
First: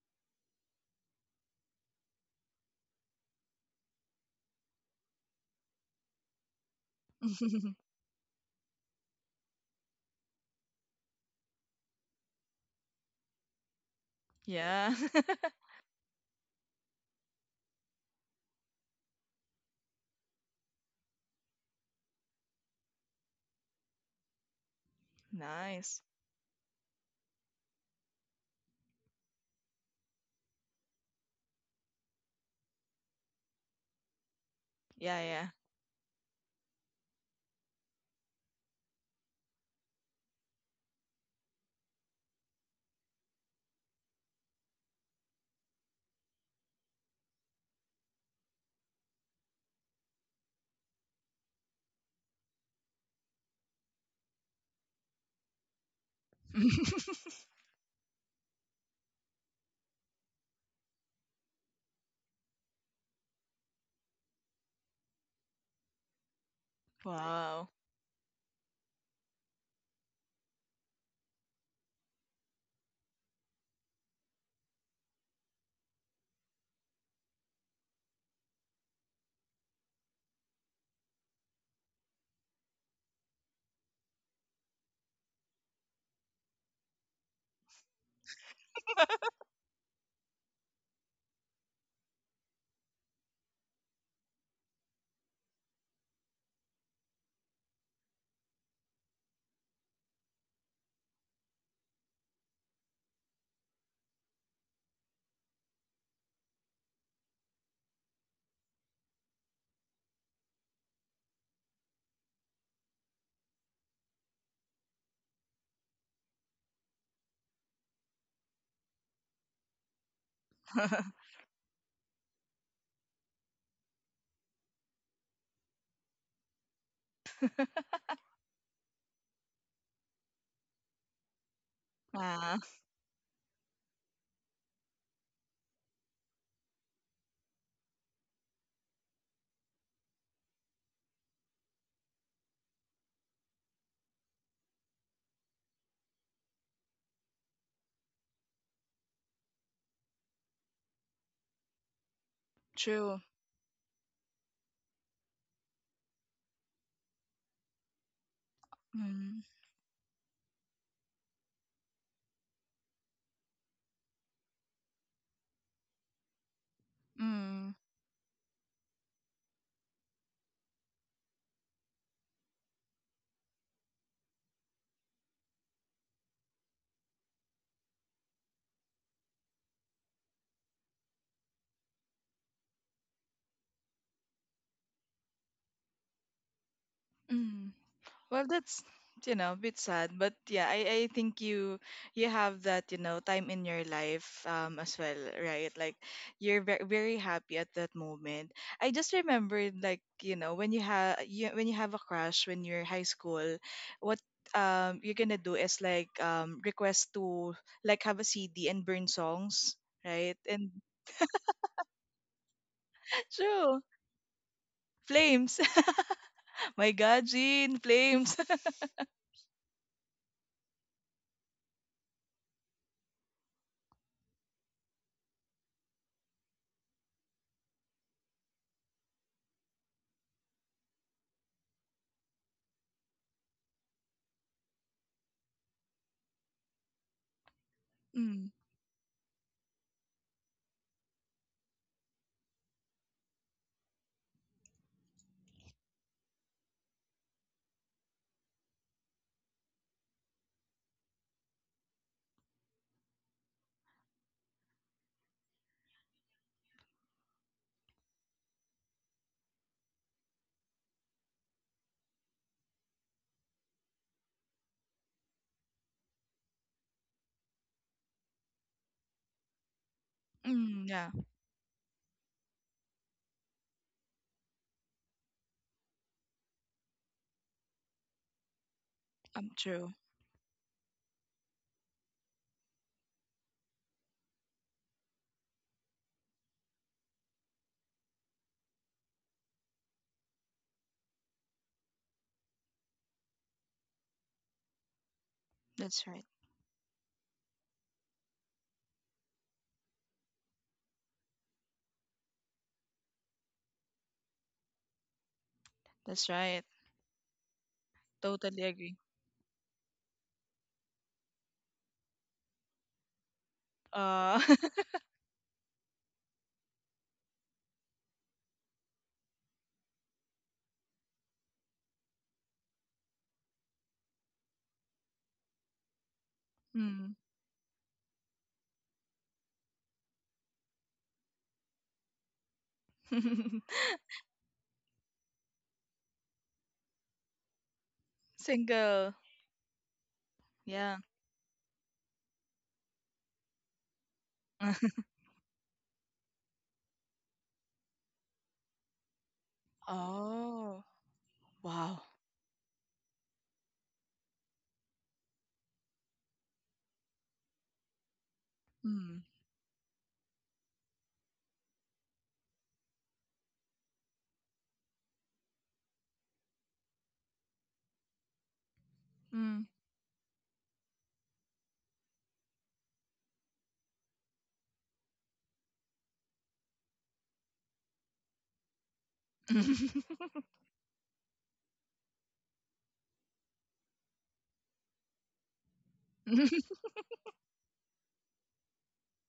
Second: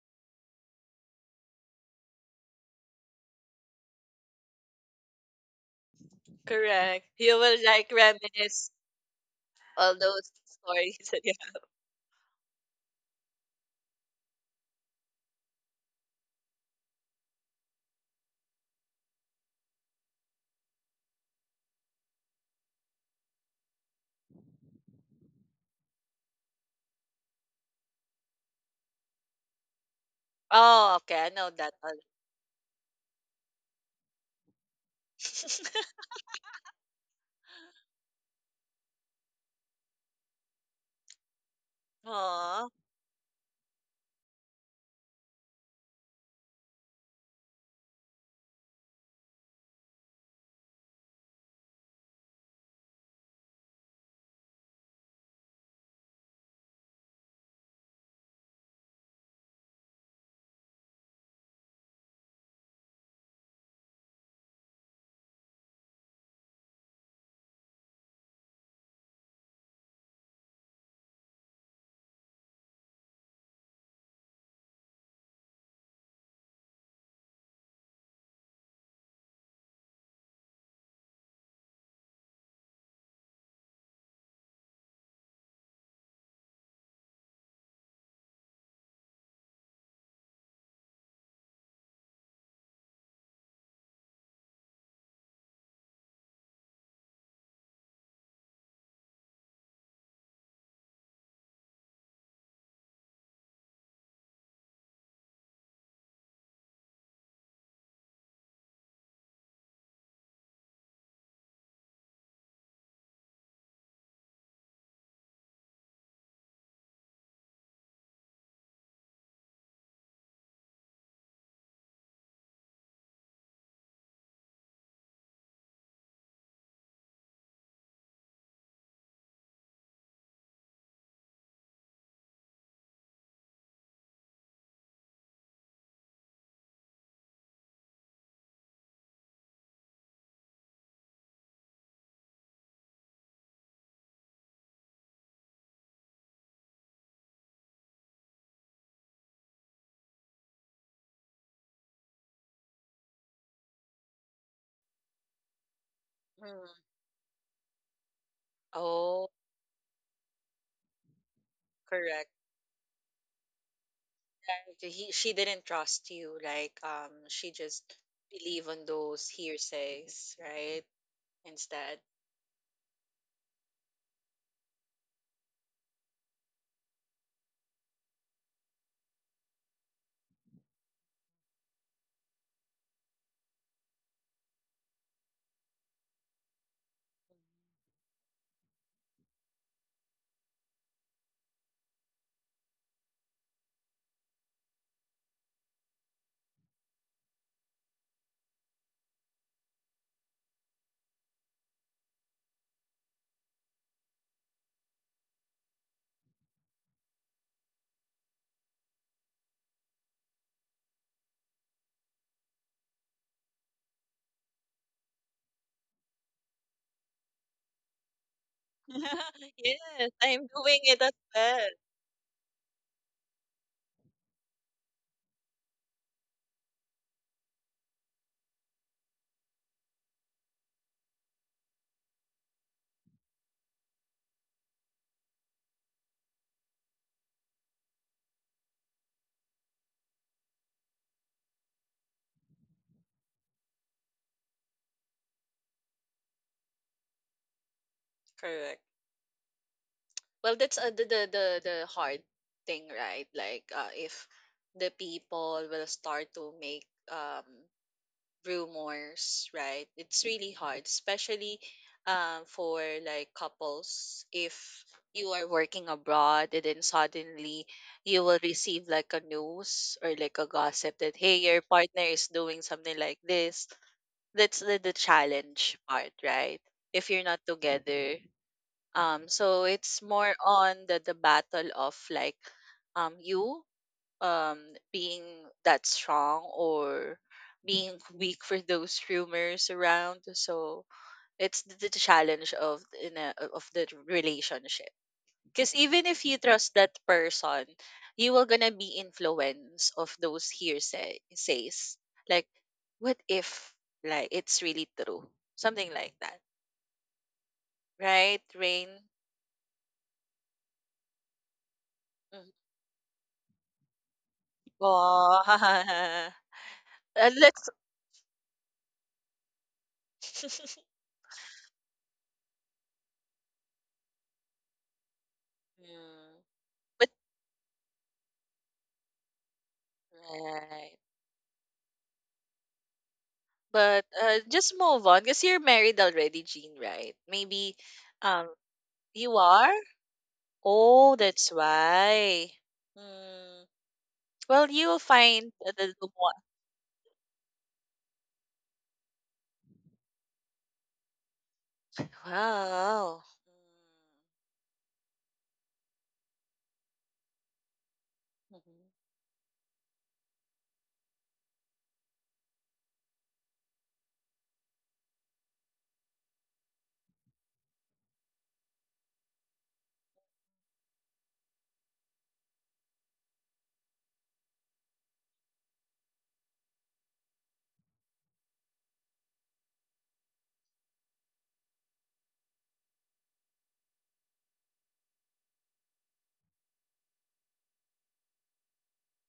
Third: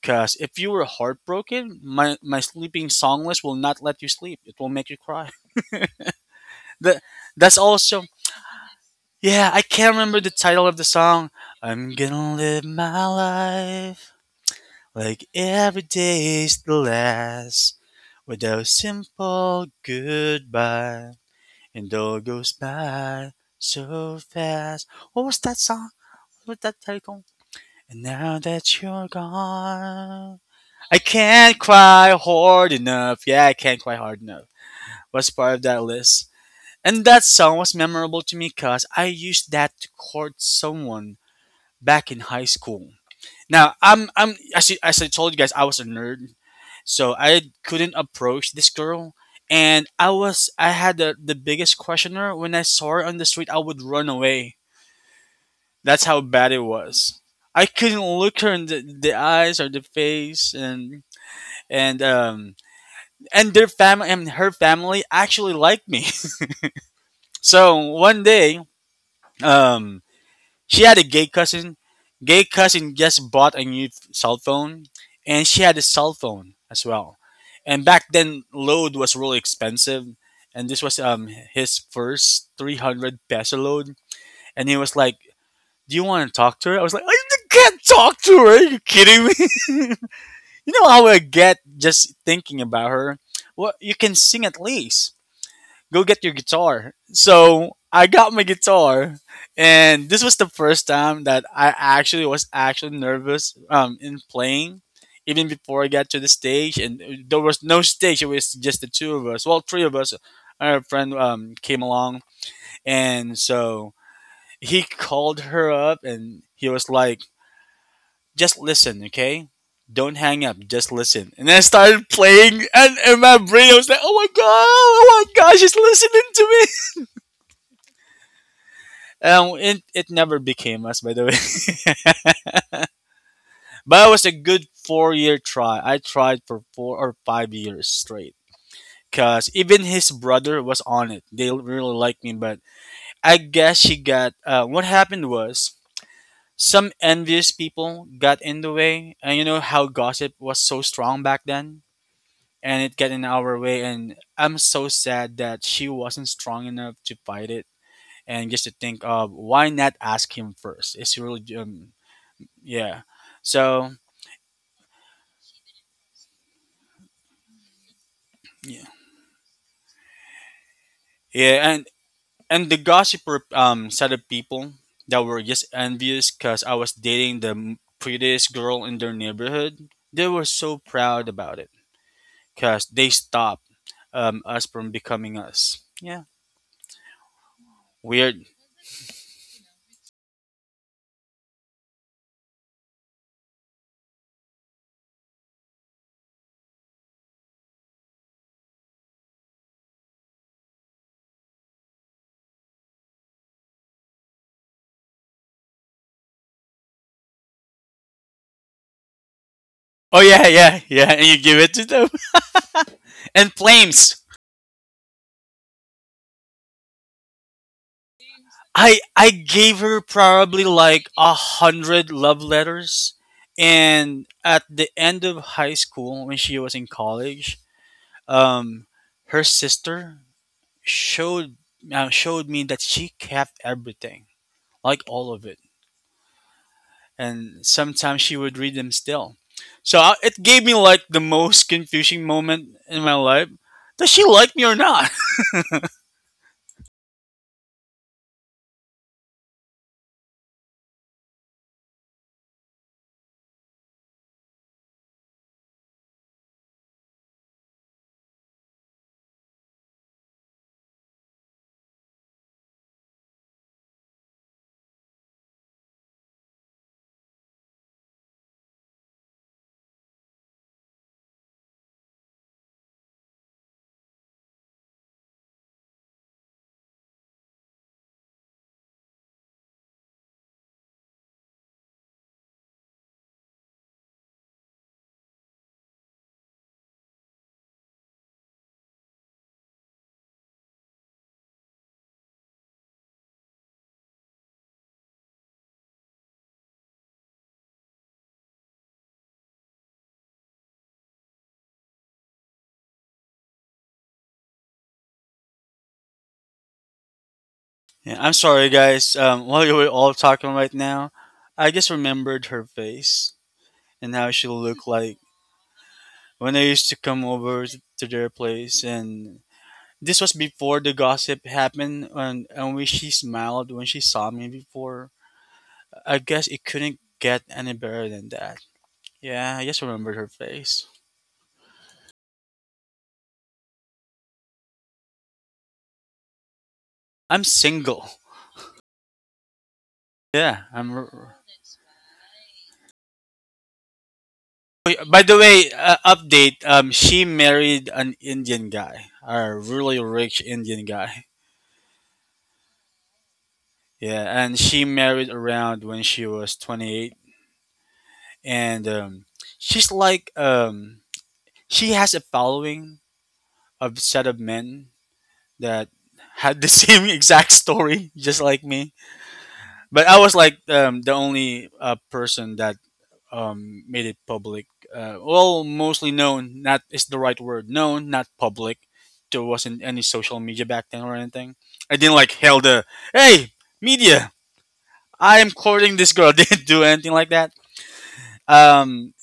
Speaker 2: Cause if you were heartbroken, my sleeping song list will not let you sleep. It will make you cry. [laughs]
Speaker 3: it.
Speaker 2: That
Speaker 3: Correct. You will
Speaker 2: that's
Speaker 1: [laughs]
Speaker 3: like
Speaker 2: also
Speaker 3: reminisce
Speaker 2: yeah. I can't
Speaker 3: all
Speaker 2: remember the
Speaker 3: those
Speaker 2: title of the
Speaker 3: stories. [laughs]
Speaker 2: song.
Speaker 3: Yeah.
Speaker 2: I'm gonna live my life
Speaker 1: Yeah.
Speaker 2: like
Speaker 1: [laughs]
Speaker 2: every day's the last with a simple goodbye. And all goes by so fast. What was that song?
Speaker 1: Nice.
Speaker 2: What was that title? And now that you're gone,
Speaker 3: Oh,
Speaker 2: I
Speaker 3: okay. I know
Speaker 2: can't
Speaker 3: that one.
Speaker 2: cry hard enough. Yeah, I can't cry hard enough.
Speaker 1: Yeah,
Speaker 2: Was
Speaker 1: yeah.
Speaker 2: part of that
Speaker 3: [laughs]
Speaker 2: list. And that song was memorable to me because I used that to court someone back in high
Speaker 3: Aw.
Speaker 2: school. Now, I'm actually as I told you guys, I was a nerd, so I couldn't approach this girl, and I had the biggest questioner when I saw her on the street. I would run away. That's how bad it was.
Speaker 1: [laughs]
Speaker 2: I couldn't look her in the eyes or the face, and and um and their family and her family actually liked me. [laughs]
Speaker 1: Wow.
Speaker 2: So one day, um, she had a gay cousin. Gay cousin just bought a new cell phone, and she had a cell phone as well. And back then, load was really expensive, and this was his first 300 peso load. And he was like, "Do you want to talk to her?" I was like, "I can't talk to her. Are you kidding me?" [laughs] You know how I get just thinking about her. Well, you can sing at least go get your guitar. So I got my guitar, and this was the first time that I actually was actually nervous in playing, even before I got to the stage. And there was no stage; it was just the two of us. Well, three of us. Our friend came along, and so he called her up, and he was like, "Just listen, okay." Don't hang up, just listen. And I started playing, and in my brain, I was like, oh my god, oh my gosh, she's listening to me.
Speaker 1: [laughs]
Speaker 2: It never became us, by the way.
Speaker 1: Wow.
Speaker 2: [laughs] But it was a good 4-year try. I tried for 4 or 5 years straight. Cause even his brother was on it. They really liked me, but I guess she got. What happened was some envious people got in the way, and you know how gossip was so strong back then, and it got
Speaker 1: True.
Speaker 2: in our way. And I'm so sad that she wasn't strong
Speaker 3: Mm.
Speaker 2: enough to fight it. And just to think
Speaker 3: Oh,
Speaker 2: of
Speaker 1: Mm.
Speaker 2: why not ask him first? It's really
Speaker 3: correct.
Speaker 2: yeah. So
Speaker 3: Yeah, she didn't trust you. Like, she
Speaker 1: Mm.
Speaker 3: just believe
Speaker 2: yeah.
Speaker 3: on those hearsays, right?
Speaker 2: Yeah, and
Speaker 3: Instead.
Speaker 2: and the gossiper set of people that were just envious cuz I was dating the prettiest girl in their neighborhood. They were so proud about it cuz they stopped us from becoming us. Yeah.
Speaker 1: Mm. Well,
Speaker 2: Weird.
Speaker 1: that's, you know, a bit sad, but yeah, I think you you have that, you know, time in your life as well, right? Like you're very very happy at that moment. I just remembered, like, you know, when you have you when you have a crush when you're high school, what you're gonna do is like request to like have a CD and burn songs,
Speaker 2: Oh
Speaker 1: right?
Speaker 2: yeah,
Speaker 1: And
Speaker 2: yeah, yeah, and you give it to them. [laughs]
Speaker 1: [laughs]
Speaker 2: And
Speaker 1: true,
Speaker 2: flames.
Speaker 1: flames. [laughs] My God, Jean, flames. [laughs]
Speaker 2: I
Speaker 3: [laughs]
Speaker 2: gave her
Speaker 3: Yes, I'm
Speaker 2: probably
Speaker 3: doing it
Speaker 2: like
Speaker 3: as
Speaker 2: a
Speaker 3: well.
Speaker 2: hundred love letters, and at the end of high school, when she was in college, um, her sister showed showed me that she kept everything, like all of it. And sometimes she
Speaker 1: Mm,
Speaker 2: would read them still. So I, it gave me like the most confusing moment in my life. Does she like me or not?
Speaker 3: Correct. Well, that's the the hard thing, right? Like, if the people will start to make rumors, right? It's really hard, especially for like couples. If you are working abroad and then suddenly you will receive like a news or like a
Speaker 1: mm,
Speaker 3: gossip
Speaker 1: yeah,
Speaker 3: that hey, your partner is doing something like this. That's the challenge part, right? If you're not together, so
Speaker 1: true.
Speaker 3: it's more on the battle of like you um being that strong or being weak for those rumors around. So it's the challenge of in a, of the relationship. Because
Speaker 1: That's
Speaker 3: even
Speaker 1: right.
Speaker 3: if you trust that person, you will gonna be influenced of those hearsay says. Like, what if like it's really true? Something like
Speaker 1: That's
Speaker 3: that,
Speaker 1: right.
Speaker 2: [laughs] Yeah, I'm
Speaker 3: right?
Speaker 1: Totally
Speaker 2: sorry,
Speaker 3: Rain.
Speaker 1: agree.
Speaker 2: guys. While you were all talking right now, I just
Speaker 3: Mm-hmm.
Speaker 2: remembered her face and how
Speaker 1: Uh,
Speaker 2: she looked like
Speaker 3: Oh,
Speaker 2: when I used to
Speaker 3: [laughs]
Speaker 2: come
Speaker 3: uh, let's
Speaker 2: over to their place. And this was before
Speaker 3: [laughs]
Speaker 2: the gossip happened, and when she smiled when she saw me before, I
Speaker 3: mm,
Speaker 2: guess it couldn't
Speaker 3: but
Speaker 1: [laughs] mm.
Speaker 2: get any better than that. Yeah, I just remembered her face.
Speaker 3: right.
Speaker 1: [laughs]
Speaker 3: But just move on because you're married already, Jean, right?
Speaker 2: I'm
Speaker 3: Maybe
Speaker 2: single.
Speaker 3: um
Speaker 1: Single.
Speaker 3: you are?
Speaker 2: Yeah,
Speaker 1: Yeah.
Speaker 2: I'm.
Speaker 3: Oh,
Speaker 2: r-
Speaker 3: that's why. Hmm. Well, you'll
Speaker 2: Wait,
Speaker 1: [laughs]
Speaker 2: by the
Speaker 3: find
Speaker 2: way,
Speaker 3: the one.
Speaker 2: update. She married an Indian guy, a really rich
Speaker 1: Oh,
Speaker 2: Indian guy.
Speaker 1: wow.
Speaker 3: Wow.
Speaker 2: Yeah, and she married around when she was 28, and
Speaker 1: Mm.
Speaker 2: she's like she has a following of set of men that had the [laughs] same exact story, just like me.
Speaker 1: Mm.
Speaker 2: But I was like the only person that made it public. Well, mostly known. Not is the right word. Known, not public. There wasn't any social
Speaker 1: [laughs]
Speaker 2: media back then or anything. I didn't like held a hey media. I am courting this girl. [laughs] Didn't
Speaker 1: [laughs]
Speaker 2: do anything like that. Um,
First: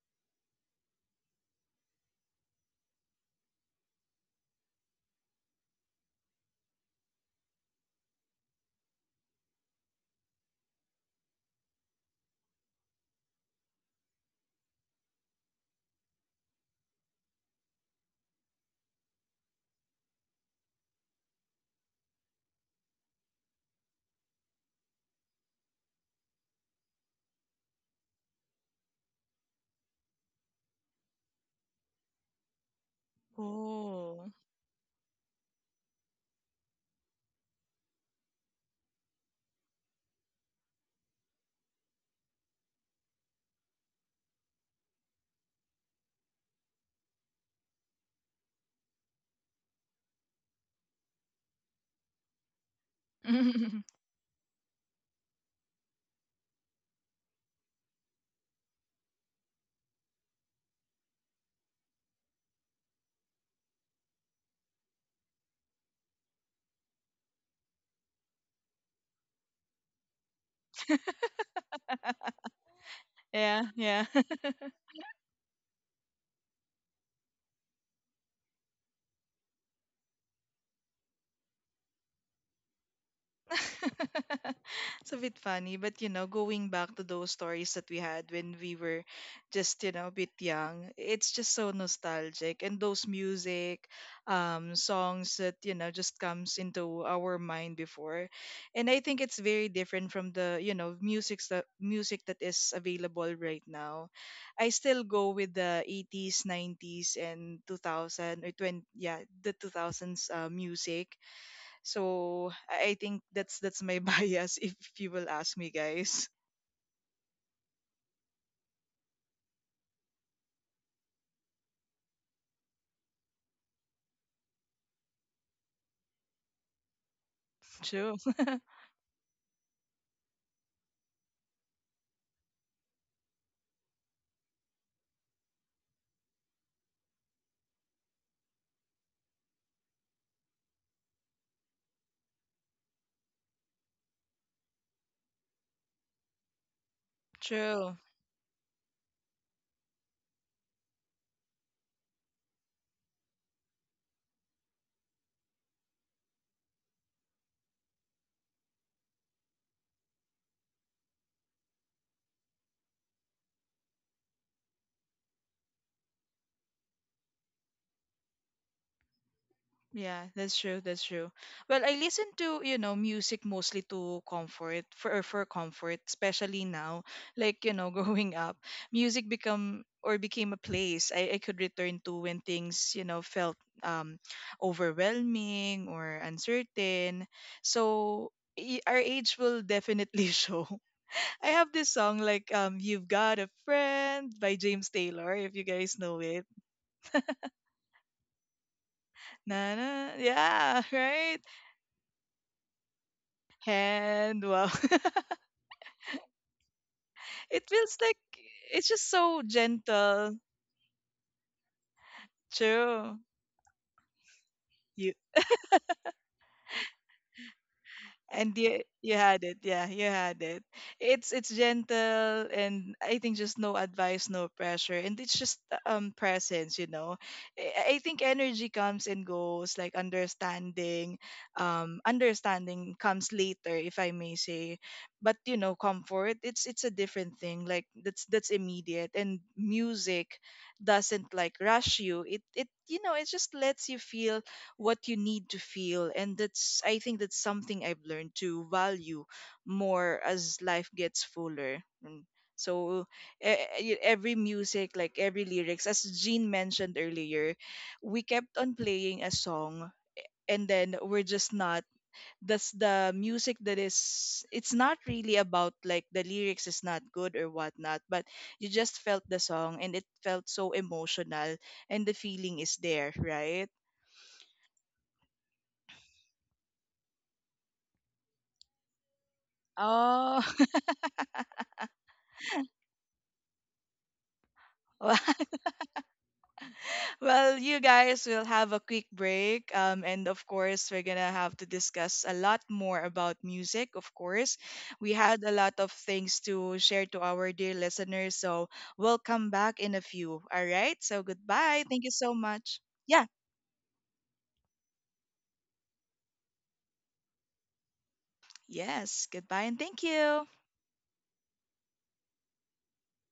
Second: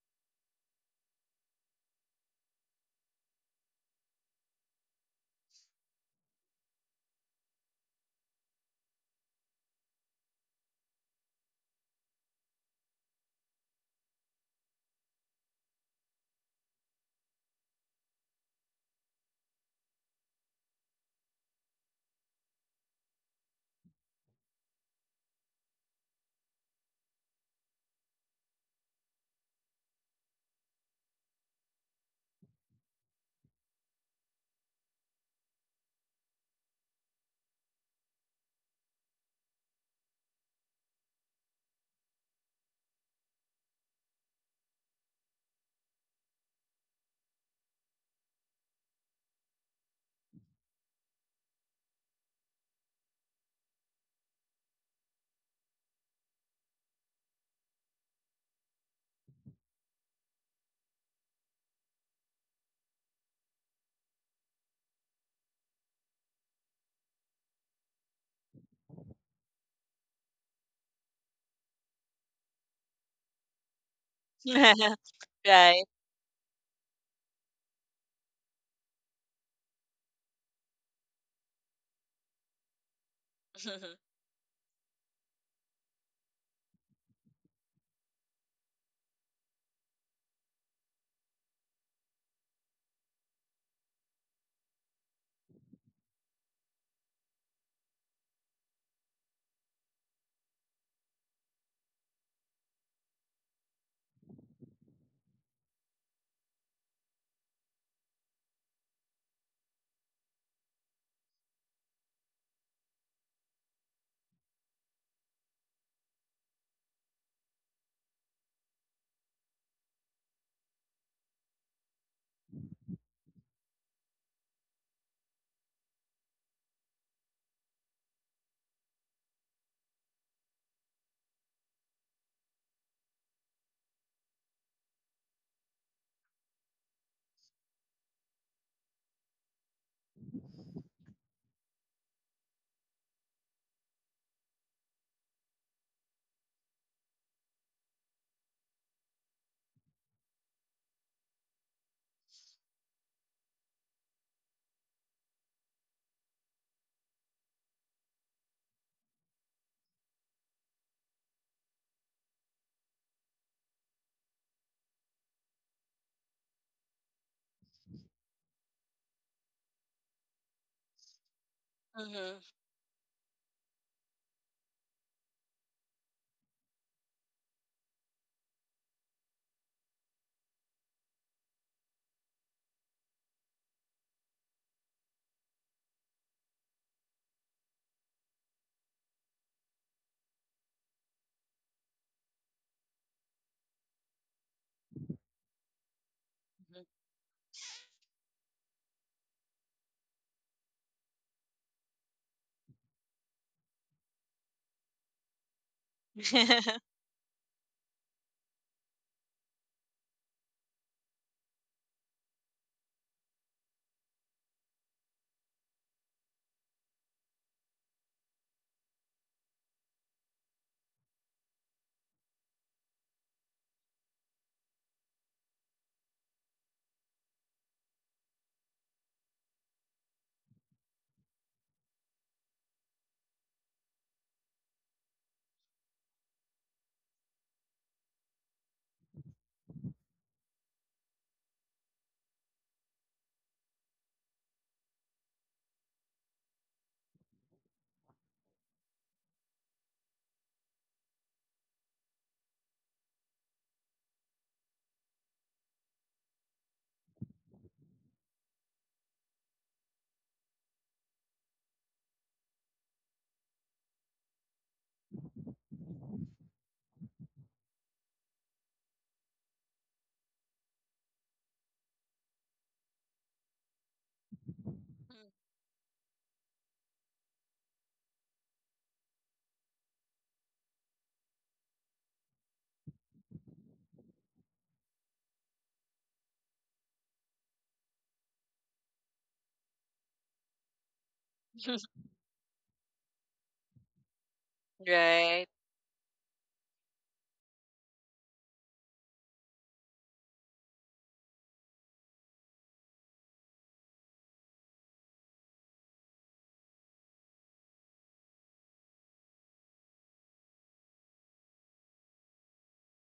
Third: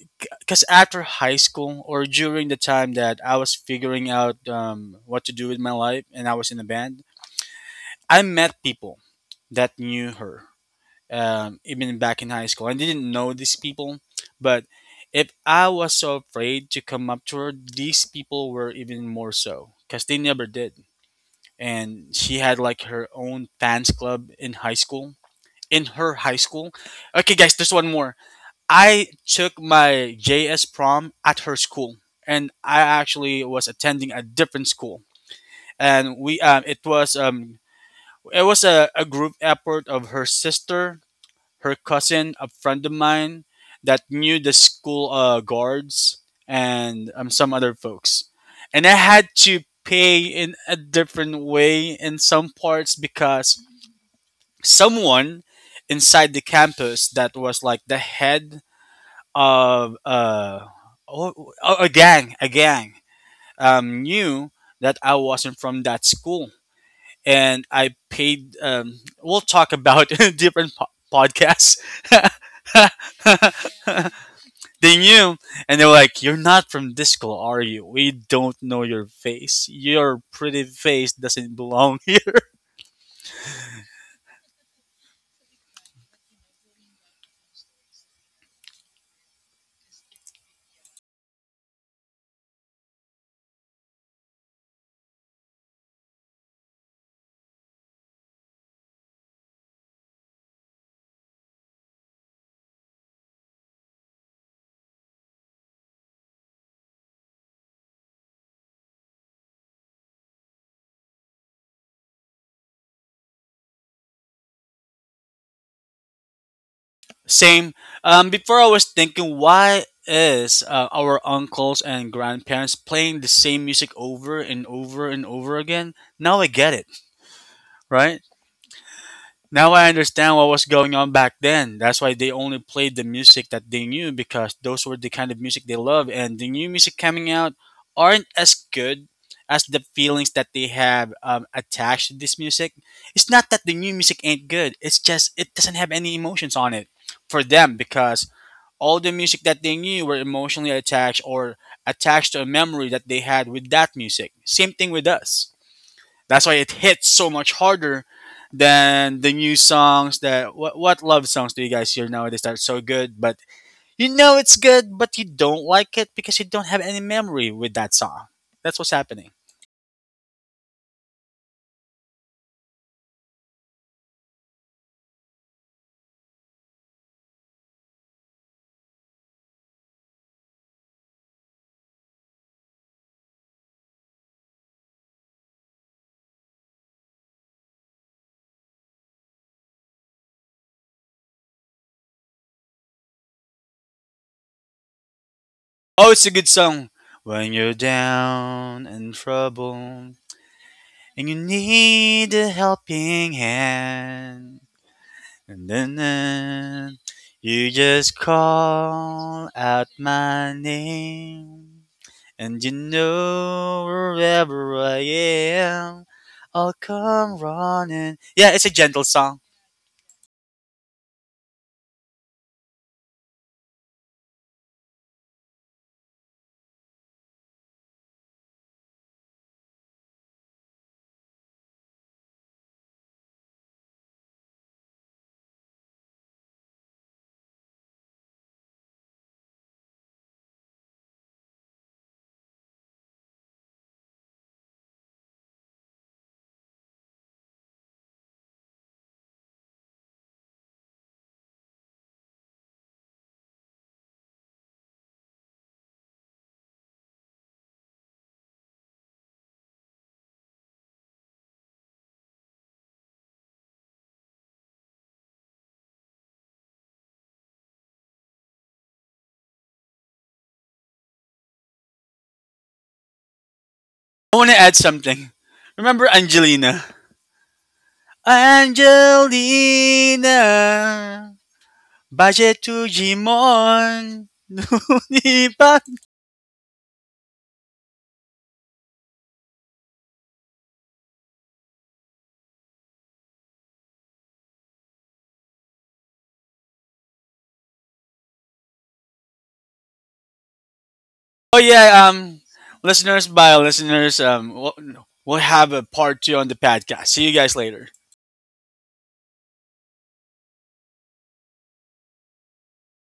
Speaker 2: because after high school or during the time that I was figuring out what to do with my life and I was in a band, I met people that knew her even back in high school. I didn't know these people, but if I was so afraid to come up to her, these people were even more so because they never did. And she had like her own fans club in high school. In her high school. Okay, guys, there's one more. I took my JS prom at her school, and I actually was attending a
Speaker 1: Oh.
Speaker 2: different school. And we, it was a group effort of her sister, her cousin, a friend of mine that knew the school guards and some other folks. And I had to pay in a different way in some parts because
Speaker 1: [laughs]
Speaker 2: someone inside the campus that was like the head of oh, oh, a gang, knew that I wasn't from that school and I paid. We'll talk about [laughs] different podcasts.
Speaker 1: Yeah, yeah.
Speaker 3: Mm.
Speaker 2: [laughs]
Speaker 3: [laughs]
Speaker 2: They knew, and
Speaker 3: Right.
Speaker 2: they were like, "You're not from Disco, are you? We don't know your face. Your pretty face doesn't belong [laughs] here."
Speaker 1: [laughs] It's a bit funny, but you know, going back to those stories that we had when we were just, you know, a bit young, it's just so nostalgic. And those music, songs that, you know, just comes into our mind before. And I think it's very different from the, you know, music that is available right now. I still go with the 80s, 90s, and 2000 or 20, yeah, the 2000s music, so I think that's my [laughs] bias if you will ask me, guys.
Speaker 2: Same. Before I was thinking, why is our uncles and grandparents playing the same music over and over and over again? Now I get it, right?
Speaker 1: True. [laughs]
Speaker 2: Now I understand what was going on back then. That's why they only played the music that they knew because those were the kind of music they love and the new music coming out aren't as good as the feelings that they have attached to this music. It's not that the new music ain't good. It's just it doesn't have any emotions on it for them
Speaker 1: True.
Speaker 2: because all the music that they knew were emotionally attached or attached to a memory that they had with that music. Same thing with us. That's why it hits so much harder than the new songs that what love songs do you guys hear nowadays that are so good but you know it's good but you don't like it because you don't have any memory with that song. That's what's happening.
Speaker 1: Yeah, that's true. That's true. Well,
Speaker 3: [laughs]
Speaker 1: I listen
Speaker 3: Mhm.
Speaker 1: to, you know, music mostly to comfort for or for comfort, especially now. [laughs] Like, you know, [laughs] growing up, music become or became a place I could return to when things, you know, felt overwhelming or uncertain. So y- our age will definitely [laughs] show. I have this song like You've Got a Friend by James Taylor, if you guys
Speaker 2: Oh, it's
Speaker 1: know
Speaker 2: a good
Speaker 1: it.
Speaker 2: song. When you're down and
Speaker 1: Na na,
Speaker 2: trouble
Speaker 1: yeah, [laughs]
Speaker 2: and you
Speaker 1: right?
Speaker 2: need a helping
Speaker 1: And
Speaker 2: hand.
Speaker 1: wow. [laughs]
Speaker 2: And
Speaker 3: Mhm.
Speaker 2: then you
Speaker 1: It feels
Speaker 2: just
Speaker 1: like it's just so
Speaker 2: call out
Speaker 1: gentle.
Speaker 2: my name. And you
Speaker 1: True.
Speaker 2: know wherever I
Speaker 1: You
Speaker 2: am, I'll come running. Yeah,
Speaker 1: and
Speaker 2: it's a
Speaker 1: you
Speaker 2: gentle
Speaker 1: you
Speaker 2: song.
Speaker 1: had it, yeah, you had it, it's gentle, and I think just no advice, no pressure, and it's just presence, you know. I think energy comes and goes, like understanding, understanding comes later, if I may say. But you know, comfort, it's a different thing, like that's immediate, and music doesn't like rush you, it, you know, it just lets you feel what you need to feel, and that's, I think that's something I've learned to value more as life gets fuller. Mm. So e- every music, like every lyrics, as Jean mentioned earlier, we kept on playing a song and then we're just not, that's the music that is, it's not really about like the lyrics is not good or whatnot, but you just felt the song, and it felt so emotional, and the feeling is there, right?
Speaker 2: I want to add something. Remember Angelina?
Speaker 1: Oh. [laughs]
Speaker 2: Angelina, budget to Jimon. [laughs] Oh
Speaker 1: Well, [laughs] well, you guys will have a quick break. And of course, we're going to have to
Speaker 3: [laughs]
Speaker 1: discuss a lot more about music. Of course, we
Speaker 3: right.
Speaker 1: had a lot of things to share to our dear listeners. So we'll come back in a few. All right. So goodbye.
Speaker 2: yeah,
Speaker 1: Thank you so much.
Speaker 2: listeners,
Speaker 1: Yeah.
Speaker 2: by listeners, we'll have a part two on the podcast. See you guys later.
Speaker 1: Yes. Goodbye and thank you.